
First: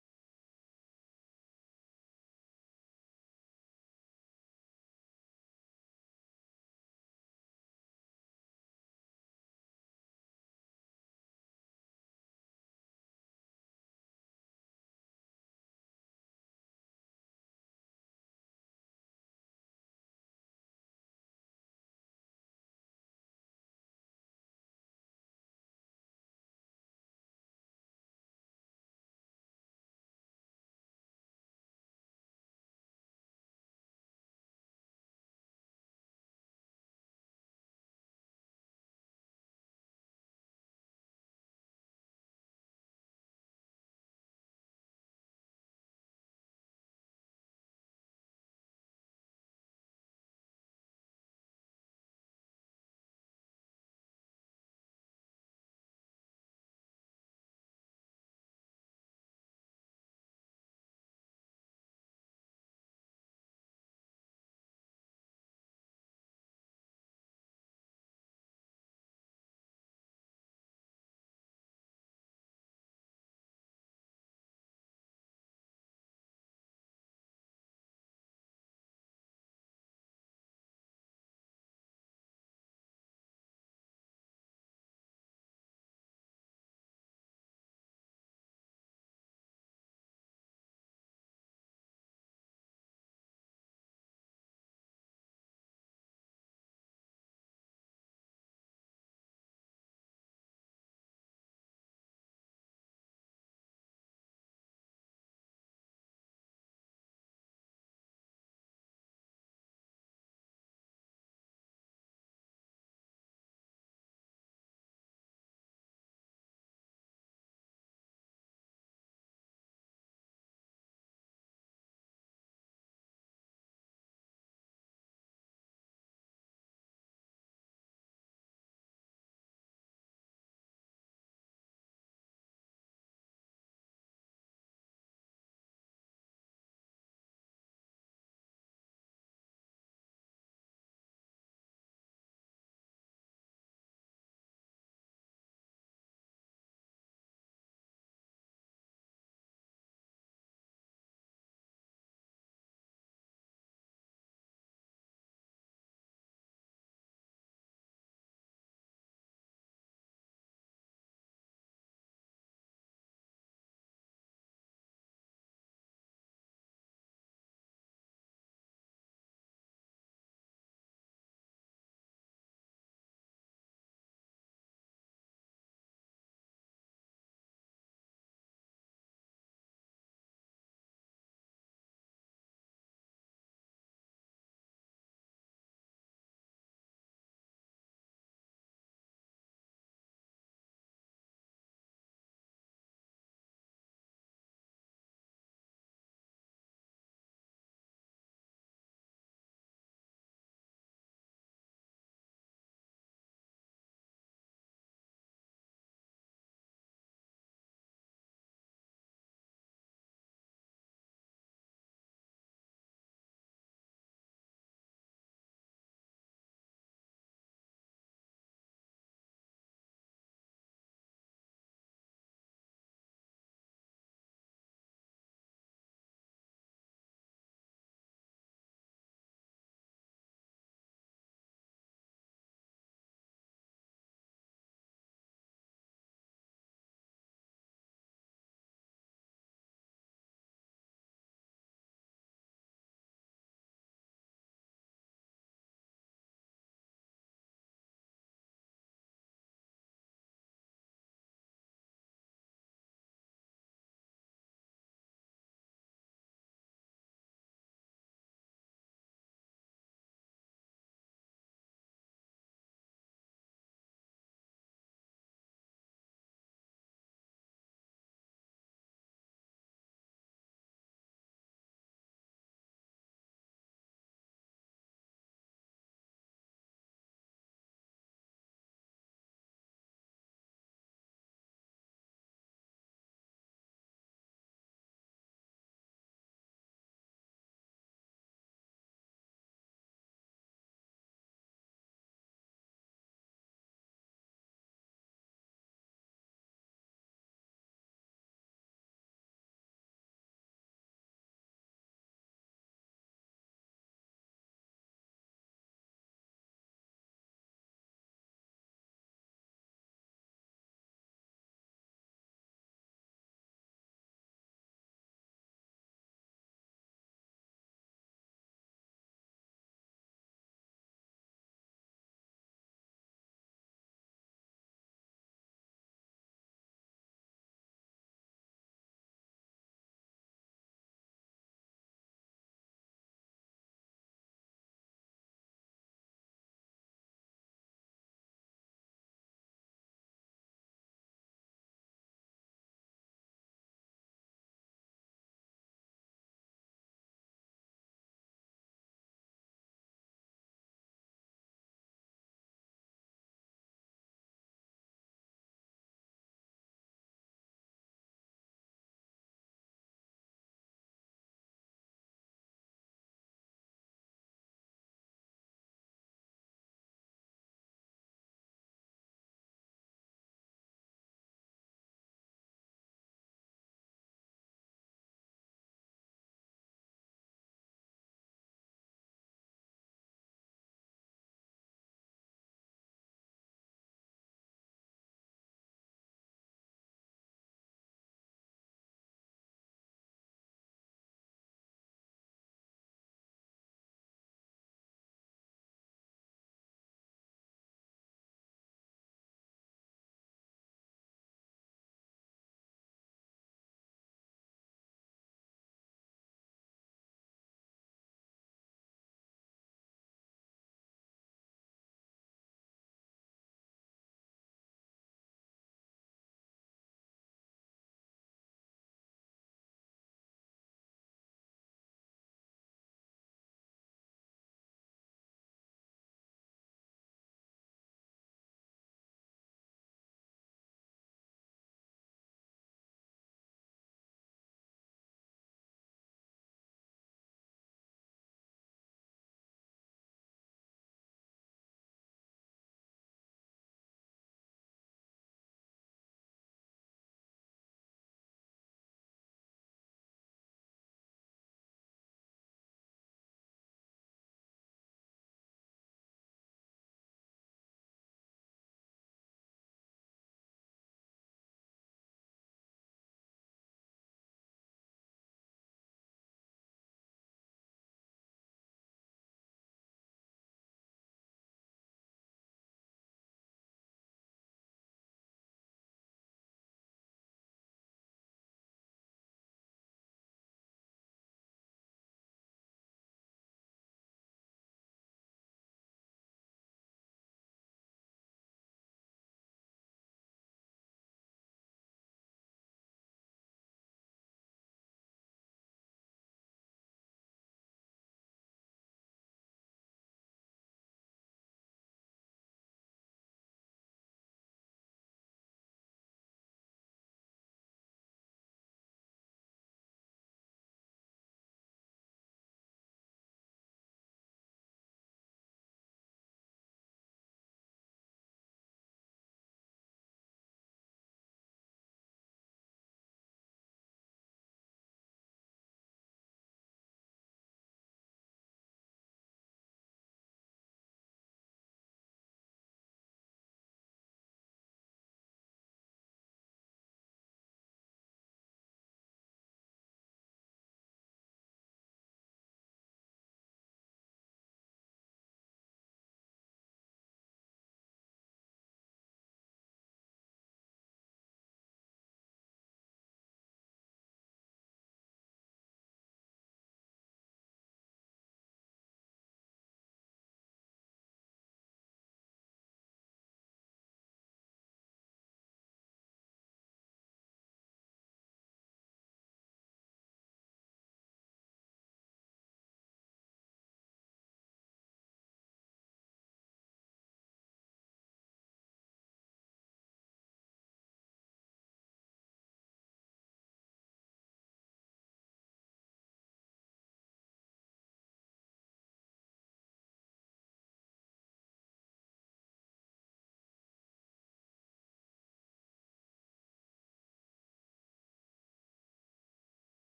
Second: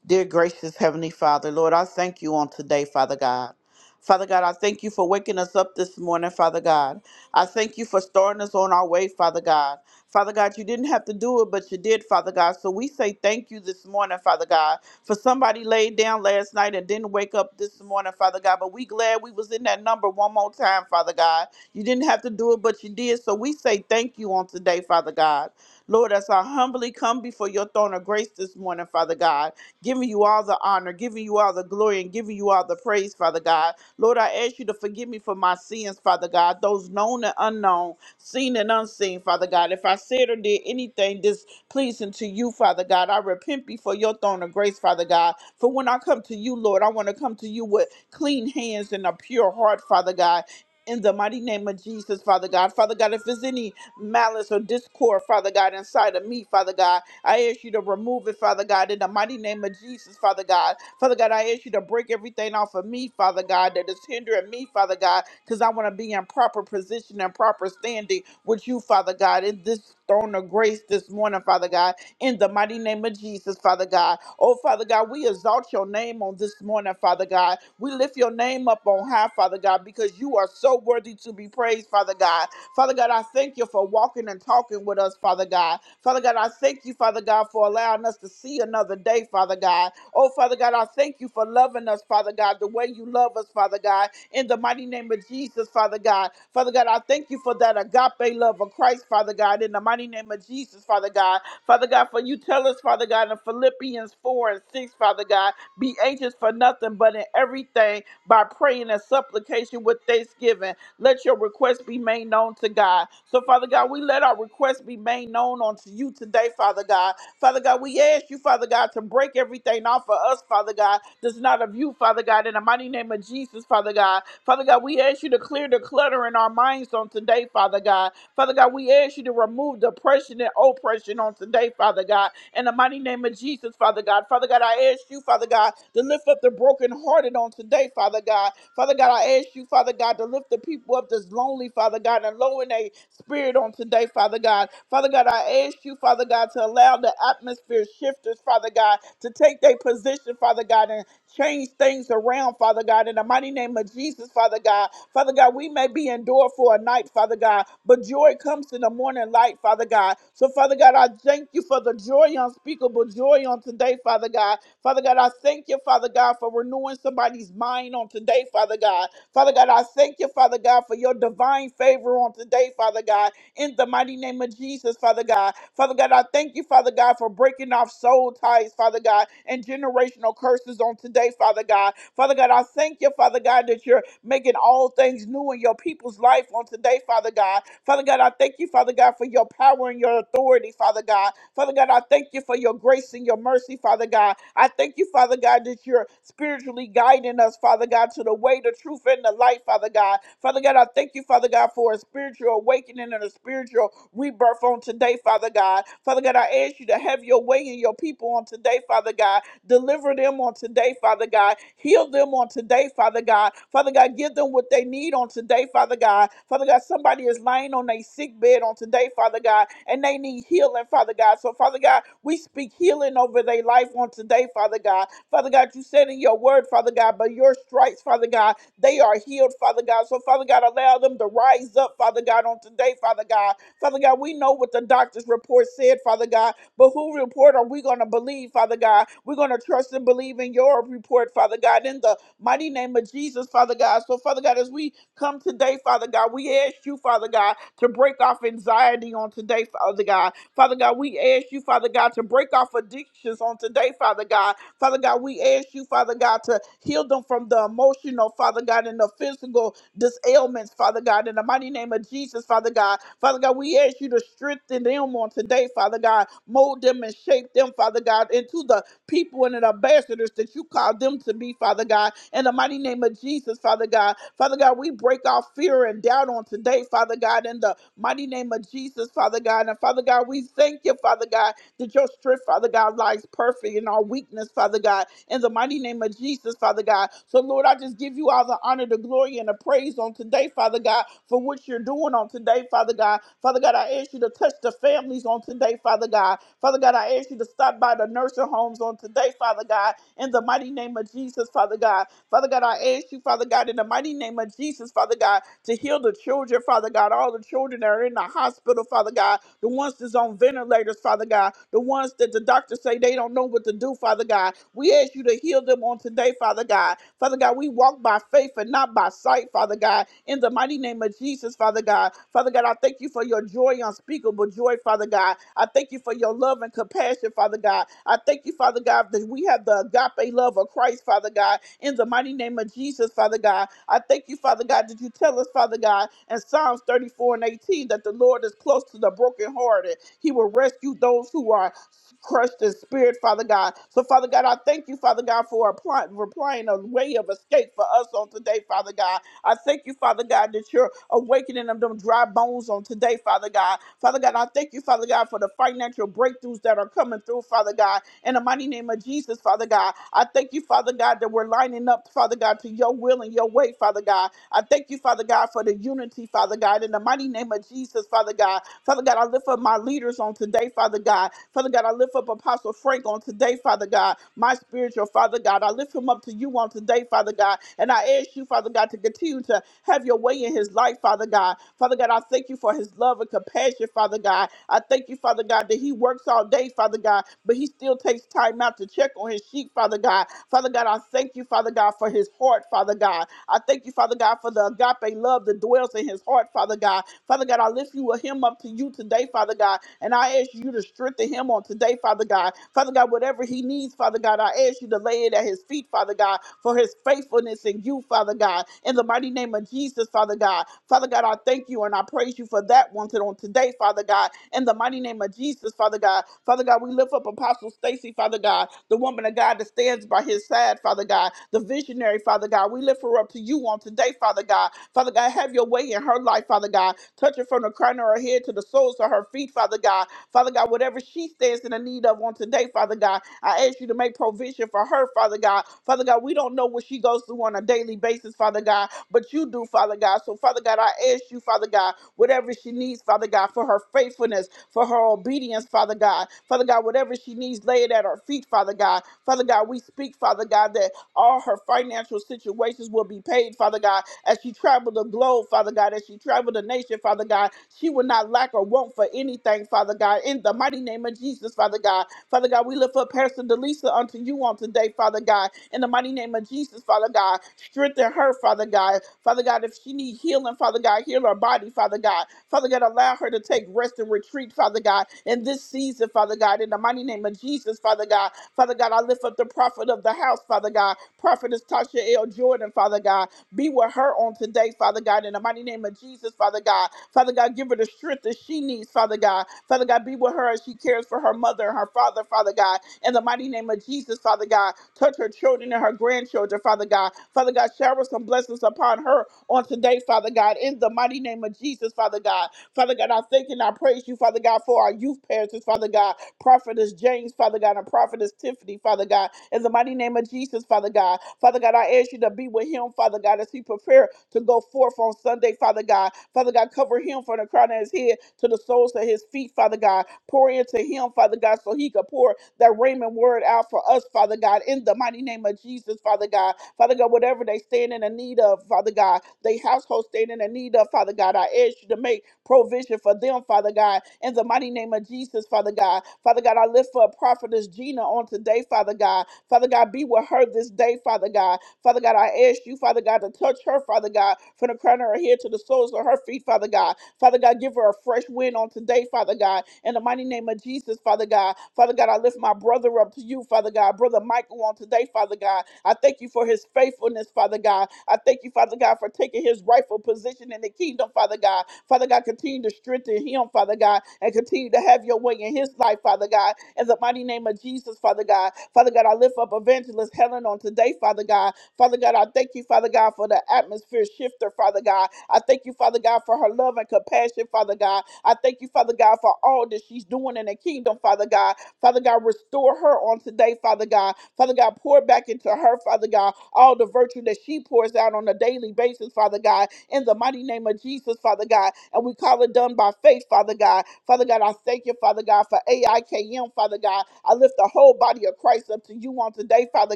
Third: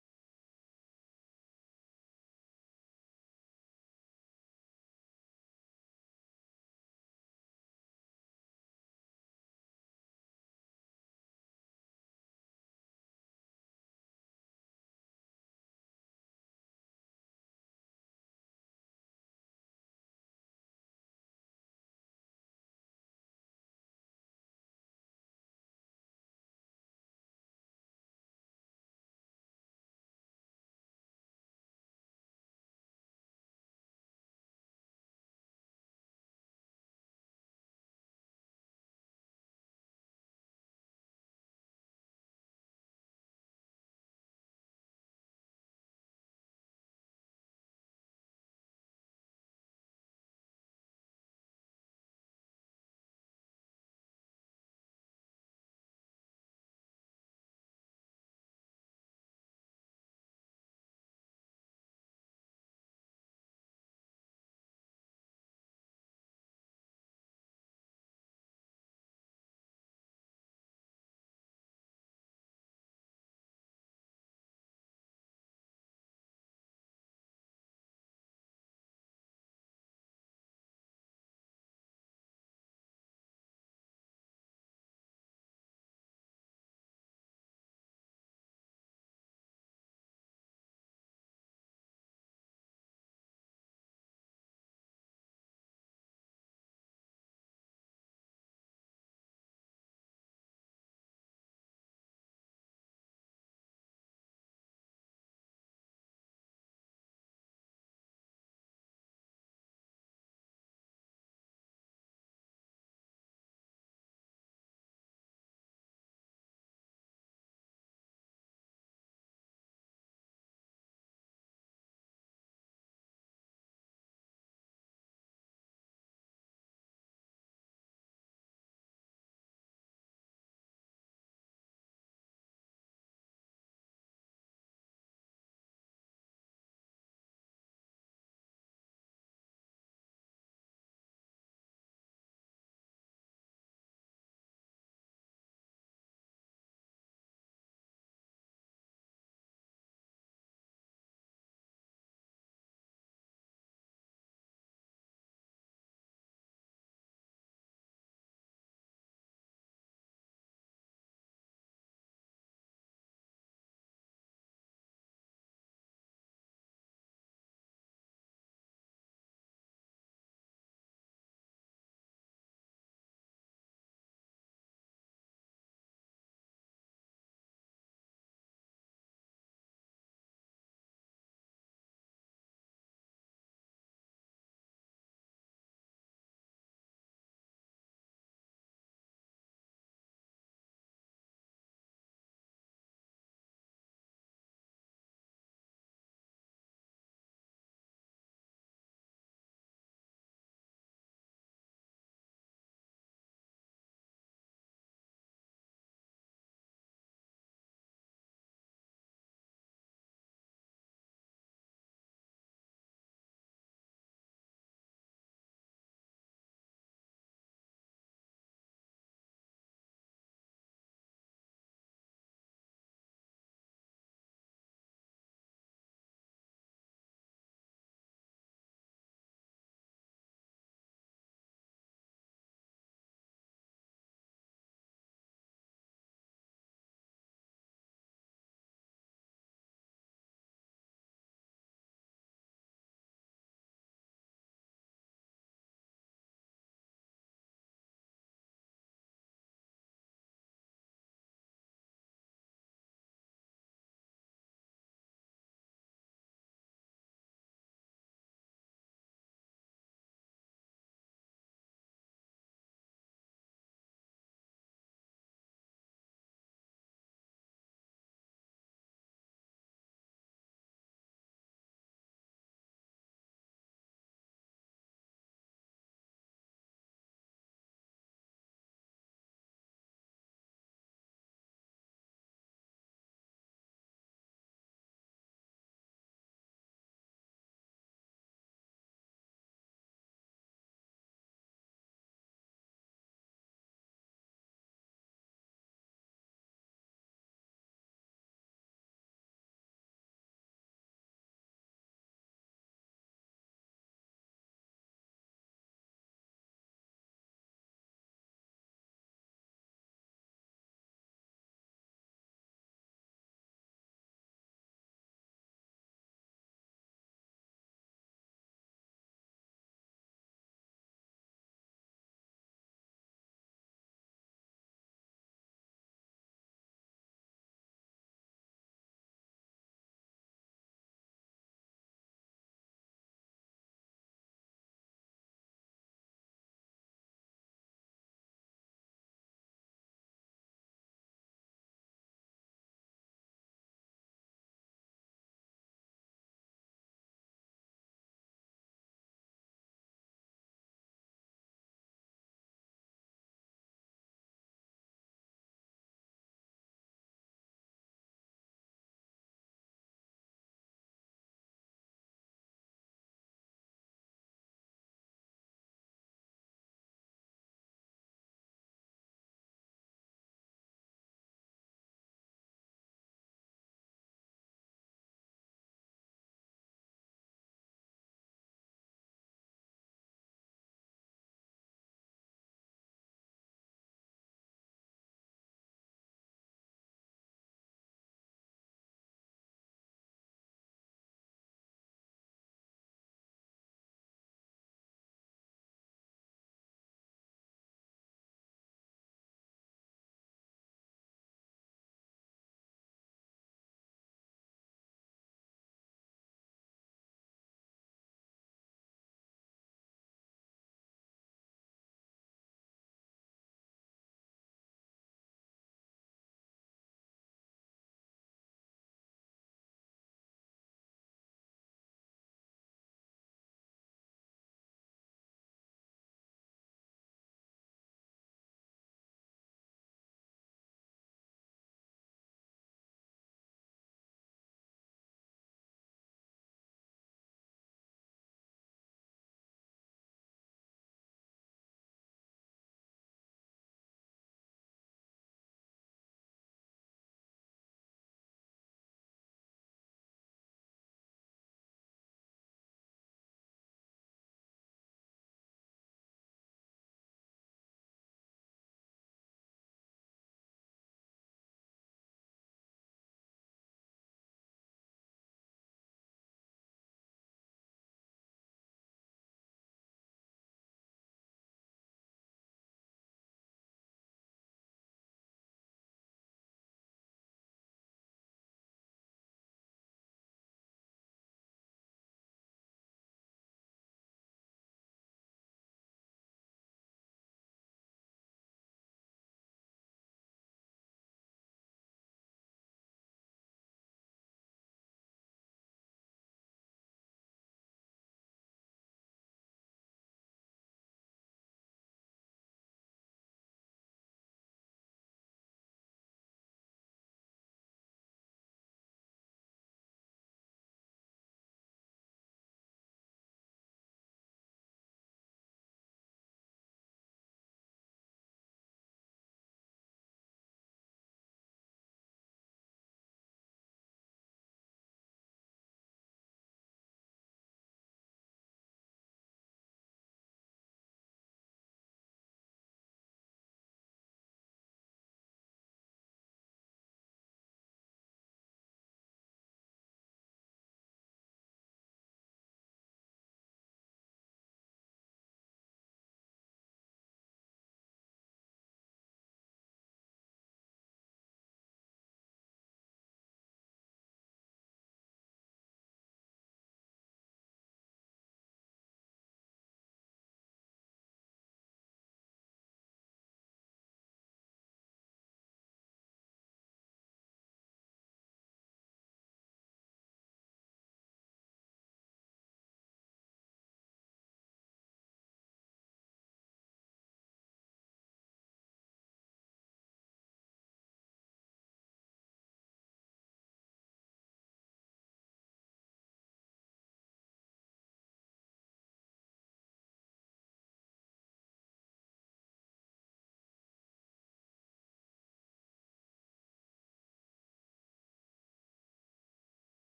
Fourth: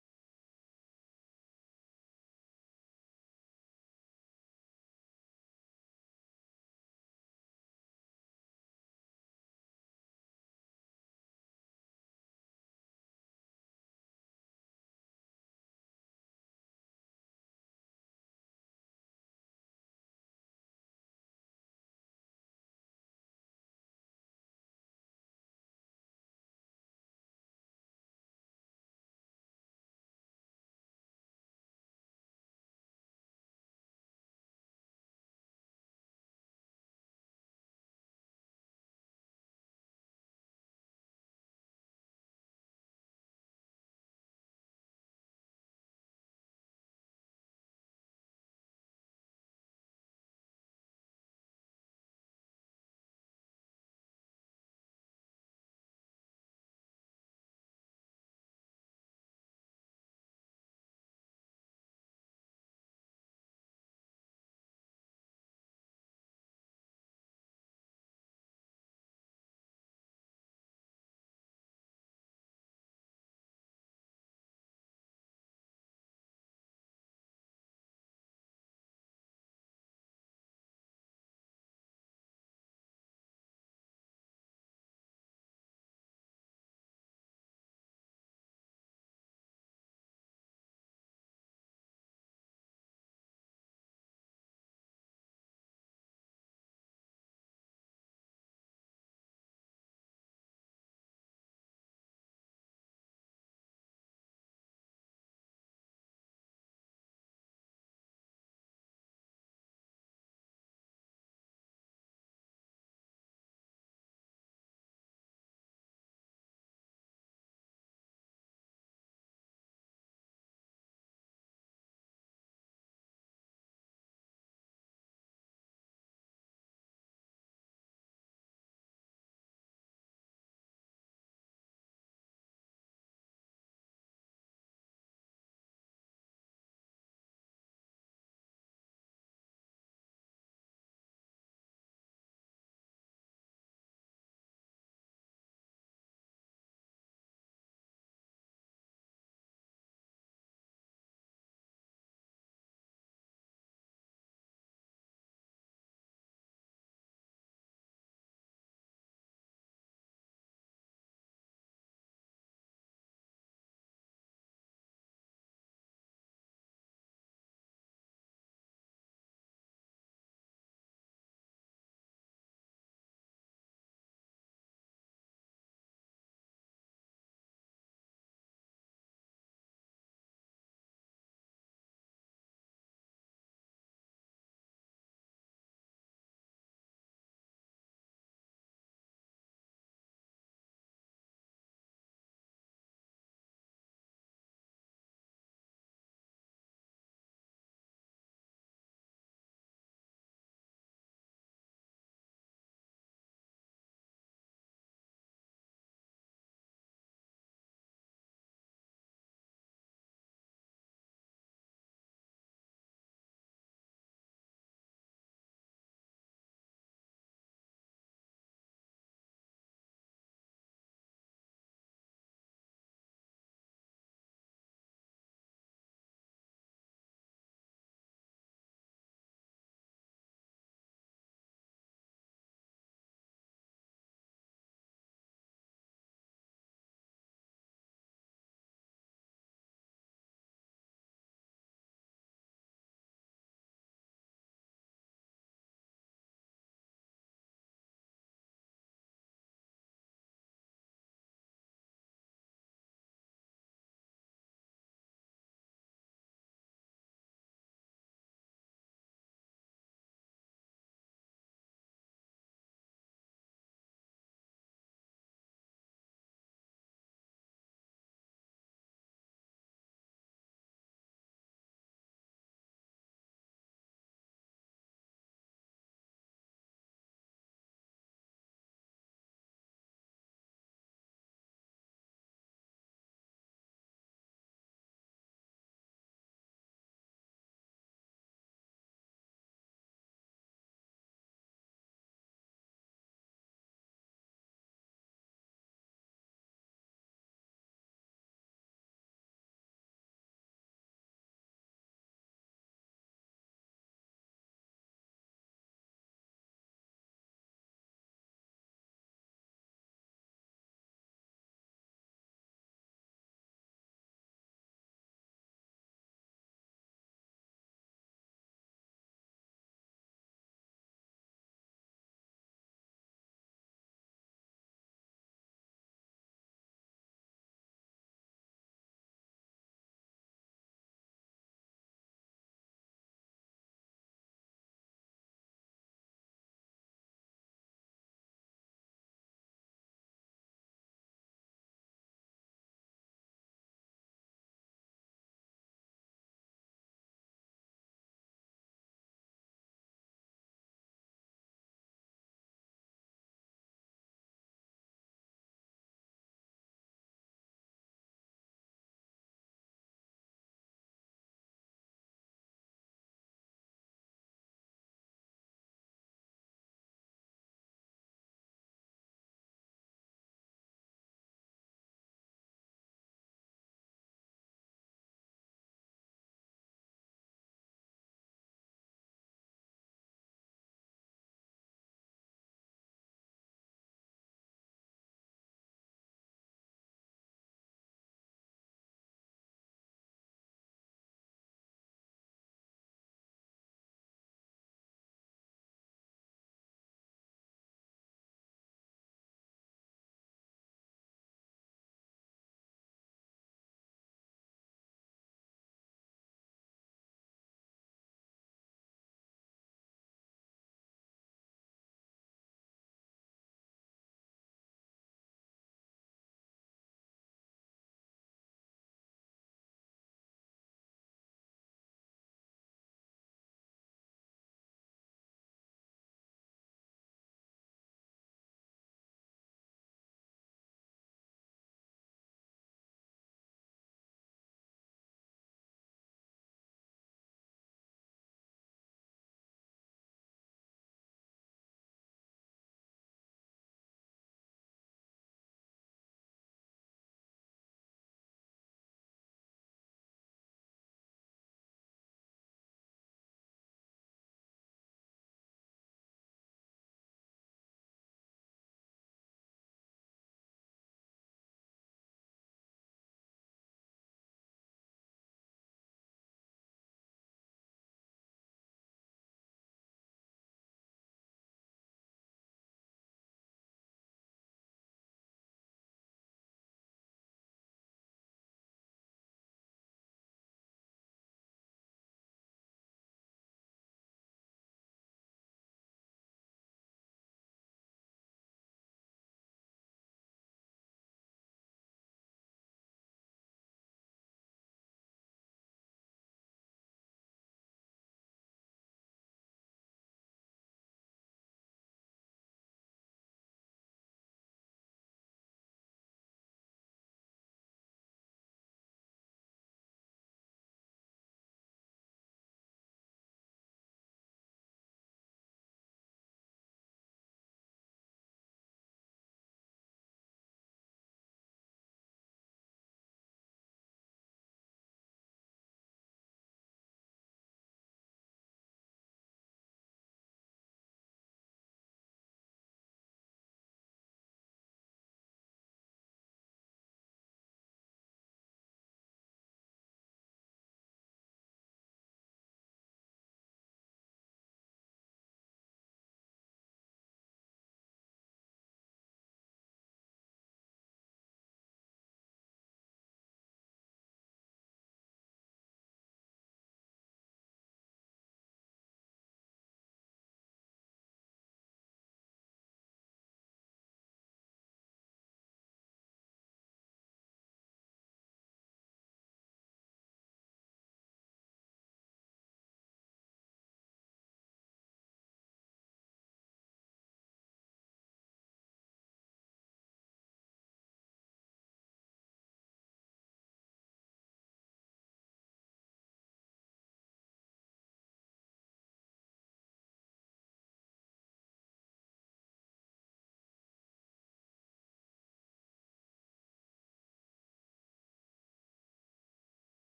Speaker 1: Dear gracious Heavenly Father, Lord, I thank you on today, Father God. Father God, I thank you for waking us up this morning, Father God. I thank you for starting us on our way, Father God. Father God, you didn't have to do it, but you did, Father God. So we say thank you this morning, Father God, for somebody laid down last night and didn't wake up this morning, Father God. But we glad we was in that number one more time, Father God. You didn't have to do it, but you did. So we say thank you on today, Father God. Lord, as I humbly come before your throne of grace this morning, Father God giving you all the honor, giving you all the glory, and giving you all the praise, Father God. Lord, I ask you to forgive me for my sins, Father God, those known and unknown, seen and unseen, Father God. If I said or did anything displeasing to you, Father God, I repent before your throne of grace, Father God. For when I come to you, Lord, I want to come to you with clean hands and a pure heart, Father God. In the mighty name of Jesus, Father God. Father God, if there's any malice or discord, Father God, inside of me, Father God. I ask you to remove it, Father God, in the mighty name of Jesus, Father God. Father God, I ask you to break everything off of me, Father God, that is hindering me, Father God, because I want to be in proper position and proper standing with you, Father God, in this throne of grace this morning, Father God in the mighty name of Jesus, Father God. Oh, Father God, we exalt your name on this morning, Father God. We lift your name up on high, Father God, because you are so worthy to be praised, Father God. Father God, I thank you for walking and talking with us, Father God. Father God, I thank you, Father God, for allowing us to see another another day, Father God. Oh, Father God, I thank you for loving us, Father God, the way you love us, Father God, in the mighty name of Jesus, Father God. Father God, I thank you for that agape love of Christ, Father God, in the mighty name of Jesus, Father God. Father God, for you tell us, Father God, in Philippians 4 and 6, Father God, be anxious for nothing but in everything by praying and supplication with thanksgiving. Let your request be made known to God. So, Father God, we let our request be made known unto you today, Father God. Father God, we ask you, Father God, to break everything off of us, Father God, that's not of you, Father God, in the mighty name of Jesus, Father God. Father God, we ask you to clear the clutter in our minds on today, Father God. Father God, we ask you to remove depression and oppression on today, Father God. In the mighty name of Jesus, Father God. Father God, I ask you, Father God, to lift up the brokenhearted on today, Father God. Father God, I ask you, Father God, to lift the people up that's lonely, Father God, and low in their spirit on today, Father God. Father God, I ask you, Father God, to allow the atmosphere shifters, Father God, to take their position, Father God, and. Change things around, Father God, in the mighty name of Jesus, Father God. Father God, we may be endured for a night, Father God, but joy comes in the morning light, Father God. So, Father God, I thank you for the joy, unspeakable joy on today, Father God. Father God, I thank you, Father God, for renewing somebody's mind on today, Father God. Father God, I thank you, Father God, for your divine favor on today, Father God, in the mighty name of Jesus, Father God. Father God, I thank you, Father God, for breaking off soul ties, Father God, and generational all curses on today, Father God. Father God, I thank you, Father God, that you're making all things new in your people's life on today, Father God. Father God, I thank you, Father God, for your power and your authority, Father God. Father God, I thank you for your grace and your mercy, Father God. I thank you, Father God, that you're spiritually guiding us, Father God, to the way, the truth, and the light, Father God. Father God, I thank you, Father God, for a spiritual awakening and a spiritual rebirth on today, Father God. Father God, I ask you to have your way in your people on today, Father God. Deliver them on today, Father God. Heal them on today, Father God. Father God, give them what they need on today, Father God. Father God, somebody is lying on a sick bed on today, Father God, and they need healing, Father God. So, Father God, we speak healing over their life on today, Father God. Father God, you said in your word, Father God, by your stripes, Father God, they are healed, Father God. So, Father God, allow them to rise up, Father God, on today, Father God. Father God, we know what the doctor's report said, Father God. But who report are we going to believe, Father God? We're going to trust and believe in your report, Father God, in the mighty name of Jesus, Father God. So, Father God, as we come today, Father God, we ask you, Father God, to break off anxiety on today, Father God. Father God, we ask you, Father God, to break off addictions on today, Father God. Father God, we ask you, Father God, to heal them from the emotional, Father God, and the physical this ailments, Father God, in the mighty name of Jesus, Father God. Father God, we ask you to strengthen them on today, Father God. Mold them and shape them, Father God, into the people and the ambassadors that you call them to be, Father God. In the mighty name of Jesus, Father God. Father God, we break our fear and doubt on today, Father God, in the mighty name of Jesus, Father God. And Father God, we thank you, Father God, that your strength, Father God, lies perfect in our weakness, Father God, in the mighty name of Jesus, Father God. So, Lord, I just give you all the honor, the glory, and the praise on today, Father God, for what you're doing on today, Father God. Father God, I ask you to touch the families on today, Father God. Father God, I ask you to stop by the nursing homes on today, Father God, in the mighty name of Jesus, Father. Father God. Father God, I ask you, Father God, in the mighty name of Jesus, Father God, to heal the children, Father God, all the children that are in the hospital, Father God, the ones that's on ventilators, Father God, the ones that the doctors say they don't know what to do, Father God. We ask you to heal them on today, Father God. Father God, we walk by faith and not by sight, Father God, in the mighty name of Jesus, Father. Father God. Father God, I thank you for your joy, unspeakable joy, Father God. I thank you for your love and compassion, Father God. I thank you, Father God, that we have the agape love of Christ, Father God, in the mighty name of Jesus, Father God. I thank you, Father God, that you tell us, Father God, in Psalms 34 and 18, that the Lord is close to the brokenhearted. He will rescue those who are crush the spirit, Father God. So, Father God, I thank you, Father God, for applying, for applying a way of escape for us on today, Father God. I thank you, Father God, that you're awakening of them dry bones on today, Father God. Father God, I thank you, Father God, for the financial breakthroughs that are coming through, Father God. In the mighty name of Jesus, Father God, I thank you, Father God, that we're lining up, Father God, to your will and your way, Father God. I thank you, Father God, for the unity, Father God. In the mighty name of Jesus, Father God. Father God, I lift up my leaders on today, today, Father God. Father God, I lift up Apostle Frank on today, Father God, my spiritual Father God. I lift him up to you on today, Father God. And I ask you, Father God, to continue to have your way in his life, Father God. Father God, I thank you for his love and compassion, Father God. I thank you, Father God, that he works all day, Father God, but he still takes time out to check on his sheep, Father God. Father God, I thank you, Father God, for his heart, Father God. I thank you, Father God, for the agape love that dwells in his heart, Father God. Father God, I lift you him up to you today today, Father God. And I ask you to strengthen him on today, Father God. Father God, whatever he needs, Father God, I ask you to lay it at his feet, Father God, for his faithfulness in you, Father God. In the mighty name of Jesus, Father God. Father God, I thank you and I praise you for that one to- on today, Father God. In the mighty name of Jesus, Father God. Father God, we lift up Apostle Stacy, Father God, the woman of God that stands by his side, Father God, the visionary, Father God. We lift her up to you on today, Father God. Father God, have your way in her life, Father God. Touch her from the crown of her head to the soles of her feet, Father God. Father God, whatever she stands in the need of on today, Father God, I ask you to make provision for her, Father God. Father God, we don't know what she goes through on a daily basis, Father God, but you do, Father God. So, Father God, I ask you, Father God, whatever she needs, Father God, for her faithfulness, for her obedience, Father God. Father God, whatever she needs, lay it at her feet, Father God. Father God, we speak, Father God, that all her financial situations will be paid, Father God, as she traveled the globe, Father God, as she she traveled the nation, Father God, she will not lack or want for anything, Father God, in the mighty name of Jesus, Father God. Father God, we lift up Pastor Delisa unto you on today, Father God, in the mighty name of Jesus, Father God. Strengthen her, Father God. Father God, if she need healing, Father God, heal her body, Father God. Father God, allow her to take rest and retreat, Father God, in this season, Father God, in the mighty name of Jesus, Father God. Father God, I lift up the prophet of the house, Father God. Prophetess Tasha L. Jordan, Father God. Be with her on today today, Father God, in the mighty name of Jesus, Father God. Father God, give her the strength that she needs, Father God. Father God, be with her as she cares for her mother and her father, Father God. In the mighty name of Jesus, Father God, touch her children and her grandchildren, Father God. Father God, shower some blessings upon her on today, Father God. In the mighty name of Jesus, Father God. Father God, I thank and I praise you, Father God, for our youth pastors, Father God. Prophetess James, Father God, and Prophetess Tiffany, Father God. In the mighty name of Jesus, Father God. Father God, I ask you to be with him, Father. Father God, as he prepare to go forth on Sunday, Father God. Father God, cover him from the crown of his head to the soles of his feet, Father God. Pour into him, Father God, so he could pour that Raymond word out for us, Father God, in the mighty name of Jesus, Father God. Father God, whatever they stand in the need of, Father God, they household stand in the need of, Father God, I ask you to make provision for them, Father God, in the mighty name of Jesus, Father God. Father God, I lift for a prophetess Gina on today, Father God. Father God, be with her this day, Father God. Father God, I ask you, Father God, to touch her, Father God, from the crown of her head to the soles of her feet, Father God. Father God, give her a fresh wind on today, Father God. In the mighty name of Jesus, Father God. Father God, I lift my brother up to you, Father God. Brother Michael on today, Father God. I thank you for his faithfulness, Father God. I thank you, Father God, for taking his rightful position in the kingdom, Father God. God. Father God, continue to strengthen him, Father God, and continue to have your way in his life, Father God. In the mighty name of Jesus, Father God. Father God, I lift up evangelist Helen on today, Father God. Father God, I thank you, Father God, for the atmosphere shifter, Father God. I thank you, Father God, for her love and compassion, Father God. I thank you, Father God, for all that she's doing in the kingdom, Father God. Father God, restore her on today, Father God. Father God, pour back into her, Father God, all the virtue that she pours out on a daily basis, Father God, in the mighty name of Jesus, Father God. And we call it done by faith, Father God. Father God, I thank you, Father God, for AIKM, Father God. I lift the whole body of Christ up to you on today, Father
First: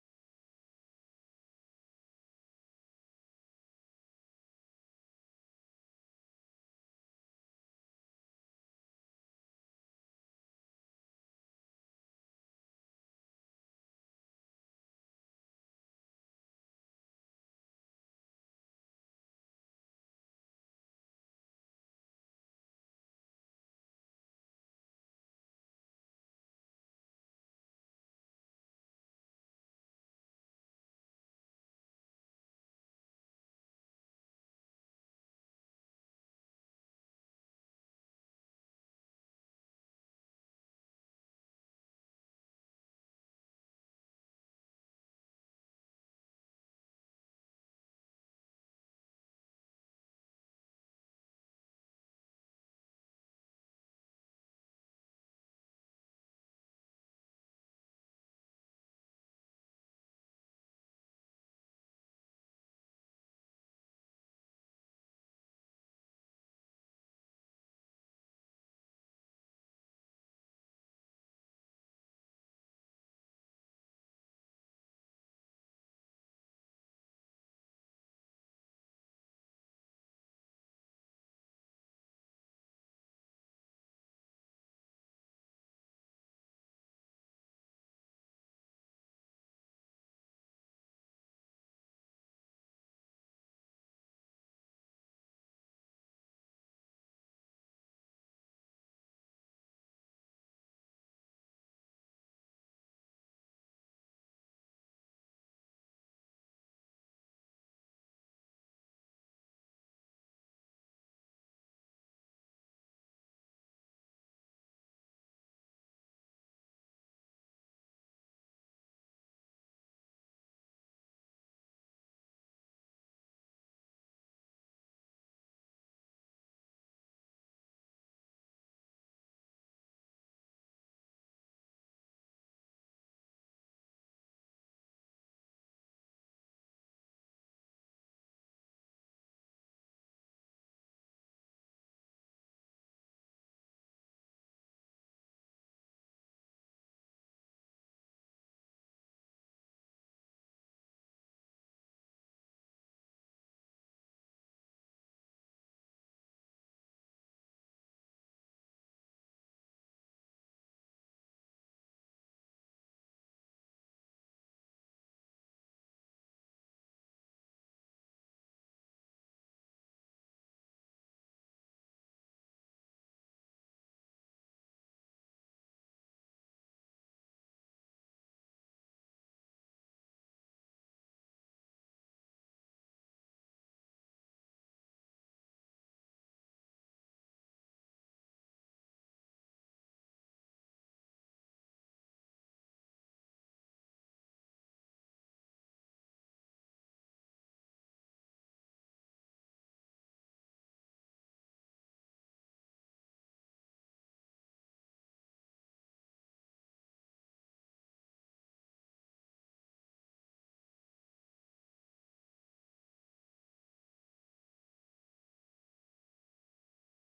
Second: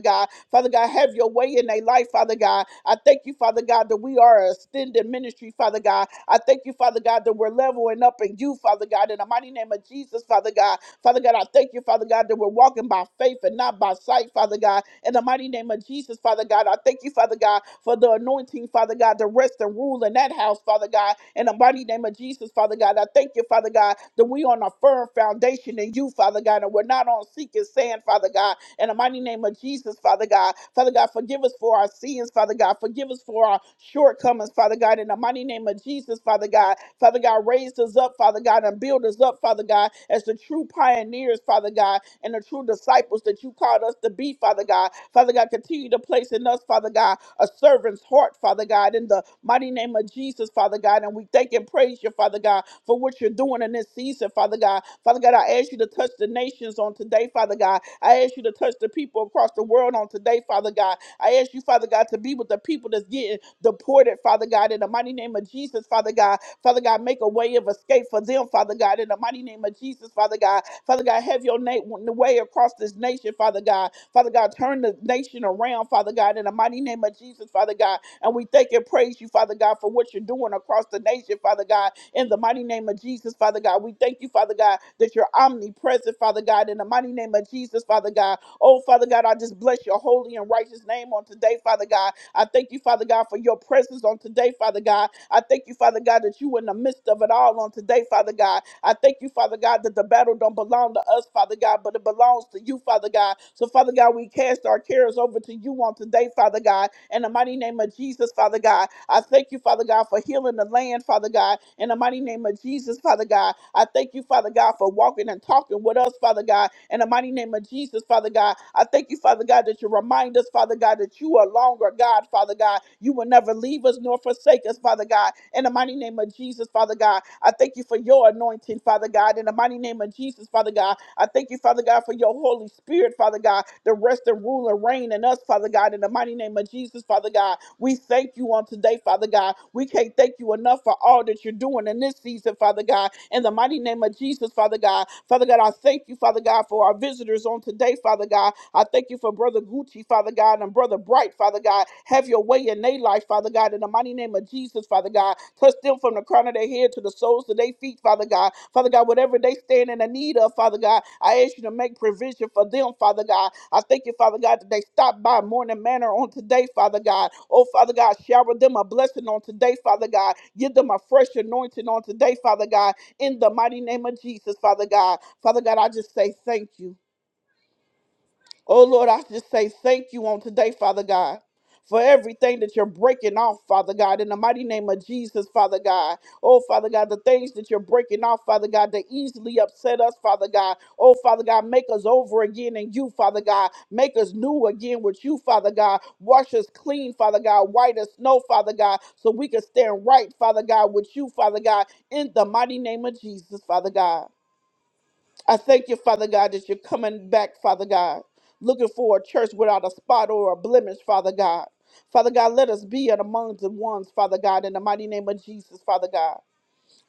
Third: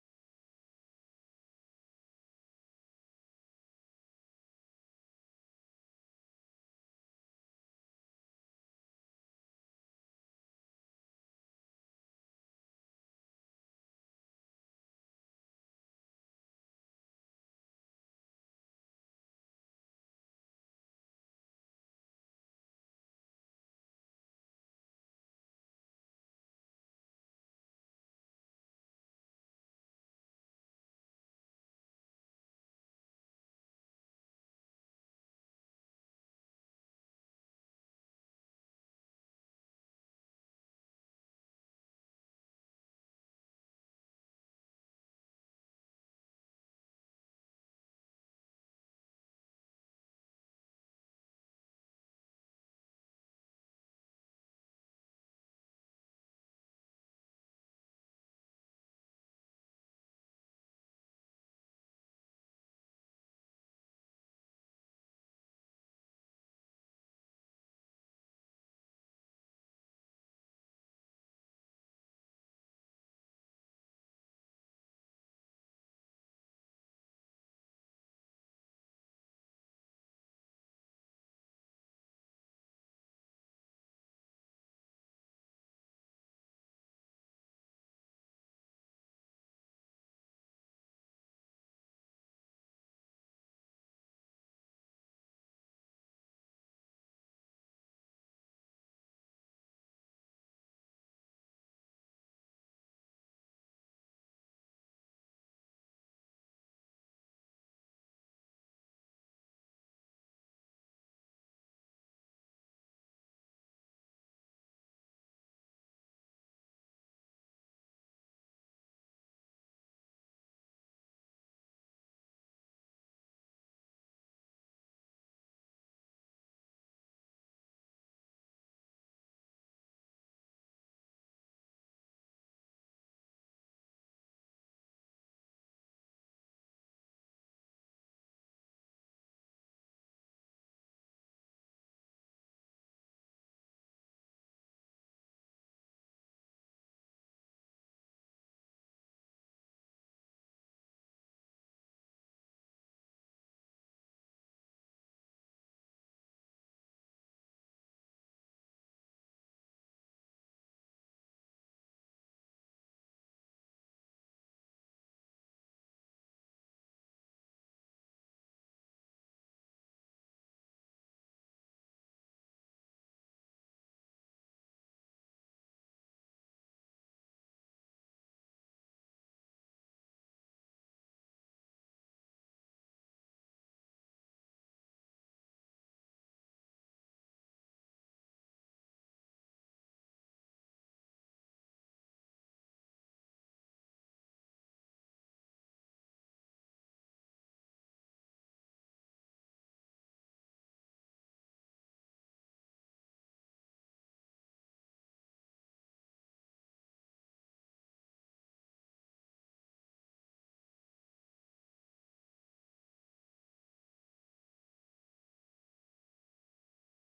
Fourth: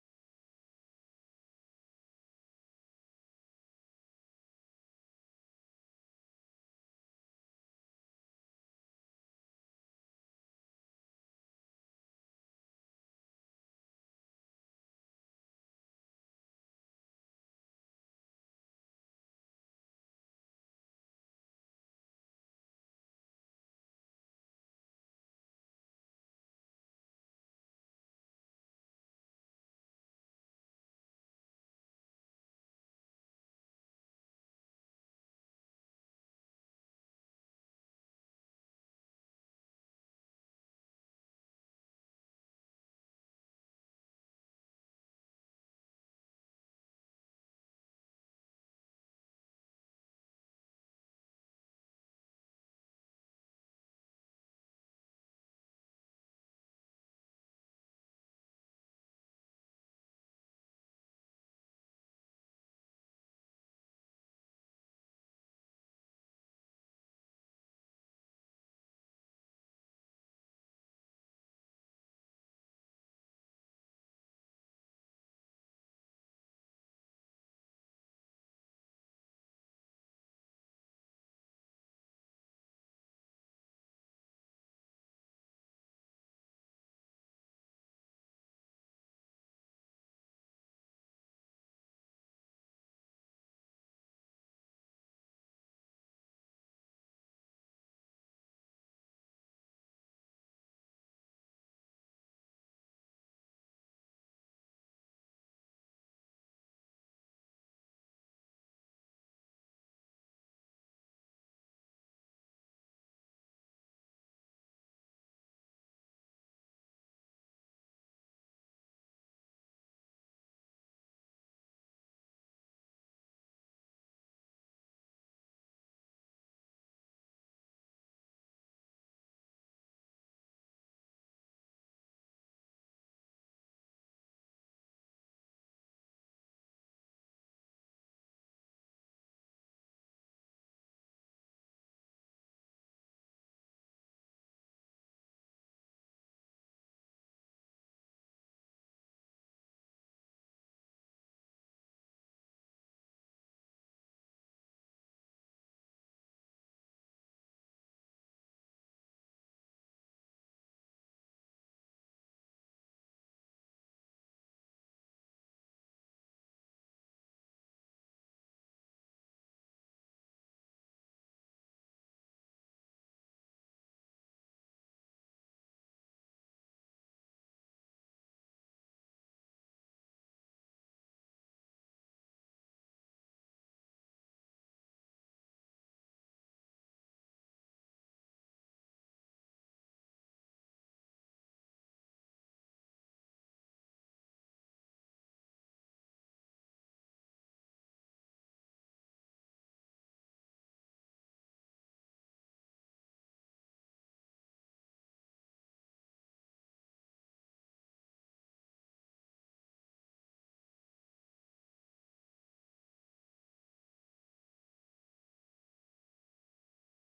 Speaker 1: God. Father God, have your way in their life, Father God. I thank you, Father God, that we are a extended ministry, Father God. I thank you, Father God, that we're leveling up in you, Father God, in the mighty name of Jesus, Father God. Father God, I thank you, Father God, that we're walking by faith and not by sight, Father God. In the mighty name of Jesus, Father God, I thank you, Father God, for the anointing, Father God, to rest and rule in that house, Father God. In the mighty name of Jesus, Father God, I thank you, Father God, that we on a firm foundation in you, Father God, and we're not on seeking sand, Father God. In the mighty name of Jesus, Father God, Father God, forgive us for our sins, Father God. Forgive us for for our shortcomings, Father God, in the mighty name of Jesus, Father God. Father God, raise us up, Father God, and build us up, Father God, as the true pioneers, Father God, and the true disciples that you called us to be, Father God. Father God, continue to place in us, Father God, a servant's heart, Father God, in the mighty name of Jesus, Father God. And we thank and praise you, Father God, for what you're doing in this season, Father God. Father God, I ask ask you to touch the nations on today, Father God. I ask you to touch the people across the world on today, Father God. I ask you, Father God, to be with the people that's getting deported, Father God, in the mighty name of Jesus, Father God. Father God, make a way of escape for them, Father God, in the mighty name of Jesus, Father God. Father God, have your na- the way across this nation, Father God. Father God, turn the nation around, Father God, in the mighty name of Jesus, Father God. And we thank and praise you, Father God, for what you're doing across the nation, Father God, in the mighty name of Jesus, Father God. We thank you, Father God, that you're omnipresent, Father God, in the mighty name of Jesus, Father God. Oh, Father God, I just bless your holy and righteous name on today, Father God. I thank you, Father God, for your presence on today, Father God. I thank you, Father God, that you in the midst of it all on today, Father God. I thank you, Father God, that the battle don't belong to us, Father God, but it belongs to you, Father God. So, Father God, we cast our cares over to you on today, Father God. In the mighty name of Jesus, Father God, I thank you, Father God, for healing the land, Father God. In the mighty name of Jesus, Father God, I thank you, Father God, for walking and talking with us, Father God. In the mighty name of Jesus, Father God, I thank you, Father God, that you remind us us, Father God, that you are longer, God, Father God. You will never leave us nor forsake us, Father God. In the mighty name of Jesus, Father God, I thank you for your anointing, Father God. In the mighty name of Jesus, Father God, I thank you, Father God, for your Holy Spirit, Father God, the rest and rule and reign in us, Father God. In the mighty name of Jesus, Father God, we thank you on today, Father God. We can't thank you enough for all that you're doing in this season, Father God. In the mighty name of Jesus, Father God. Father God, I thank you, Father God, for our visitors on today, Father God. I thank you for Brother Gucci, Father God, and Brother Bright, Father God. Have your way in their life, Father God, in the mighty name of Jesus, Father God. Touch them from the crown of their head to the soles of their feet, Father God. Father God, whatever they stand in the need of, Father God, I ask you to make provision for them, Father God. I thank you, Father God, that they stop by Morning Manor on today, Father God. Oh, Father God, shower them a blessing on today, Father God. Give them a fresh anointing on today, Father God, in the mighty name of Jesus, Father God. Father God, I just say thank you. Oh Lord, I just say thank you on today, Father God. For everything that you're breaking off, Father God, in the mighty name of Jesus, Father God. Oh, Father God, the things that you're breaking off, Father God, that easily upset us, Father God. Oh, Father God, make us over again in you, Father God. Make us new again with you, Father God. Wash us clean, Father God. White as snow, Father God, so we can stand right, Father God, with you, Father God, in the mighty name of Jesus, Father God. I thank you, Father God, that you're coming back, Father God, looking for a church without a spot or a blemish, Father God. Father God, let us be in among the ones, Father God, in the mighty name of Jesus, Father God.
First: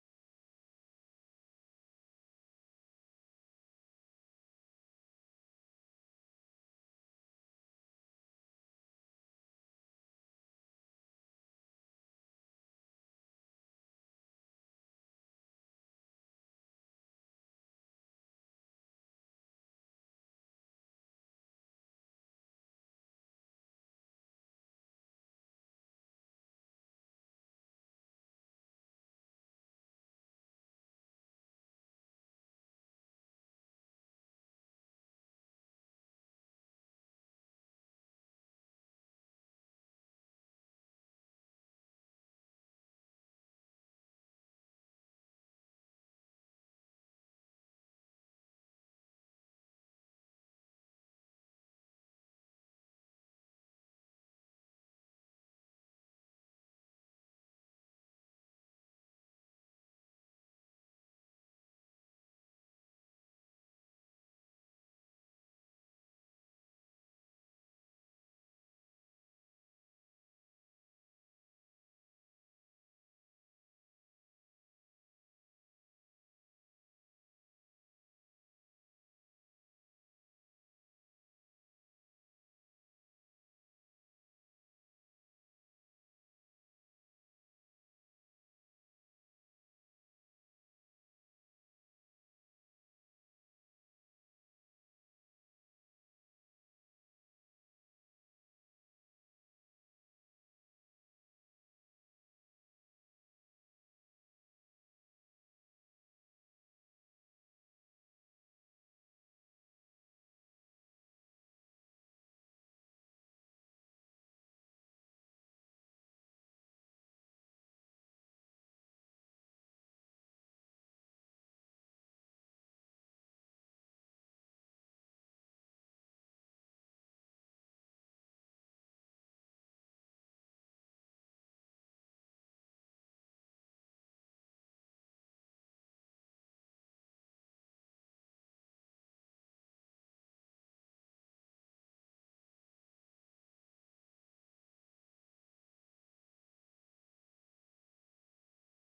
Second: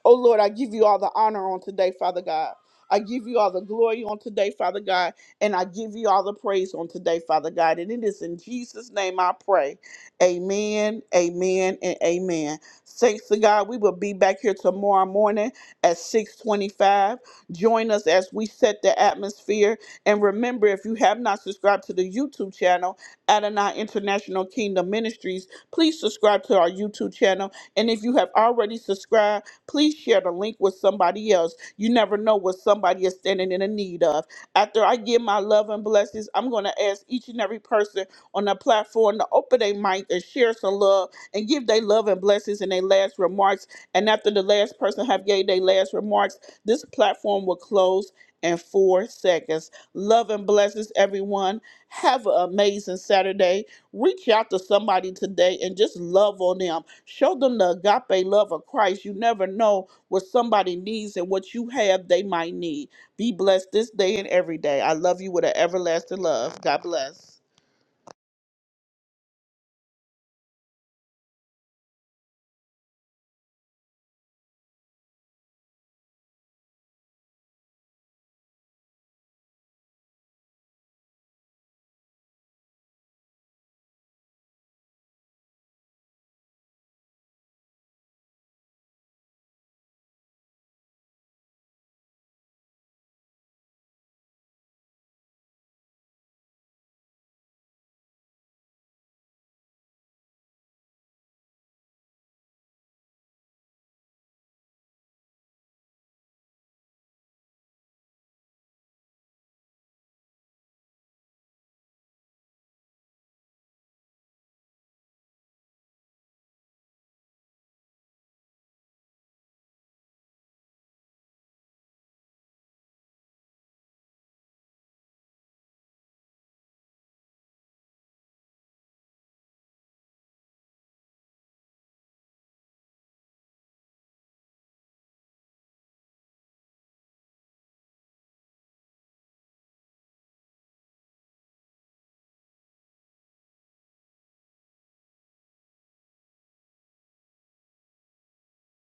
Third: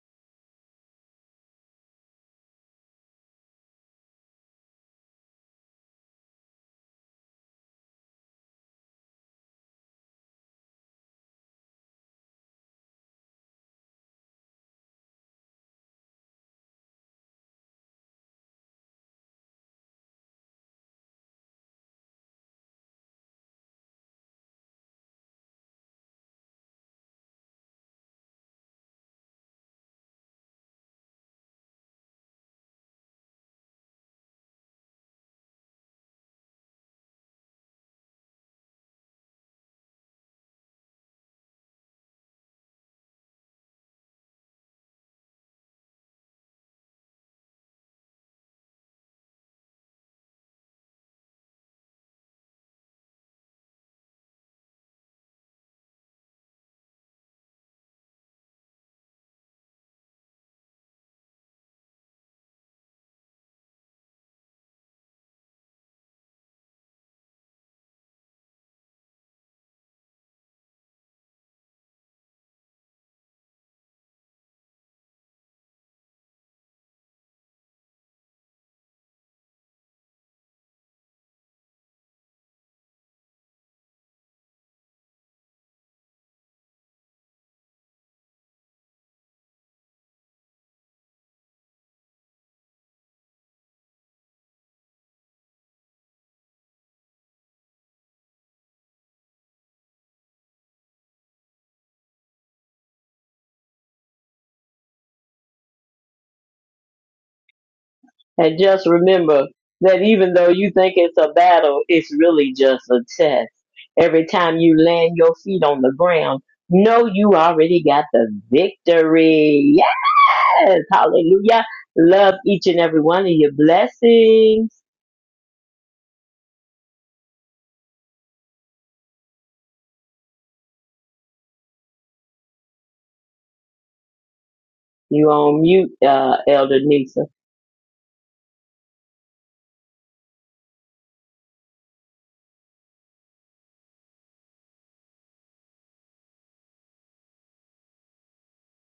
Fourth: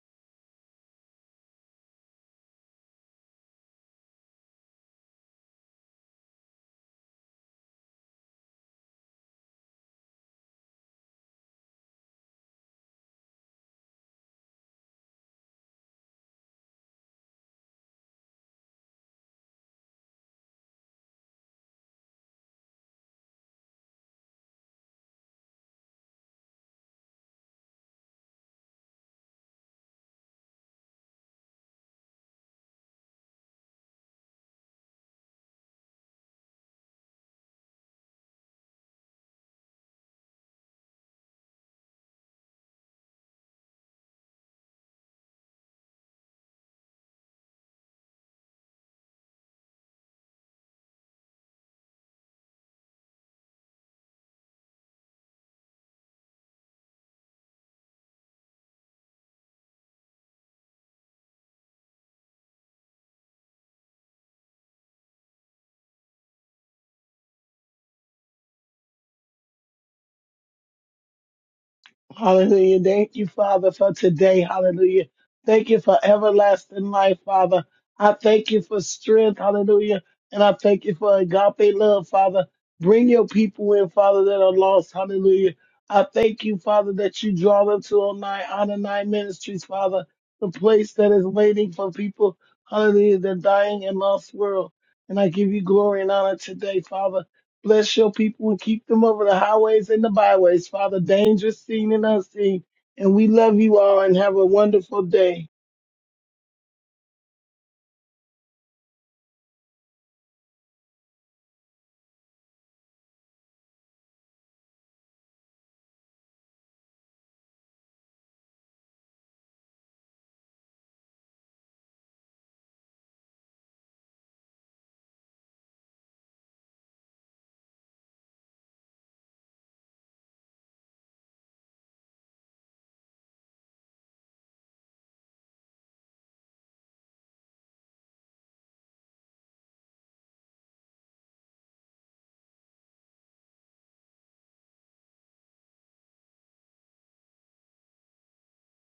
Speaker 1: Oh Lord, I give you all the honor on today, Father God. I give you all the glory on today, Father God, and I give you all the praise on today, Father God. And it is in Jesus' name I pray. Amen, amen, and amen. Thanks to God. We will be back here tomorrow morning at 625. Join us as we set the atmosphere. And remember, if you have not subscribed to the YouTube channel, Adonai International Kingdom Ministries, please subscribe to our YouTube channel. And if you have already subscribed, Please share the link with somebody else. You never know what somebody is standing in the need of. After I give my love and blessings, I'm going to ask each and every person on the platform to open their mic and share some love and give their love and blessings and their last remarks. And after the last person have gave their last remarks, this platform will close in four seconds. Love and blessings, everyone. Have an amazing Saturday. Reach out to somebody today and just love on them. Show them the agape love of Christ. You never know what somebody needs and what you have they might need. Be blessed this day and every day. I love you with an everlasting love. God bless.
Speaker 4: Hallelujah. Thank you, Father, for today. Hallelujah. Thank you for everlasting life, Father. I thank you for strength. Hallelujah. And I thank you for agape love, Father. Bring your people in, Father, that are lost. Hallelujah. I thank you, Father, that you draw them to online, honor nine ministries, Father, the place that is waiting for people. Hallelujah. The dying and lost world. And I give you glory and honor today, Father. Bless your people and keep them over the highways and the byways, Father, dangerous seen and unseen. And we love you all and have a wonderful day.
Speaker 3: And just remember that even though you think it's a battle, it's really just a test. Every time you land your feet on the ground, know you already got the victory. Yes. Hallelujah. Love each and every one of your blessings. You on mute, uh, Elder Nisa.